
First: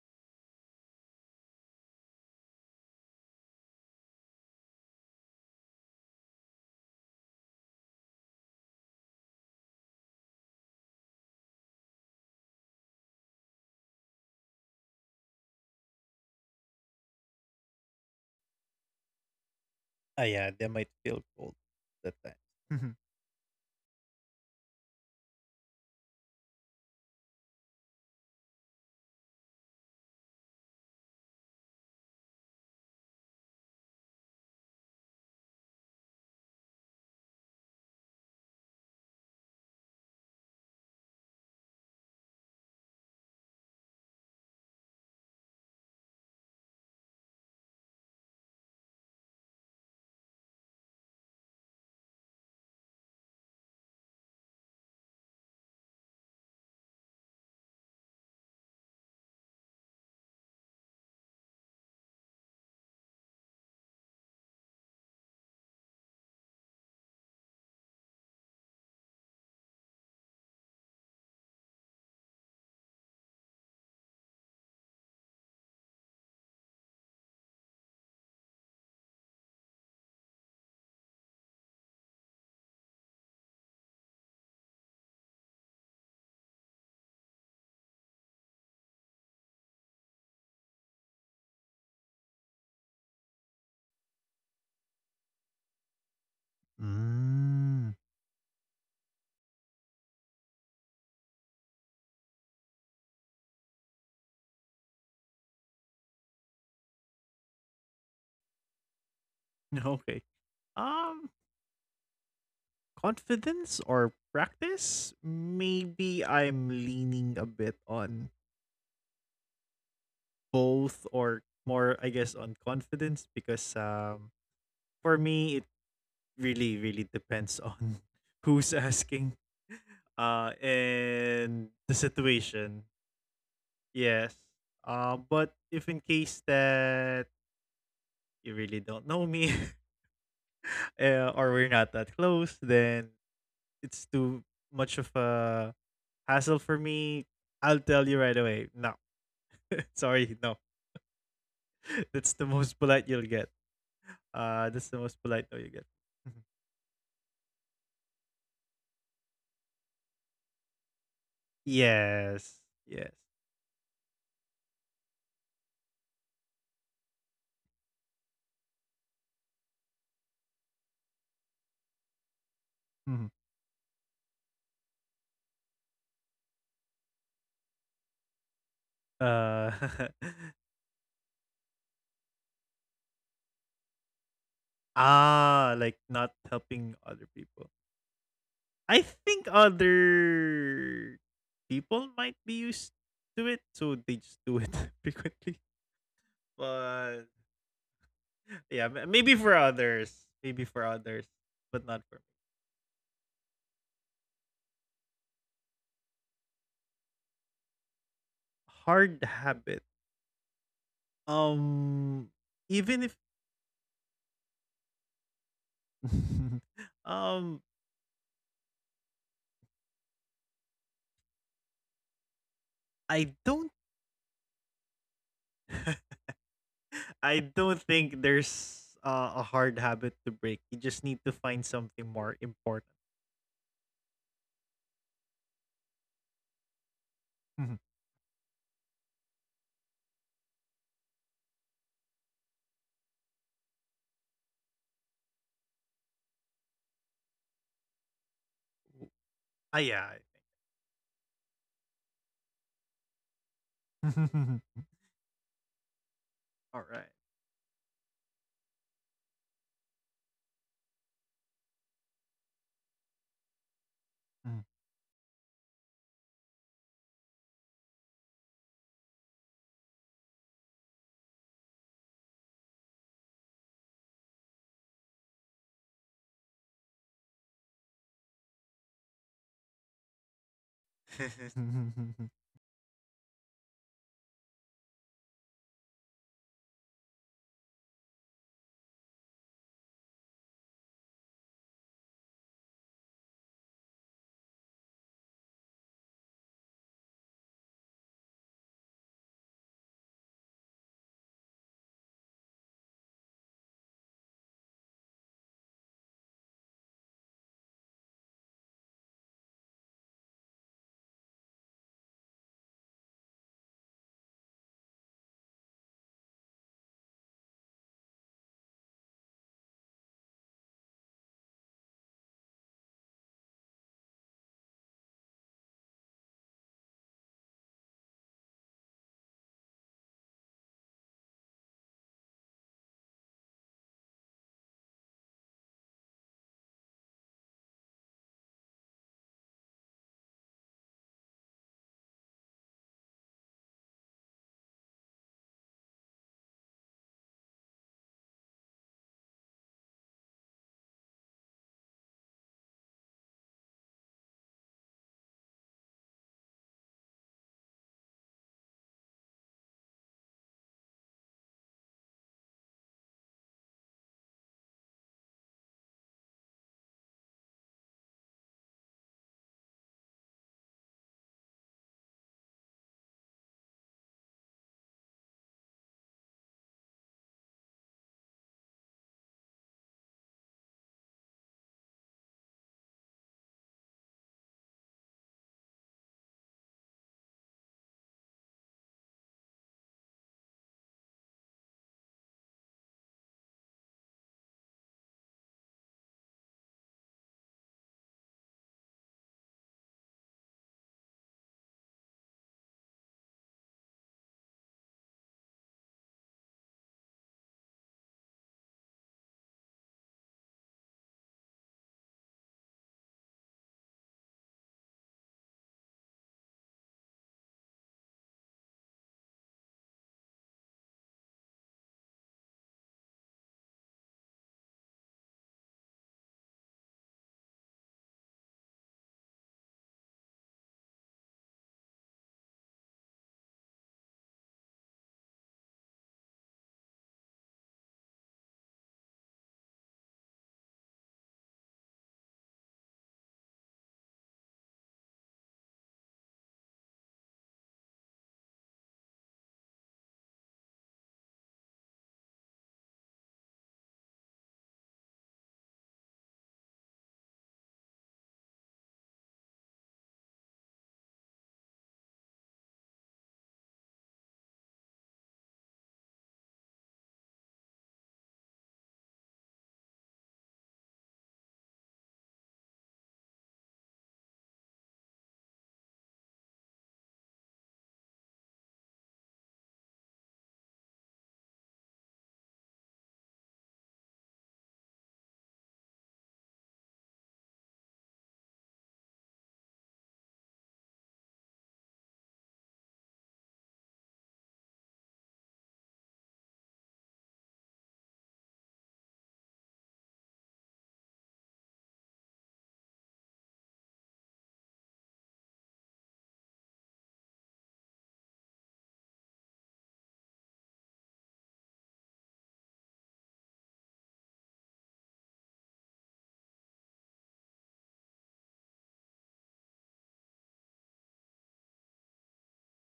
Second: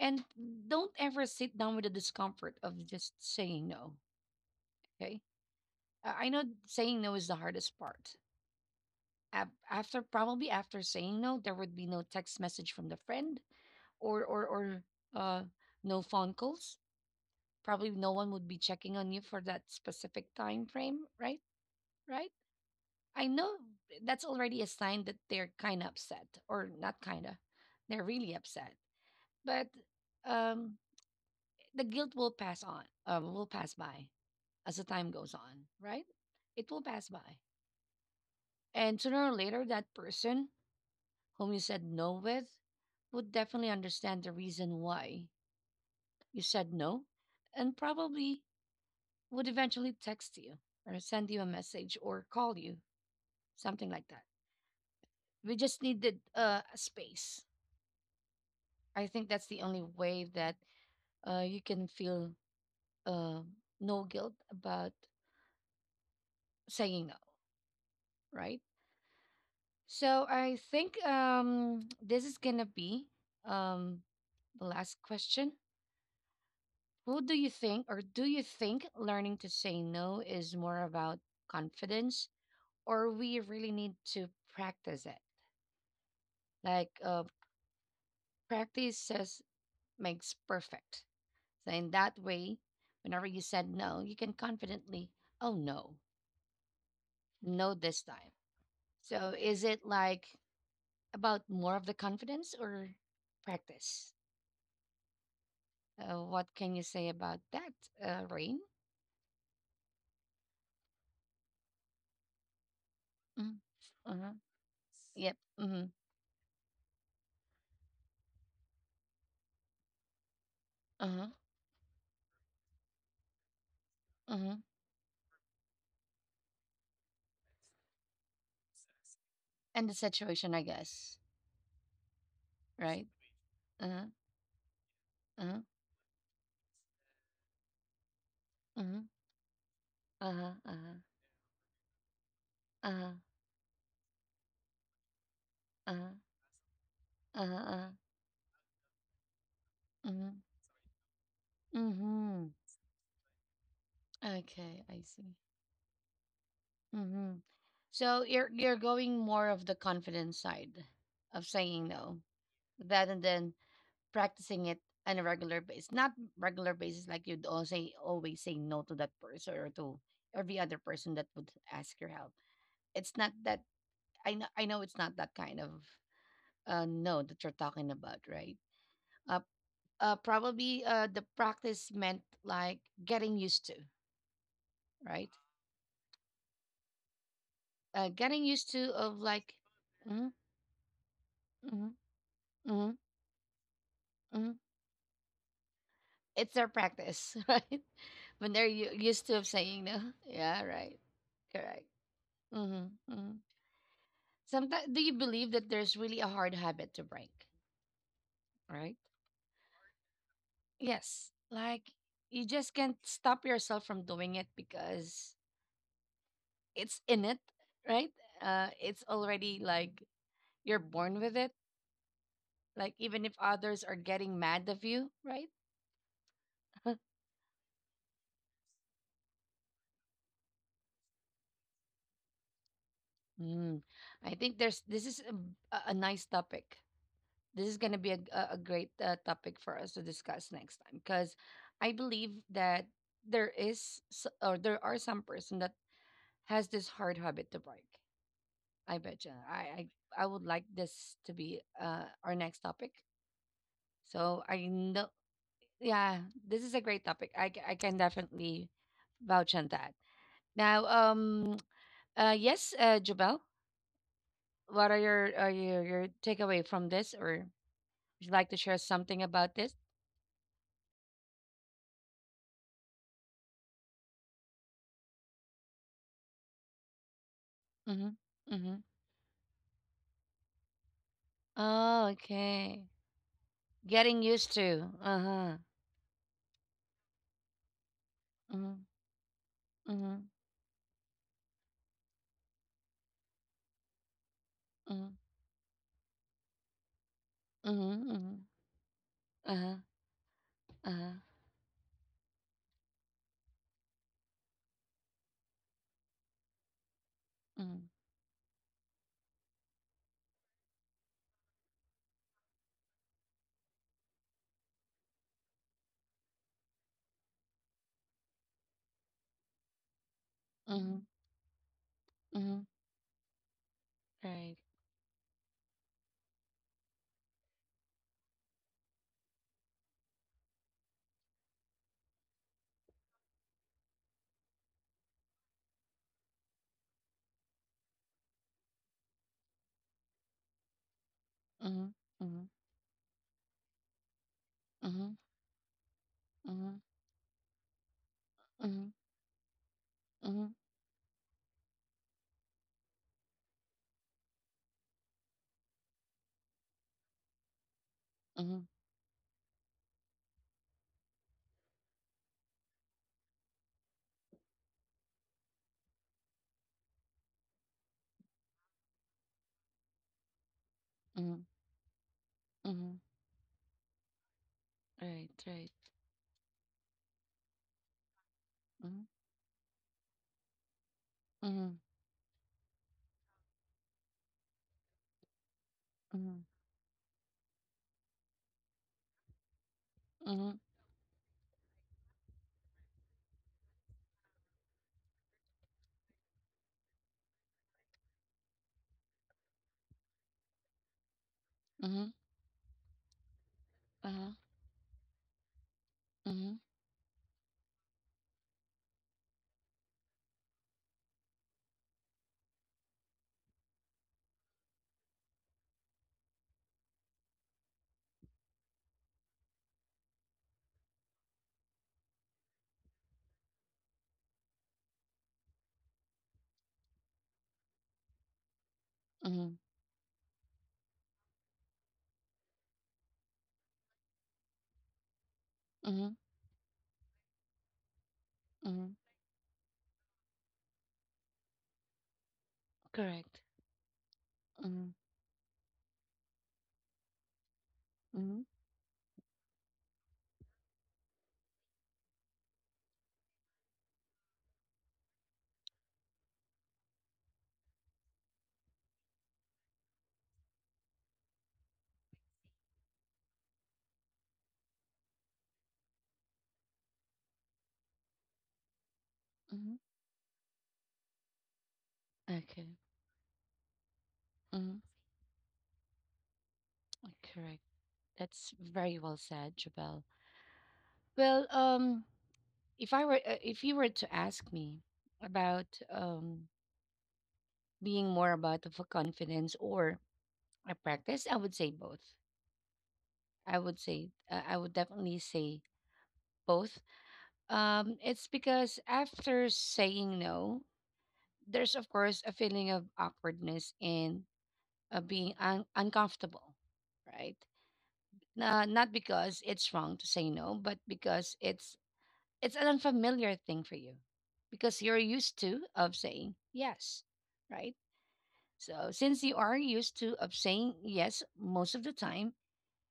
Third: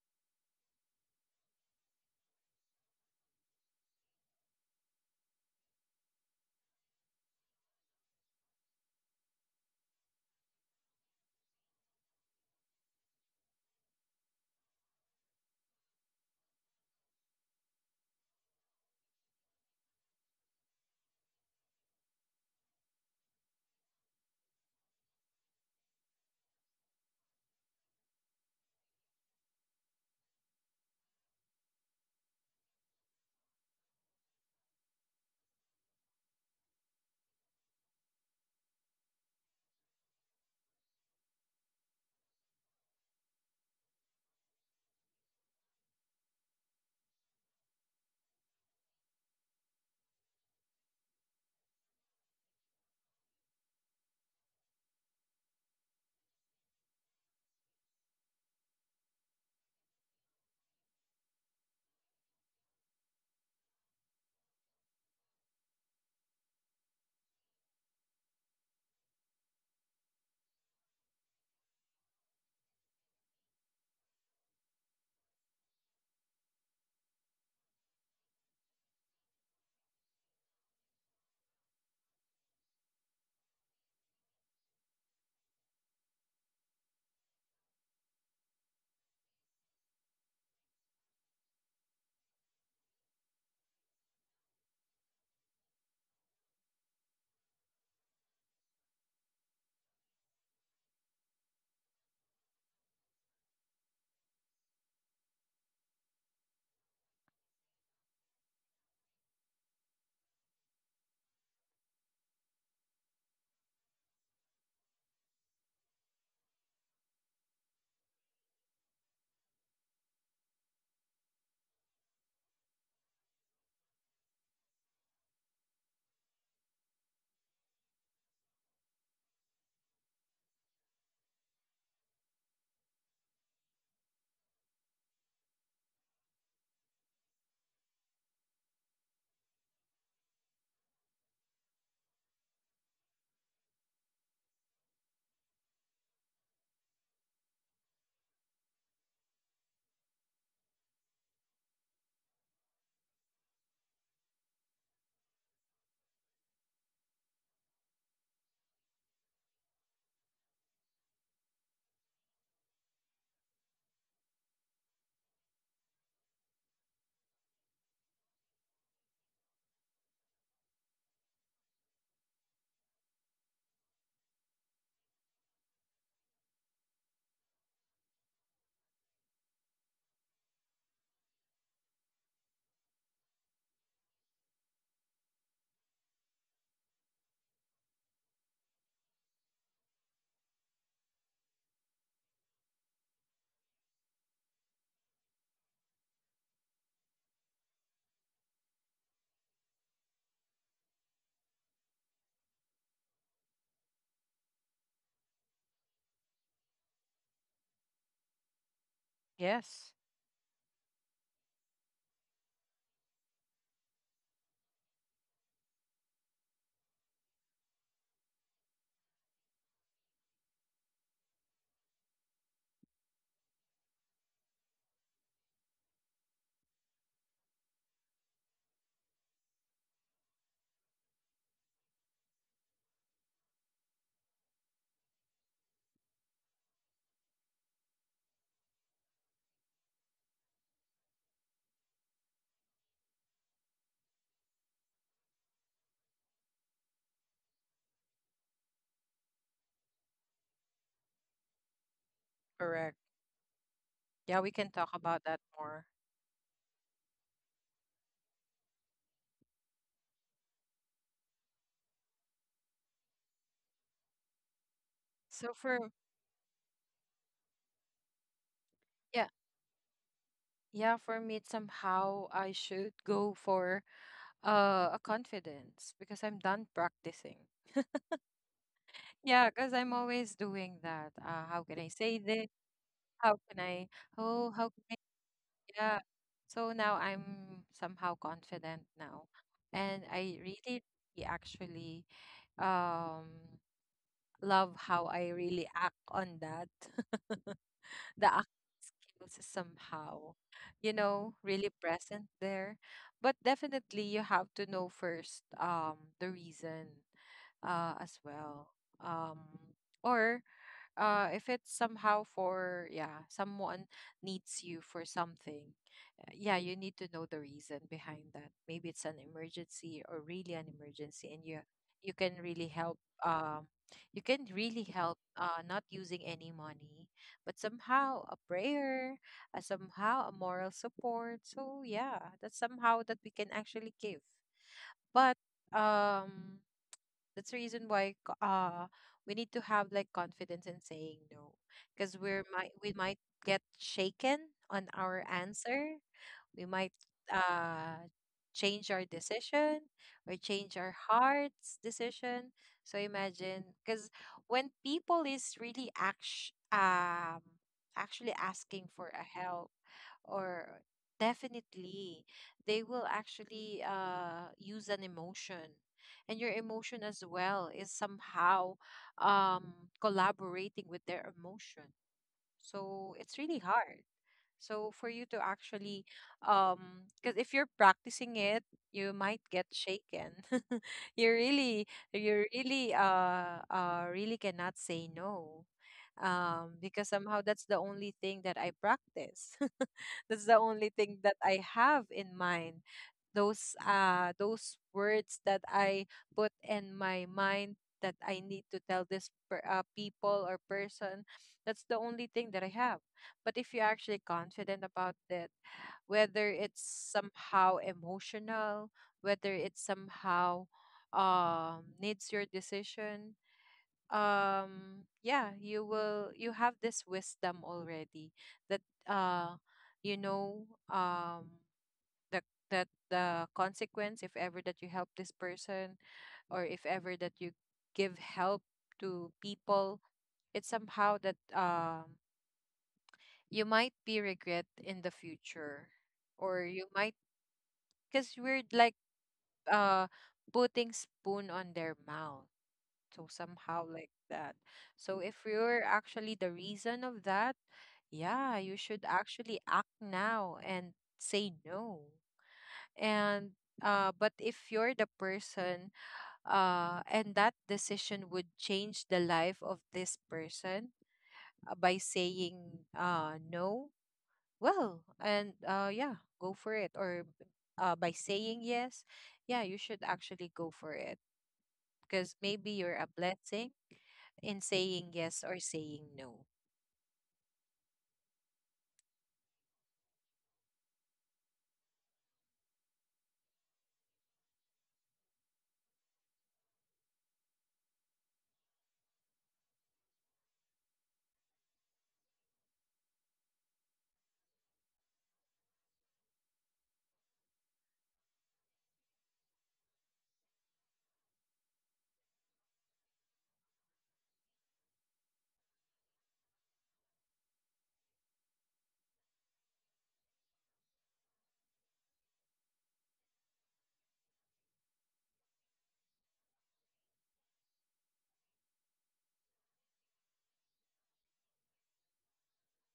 Speaker 1: And don't ever sit down with the discomfort of just saying no, okay? I know saying no is the hardest part. After probably after saying no, there would be no text message from the friend or uh no phone calls. Probably no one would be checking on you for that
Speaker 3: Ah,
Speaker 1: specific
Speaker 3: yeah,
Speaker 1: time
Speaker 3: they might
Speaker 1: frame,
Speaker 3: feel
Speaker 1: right?
Speaker 3: cold that
Speaker 1: Right?
Speaker 3: time. Mhm.
Speaker 1: I know that's already a sign that they're kind of upset, or not kind of, they're really upset. But um, the guilt will pass on, will pass by as the time goes on, right? It will pass by. And sooner or later, that person whom you said no with would definitely understand the reason why you said no and probably would eventually text you or send you a message or call you, something like that. We just needed a space. I think that's the only way that you can feel uh, no guilt about saying no, right? So I think this is gonna be um, the last question. Who do you think, or do you think learning to say no is more about confidence, or we really need to practice it? Like practice says makes perfect. So in that way, whenever you said no, you can confidently, oh no, no
Speaker 3: Mm.
Speaker 1: this time. So is it like about more of the confidence or practice? What can you say about that, Rain?
Speaker 3: Okay. Um,
Speaker 1: Mm,
Speaker 3: confidence or
Speaker 1: uh-huh.
Speaker 3: practice?
Speaker 1: Yep. Mm-hmm.
Speaker 3: Maybe I'm leaning a bit on both
Speaker 1: Uh-huh.
Speaker 3: or more, I guess, on confidence because
Speaker 1: Uh-huh.
Speaker 3: for me, it really, really depends on who's asking
Speaker 1: And the situation, I guess,
Speaker 3: and the situation.
Speaker 1: right? Uh-huh.
Speaker 3: Yes. But
Speaker 1: Uh-huh.
Speaker 3: if in case that you really don't
Speaker 1: Uh-huh.
Speaker 3: know me
Speaker 1: Uh-huh.
Speaker 3: or we're not that close, then
Speaker 1: Uh-huh.
Speaker 3: it's too much of a
Speaker 1: Uh-huh.
Speaker 3: hassle for me.
Speaker 1: Uh-huh.
Speaker 3: I'll
Speaker 1: Uh-huh.
Speaker 3: tell you right away. No.
Speaker 1: Mm-hmm.
Speaker 3: Sorry, no. That's
Speaker 1: Mm-hmm.
Speaker 3: the most polite you'll get. Uh,
Speaker 1: Okay,
Speaker 3: that's
Speaker 1: I
Speaker 3: the most
Speaker 1: see.
Speaker 3: polite no you get. Mhm.
Speaker 1: Mm-hmm. So you're going more of the confident side of saying no.
Speaker 3: Yes.
Speaker 1: That and
Speaker 3: Yes.
Speaker 1: then practicing it on a regular basis, not regular basis, like you'd all say, always say no to that person or to every other person that would ask your help. It's not
Speaker 3: Mm-hmm.
Speaker 1: that I know. I know it's not that kind of no that you're talking about, right? Uh,
Speaker 3: Uh
Speaker 1: probably the practice meant like getting used to, right?
Speaker 3: ah, like not helping other people.
Speaker 1: Getting used
Speaker 3: I
Speaker 1: to of
Speaker 3: think
Speaker 1: like, mm-hmm,
Speaker 3: other
Speaker 1: mm-hmm,
Speaker 3: people might be used
Speaker 1: mm-hmm,
Speaker 3: to it, so they just do
Speaker 1: mm-hmm.
Speaker 3: it frequently.
Speaker 1: It's their
Speaker 3: But
Speaker 1: practice, right? When they're
Speaker 3: yeah,
Speaker 1: used to of saying no. Yeah,
Speaker 3: maybe
Speaker 1: right.
Speaker 3: for others,
Speaker 1: Correct.
Speaker 3: but not for me.
Speaker 1: Mm-hmm, mm-hmm. Sometimes, do you believe that there's really a hard habit to break, right?
Speaker 3: Hard
Speaker 2: Yes,
Speaker 3: habit.
Speaker 1: Yes. Like, you just
Speaker 3: Um,
Speaker 1: can't stop
Speaker 3: even if
Speaker 1: yourself from doing it because it's in it, right?
Speaker 3: um,
Speaker 1: It's already like you're born with it. Like, even if others
Speaker 3: I
Speaker 1: are
Speaker 3: don't,
Speaker 1: getting mad of you, right?
Speaker 3: I don't think there's a hard habit to break. You just need to find something more important.
Speaker 1: Mm. I think there's this is a nice topic. This is going to be a, a a great topic for us to discuss next time because I believe that there is s- or there are some person that has this hard habit to break. I bet you. I
Speaker 3: Ah,
Speaker 1: would
Speaker 3: yeah.
Speaker 1: like this to be our next topic.
Speaker 2: correct. Yeah,
Speaker 1: So
Speaker 2: we
Speaker 1: I
Speaker 2: can talk
Speaker 1: know,
Speaker 2: about that more.
Speaker 1: yeah, this is a great topic.
Speaker 3: All right.
Speaker 1: I can definitely vouch on that. Now, yes, Jabel, what are your are
Speaker 2: So
Speaker 1: your
Speaker 2: for
Speaker 1: your takeaway from this, or would you like to share something
Speaker 2: yeah,
Speaker 1: about this?
Speaker 2: yeah, for me it's somehow I should go for a confidence, because I'm done practicing.
Speaker 1: Mm-hmm. Mm-hmm.
Speaker 2: Yeah, because I'm always doing that. How can I
Speaker 1: Oh,
Speaker 2: say this?
Speaker 1: okay.
Speaker 2: How can I?
Speaker 1: Getting
Speaker 2: Oh,
Speaker 1: used
Speaker 2: how can
Speaker 1: to.
Speaker 2: I?
Speaker 1: Uh huh.
Speaker 2: Yeah. So now I'm somehow
Speaker 1: Mm-hmm.
Speaker 2: confident now, and
Speaker 1: Mm-hmm.
Speaker 2: I really, really actually um love how I really act on that.
Speaker 1: Mm-hmm.
Speaker 2: The
Speaker 1: Mm-hmm.
Speaker 2: acting skills is
Speaker 1: Uh huh.
Speaker 2: somehow, you
Speaker 1: Uh huh.
Speaker 2: know, really present there. But definitely you have to know first the reason as well. Um or if it's somehow for, yeah, someone needs you for something. Yeah, you need to know the reason behind that. Maybe it's an emergency or really an
Speaker 1: Mm-hmm.
Speaker 2: emergency, and you can
Speaker 1: Mhm.
Speaker 2: really help. Um, you can
Speaker 1: Right.
Speaker 2: really help. Not using any money, but somehow a prayer, somehow a moral support. So yeah, that's somehow that we can actually give. But um, that's the reason why we need to have like confidence in saying no,
Speaker 1: Mhm.
Speaker 2: because we're
Speaker 1: Mhm.
Speaker 2: might we might get shaken on
Speaker 1: Mhm.
Speaker 2: our answer. We
Speaker 1: Mhm.
Speaker 2: might uh change
Speaker 1: Mhm.
Speaker 2: our decision or
Speaker 1: Mhm.
Speaker 2: change our heart's decision. So imagine, because when people is really actually
Speaker 1: Mhm.
Speaker 2: asking for a help, or definitely they will actually use an emotion, and your emotion as well is somehow um collaborating with their
Speaker 1: Mhm.
Speaker 2: emotion.
Speaker 1: Mhm.
Speaker 2: So it's really hard, so for you
Speaker 1: Right.
Speaker 2: to
Speaker 1: Right.
Speaker 2: actually, because if you're practicing it,
Speaker 1: Mhm.
Speaker 2: you might get shaken. you
Speaker 1: Mhm.
Speaker 2: really, you really, really cannot say no.
Speaker 1: Mhm.
Speaker 2: Because somehow that's the only thing that I practice. That's the
Speaker 1: Mhm.
Speaker 2: only thing that I have in mind. Those words that I put in my mind that I need to tell this people or person. That's the
Speaker 1: Mhm.
Speaker 2: only thing that I have. But if you're actually
Speaker 1: Uh-huh.
Speaker 2: confident about it, whether
Speaker 1: Mhm.
Speaker 2: it's somehow emotional, whether it somehow needs your decision, yeah, you will. You have this wisdom already that, uh, you know um, the the consequence if ever that you help this person, or if ever that you give help to
Speaker 1: Mhm.
Speaker 2: people. It's somehow that you might be regret in the future,
Speaker 1: Mhm.
Speaker 2: or you might, because we're like
Speaker 1: Mhm.
Speaker 2: uh putting spoon on their mouth, so
Speaker 1: Correct.
Speaker 2: somehow like that.
Speaker 1: Mhm.
Speaker 2: So if you're actually the reason of that,
Speaker 1: Mhm.
Speaker 2: yeah, you should actually act now and say no. And but if you're the person, and that decision would change the life of this person, by saying no, well, and yeah, go for it. Or by saying yes, yeah, you
Speaker 1: Mhm.
Speaker 2: should actually go for it, because maybe
Speaker 1: Okay.
Speaker 2: you're a blessing in
Speaker 1: Mhm.
Speaker 2: saying yes or saying no.
Speaker 1: Correct. That's very well said, Jabel. Well, if you were to ask me about being more about of a confidence or a practice, I would say both. I would definitely say both. It's because after saying no, there's of course a feeling of awkwardness and being uncomfortable, right? Not because it's wrong to say no, but because it's an unfamiliar thing for you, because you're used to of saying yes, right? So since you are used to of saying yes most of the time,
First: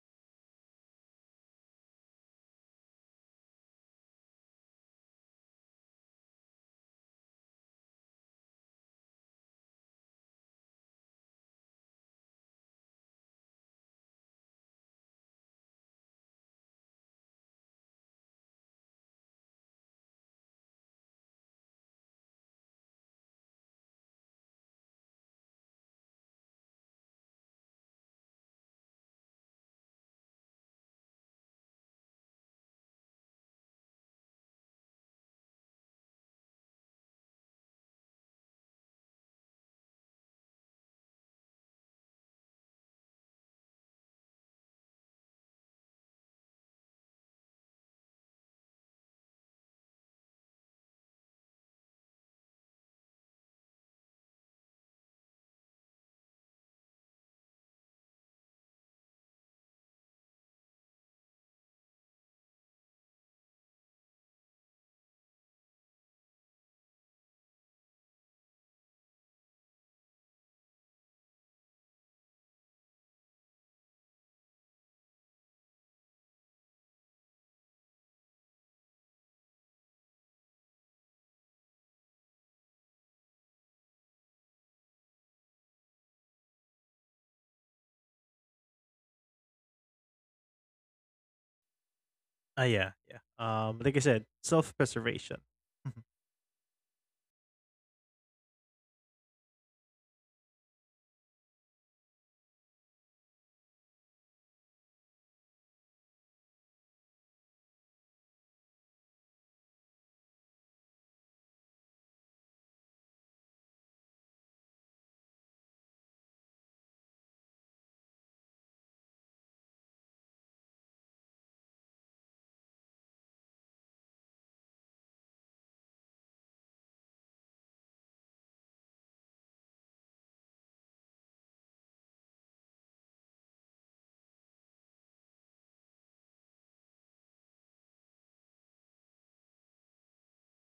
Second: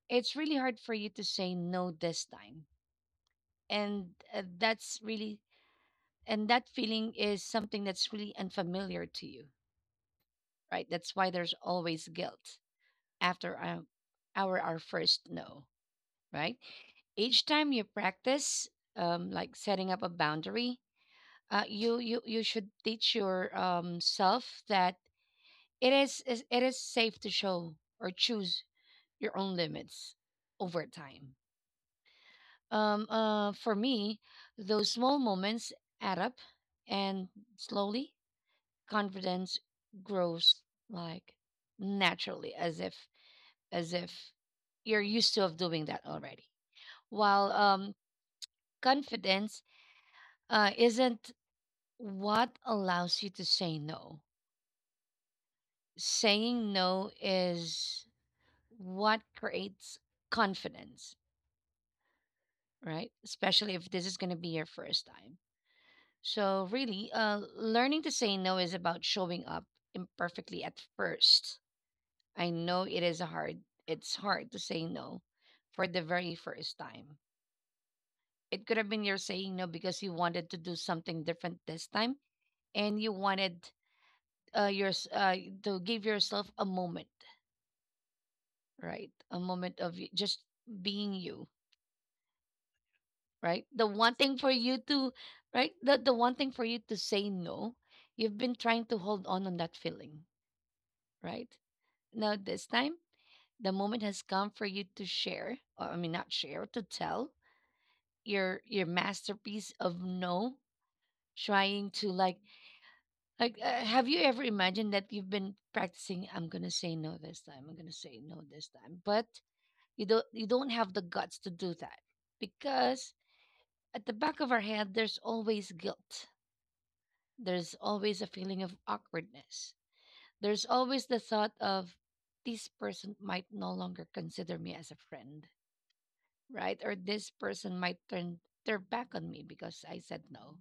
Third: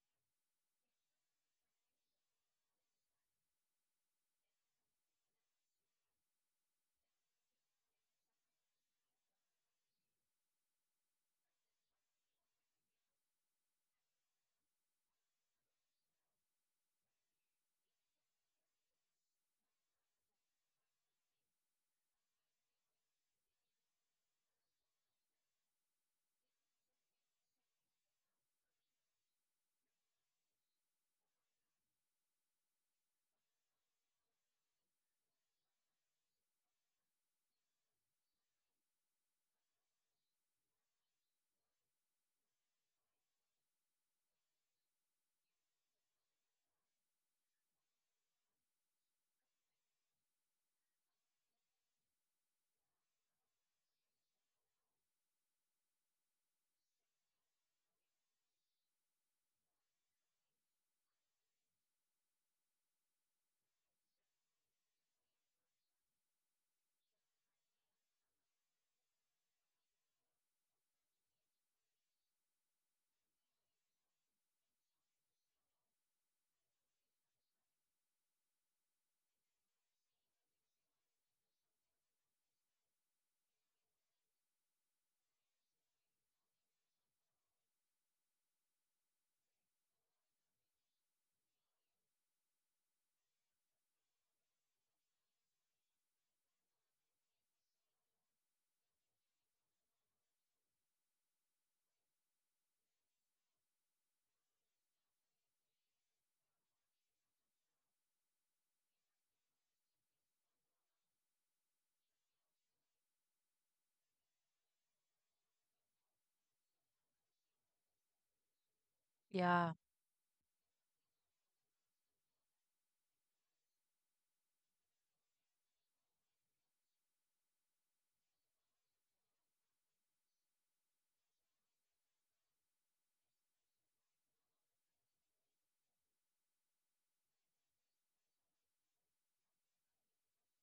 Speaker 1: it's really hard for you to say no this time and that's really and that feeling is something that's really unfamiliar to you, right? That's why there's always guilt after our first no, right? Each time you practice like setting up a boundary, you should teach your self that it is safe to show or choose your own limits over time. For me, those small moments add up, and slowly confidence grows, like naturally, as if you're used to of doing that already. While confidence isn't what allows you to say no. Saying no is what creates confidence, right? Especially if this is going to be your first time. So, really, learning to say no is about showing up imperfectly at first. I know it is hard. It's hard to say no for the very first time. It could have been you're saying no because you wanted to do something different this time, and you wanted uh, your, s- uh, to give yourself a moment, right? A moment of just being you,
Speaker 3: Ah, yeah, yeah.
Speaker 1: right?
Speaker 3: Like I
Speaker 1: The
Speaker 3: said,
Speaker 1: one thing for you to,
Speaker 3: self-preservation.
Speaker 1: right?
Speaker 3: Mhm,
Speaker 1: The one thing for you to say no, you've been trying to hold on that feeling, right? Now, this time, the moment has come for you to share, or I mean, not share, to tell your masterpiece of no. Trying to like, have you ever imagined that you've been practicing? I'm gonna say no this time. I'm gonna say no this time, but
Speaker 2: Yeah,
Speaker 1: you don't have the guts to do that because at the back of our head, there's always guilt. There's always a feeling of awkwardness. There's always the thought of, this person might no longer consider me as a friend, right? Or this person might turn their back on me because I said no.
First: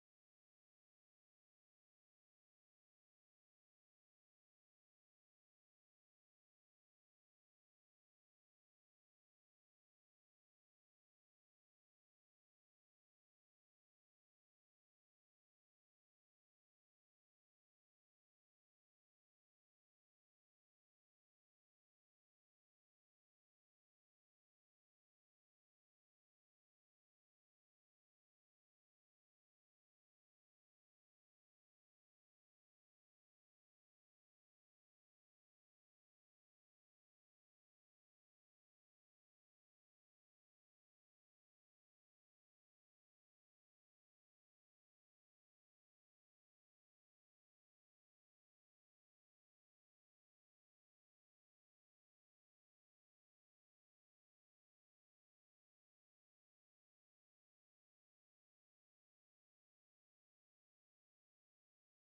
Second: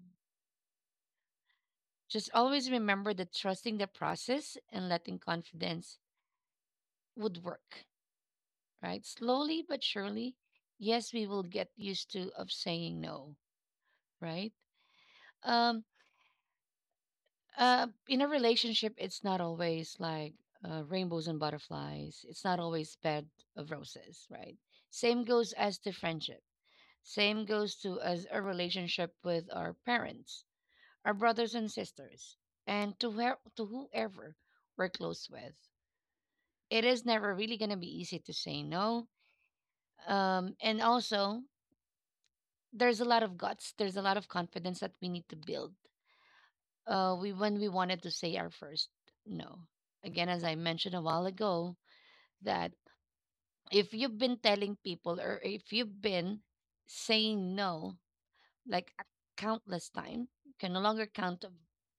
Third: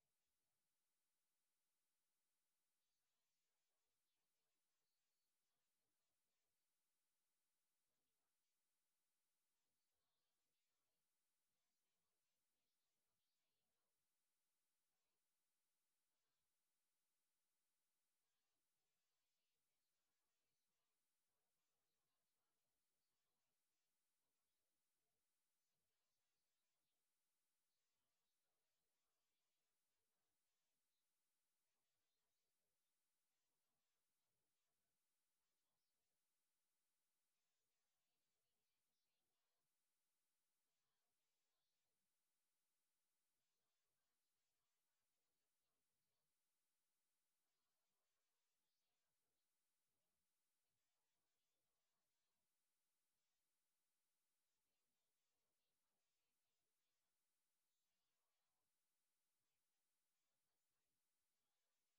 Speaker 1: Just always remember that trusting the process and letting confidence would work, right? Slowly but surely, yes, we will get used to of saying no, right? Um, in a relationship, it's not always like rainbows and butterflies. It's not always bed of roses, right? Same goes as to friendship. Same goes to as a relationship with our parents, our brothers and sisters, and to, where, to whoever we're close with. It is never really going to be easy to say no. And also, there's a lot of guts, there's a lot of confidence that we need to build, when we wanted to say our first no. Again, as I mentioned a while ago, that if you've been telling people or if you've been saying no like a countless time, you can no longer count of,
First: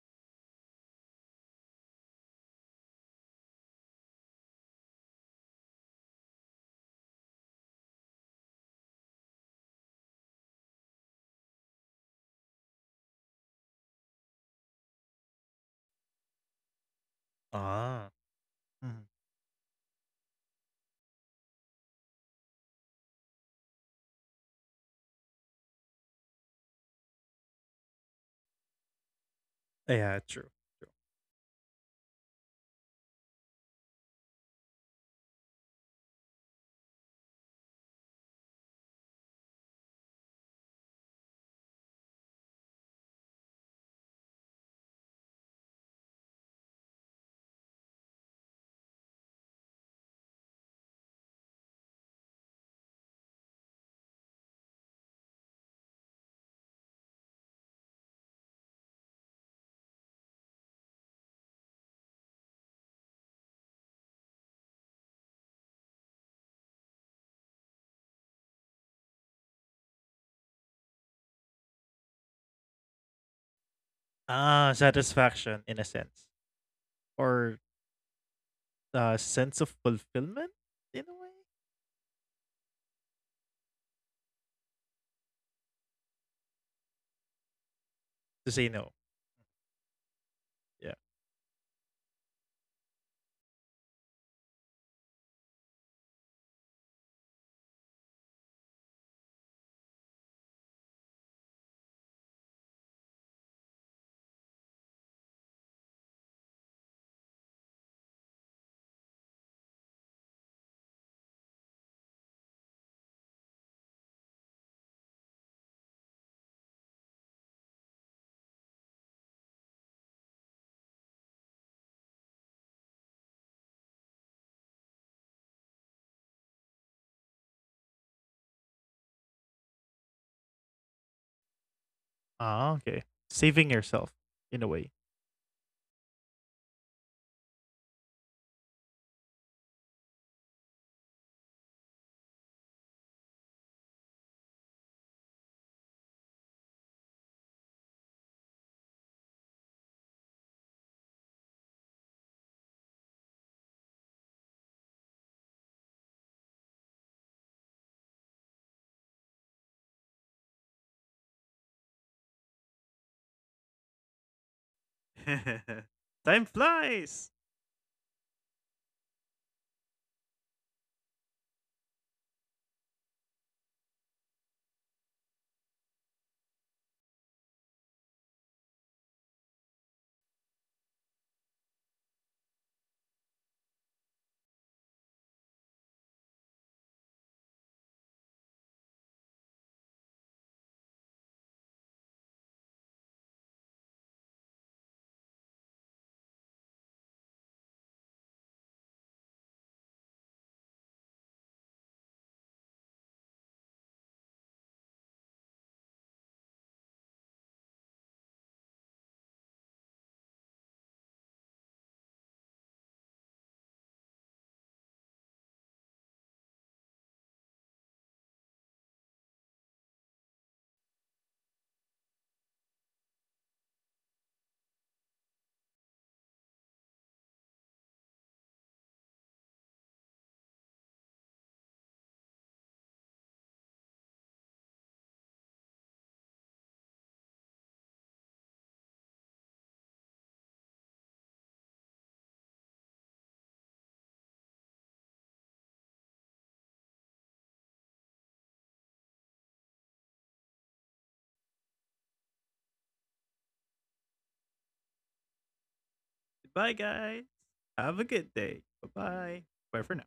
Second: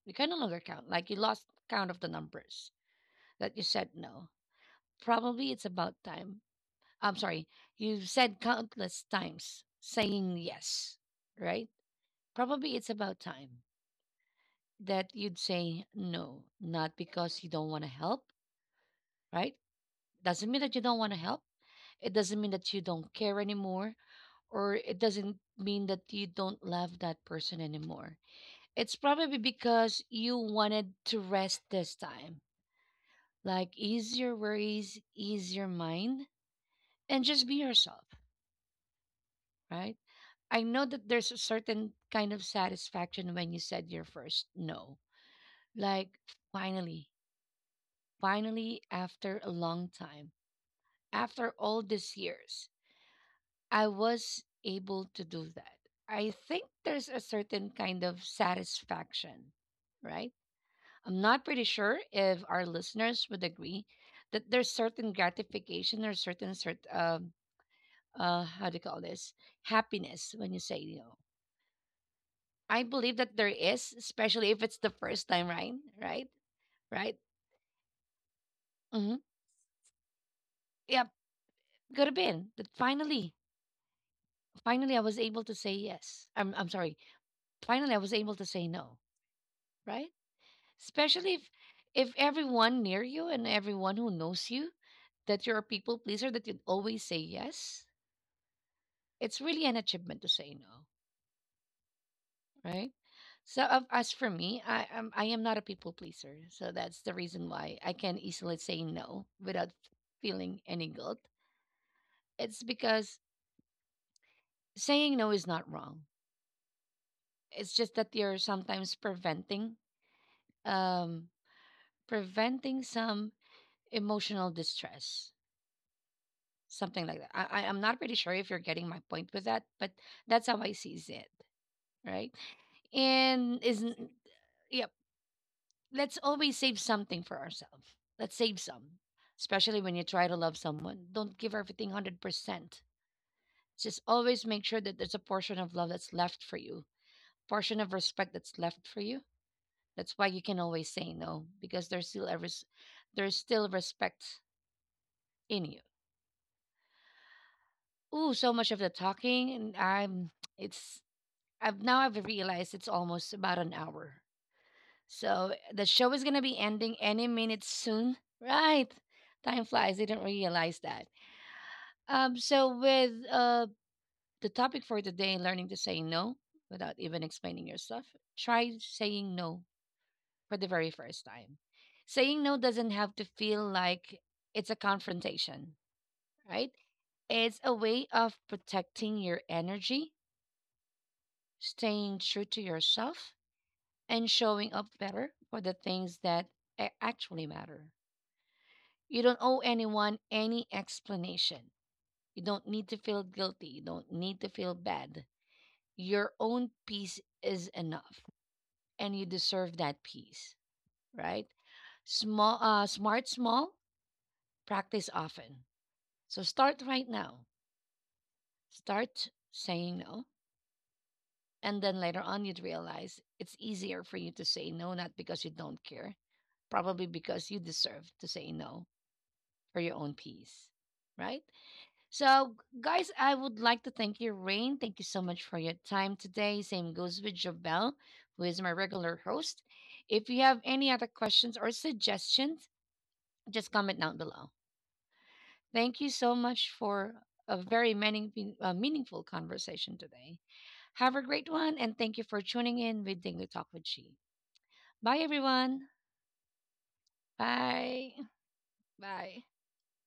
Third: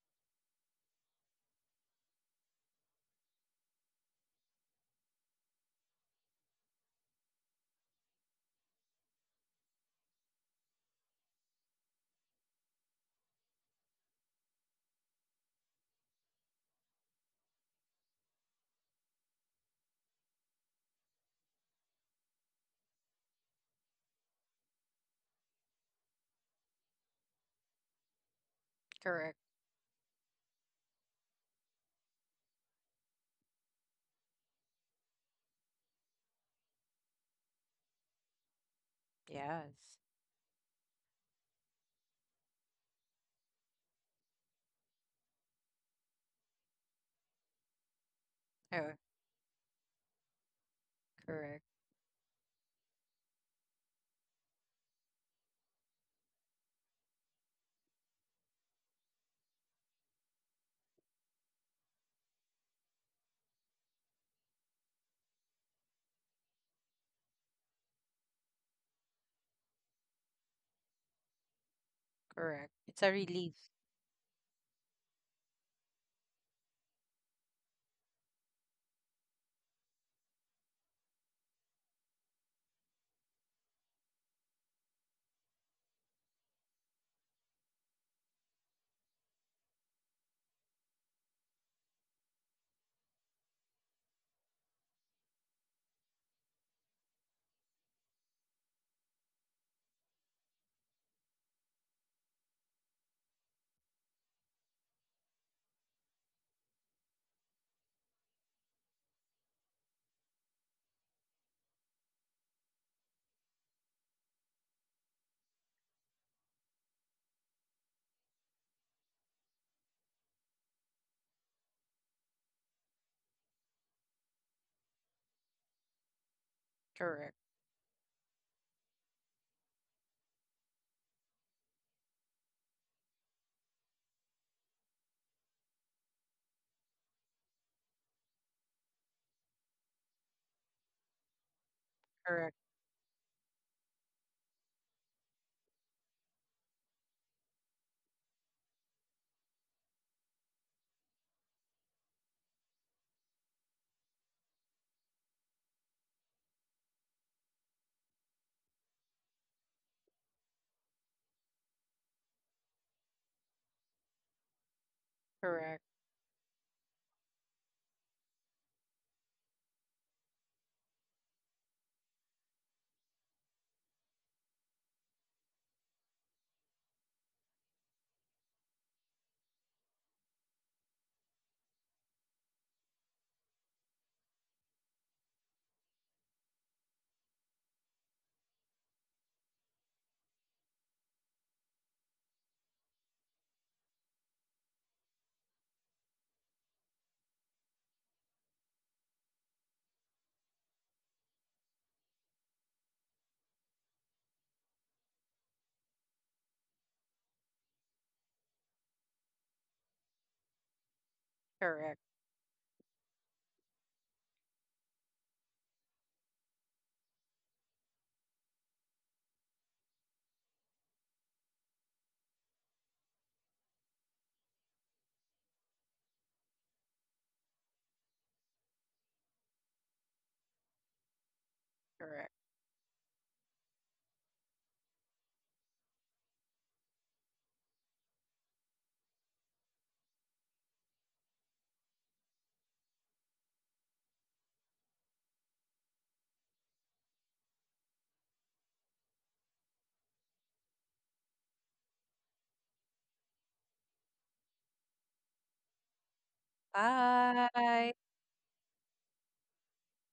Speaker 1: you can no longer count, like you lost count of the numbers that you said no. Probably it's about time. I'm sorry, you've said countless times saying yes, right? Probably it's about time that you'd say no, not because you don't want to
Speaker 3: ah,
Speaker 1: help,
Speaker 3: mhm.
Speaker 1: right? Doesn't mean that you don't want to help. It doesn't mean that you don't care anymore, or it doesn't mean that you don't love that person anymore. It's
Speaker 2: correct.
Speaker 1: probably because
Speaker 3: Yeah,
Speaker 1: you
Speaker 3: true.
Speaker 1: wanted to rest this time. Like, ease your worries, ease your mind, and just be yourself.
Speaker 2: Yes.
Speaker 1: Right? I know that there's a certain kind of satisfaction when you said your first no. Like, finally, finally,
Speaker 2: Oh,
Speaker 1: after a long time, after
Speaker 2: correct.
Speaker 1: all these years, I was able to do that. I think there's a certain kind of satisfaction, right? I'm not pretty sure if our listeners would agree that there's certain gratification or certain, how do you call this? Happiness when you say no.
Speaker 2: Correct.
Speaker 1: I
Speaker 2: It's a
Speaker 1: believe that
Speaker 2: relief.
Speaker 1: there is, especially if
Speaker 3: Ah,
Speaker 1: it's the first time,
Speaker 3: satisfaction in
Speaker 1: right?
Speaker 3: a sense.
Speaker 1: Right? Right?
Speaker 3: Or
Speaker 1: Mm-hmm.
Speaker 3: sense of fulfillment in a
Speaker 1: Yep.
Speaker 3: way.
Speaker 1: Could have been that. Finally, finally, I was able to say yes. I'm sorry. Finally, I was able to
Speaker 3: To say
Speaker 1: say
Speaker 3: no.
Speaker 1: no, right?
Speaker 3: Yeah.
Speaker 1: Especially if everyone near you and everyone who knows you that you're a people pleaser, that you'd always say yes, it's really an achievement to say no. Right? So of as for me, I am not a people pleaser, so that's the reason why I can easily say no without feeling any guilt. It's because saying no is not wrong. It's just that you're sometimes preventing um preventing some emotional distress, something like
Speaker 2: Correct.
Speaker 1: that. I'm not pretty sure if you're getting my point with that, but that's how I sees it, right?
Speaker 3: Ah, okay.
Speaker 1: And
Speaker 3: Saving
Speaker 1: isn't,
Speaker 3: yourself in a way.
Speaker 1: yep. Let's always save something for ourselves. Let's save some, especially when you try to love someone. Don't give everything
Speaker 2: Correct.
Speaker 1: 100%. Just always make sure that there's a portion of love that's left for you, portion of respect that's left for you. That's why you can always say no because there's still respect in you. Ooh, so much of the talking and I'm, it's, I've realized it's almost about an hour. So eh,
Speaker 2: Correct.
Speaker 1: the show is going to
Speaker 3: Time
Speaker 1: be ending any
Speaker 3: flies.
Speaker 1: minute soon. Right. Time flies. I didn't realize that. So with the topic for today, learning to say no without even explaining yourself, try saying no for the very first time. Saying no doesn't have to feel like it's a confrontation, right? It's a way of protecting your energy, staying true to yourself, and showing up better for the things that actually matter. You don't owe anyone any explanation. You don't need to feel guilty. You don't need to feel bad. Your own peace is enough, and you deserve that peace, right?
Speaker 2: Correct.
Speaker 1: Small, smart, small, practice often. So start right now. Start saying no, and then later on you'd realize it's easier for you to say no, not because you don't care, probably because you deserve to say no for your own peace, right?
Speaker 2: Correct.
Speaker 1: So, guys, I would like to thank you, Rain. Thank you so much for your time today. Same goes with Jabel, who is my regular host. If you have any other questions or suggestions, just comment down below. Thank you so much for a very many meaningful conversation today. Have a great one, and thank you for tuning in with Dingo Talk with She. Bye, everyone.
Speaker 3: Bye, guys.
Speaker 2: Bye.
Speaker 3: Have a
Speaker 1: Bye.
Speaker 3: good day. Bye bye.
Speaker 1: Bye.
Speaker 3: Bye for now.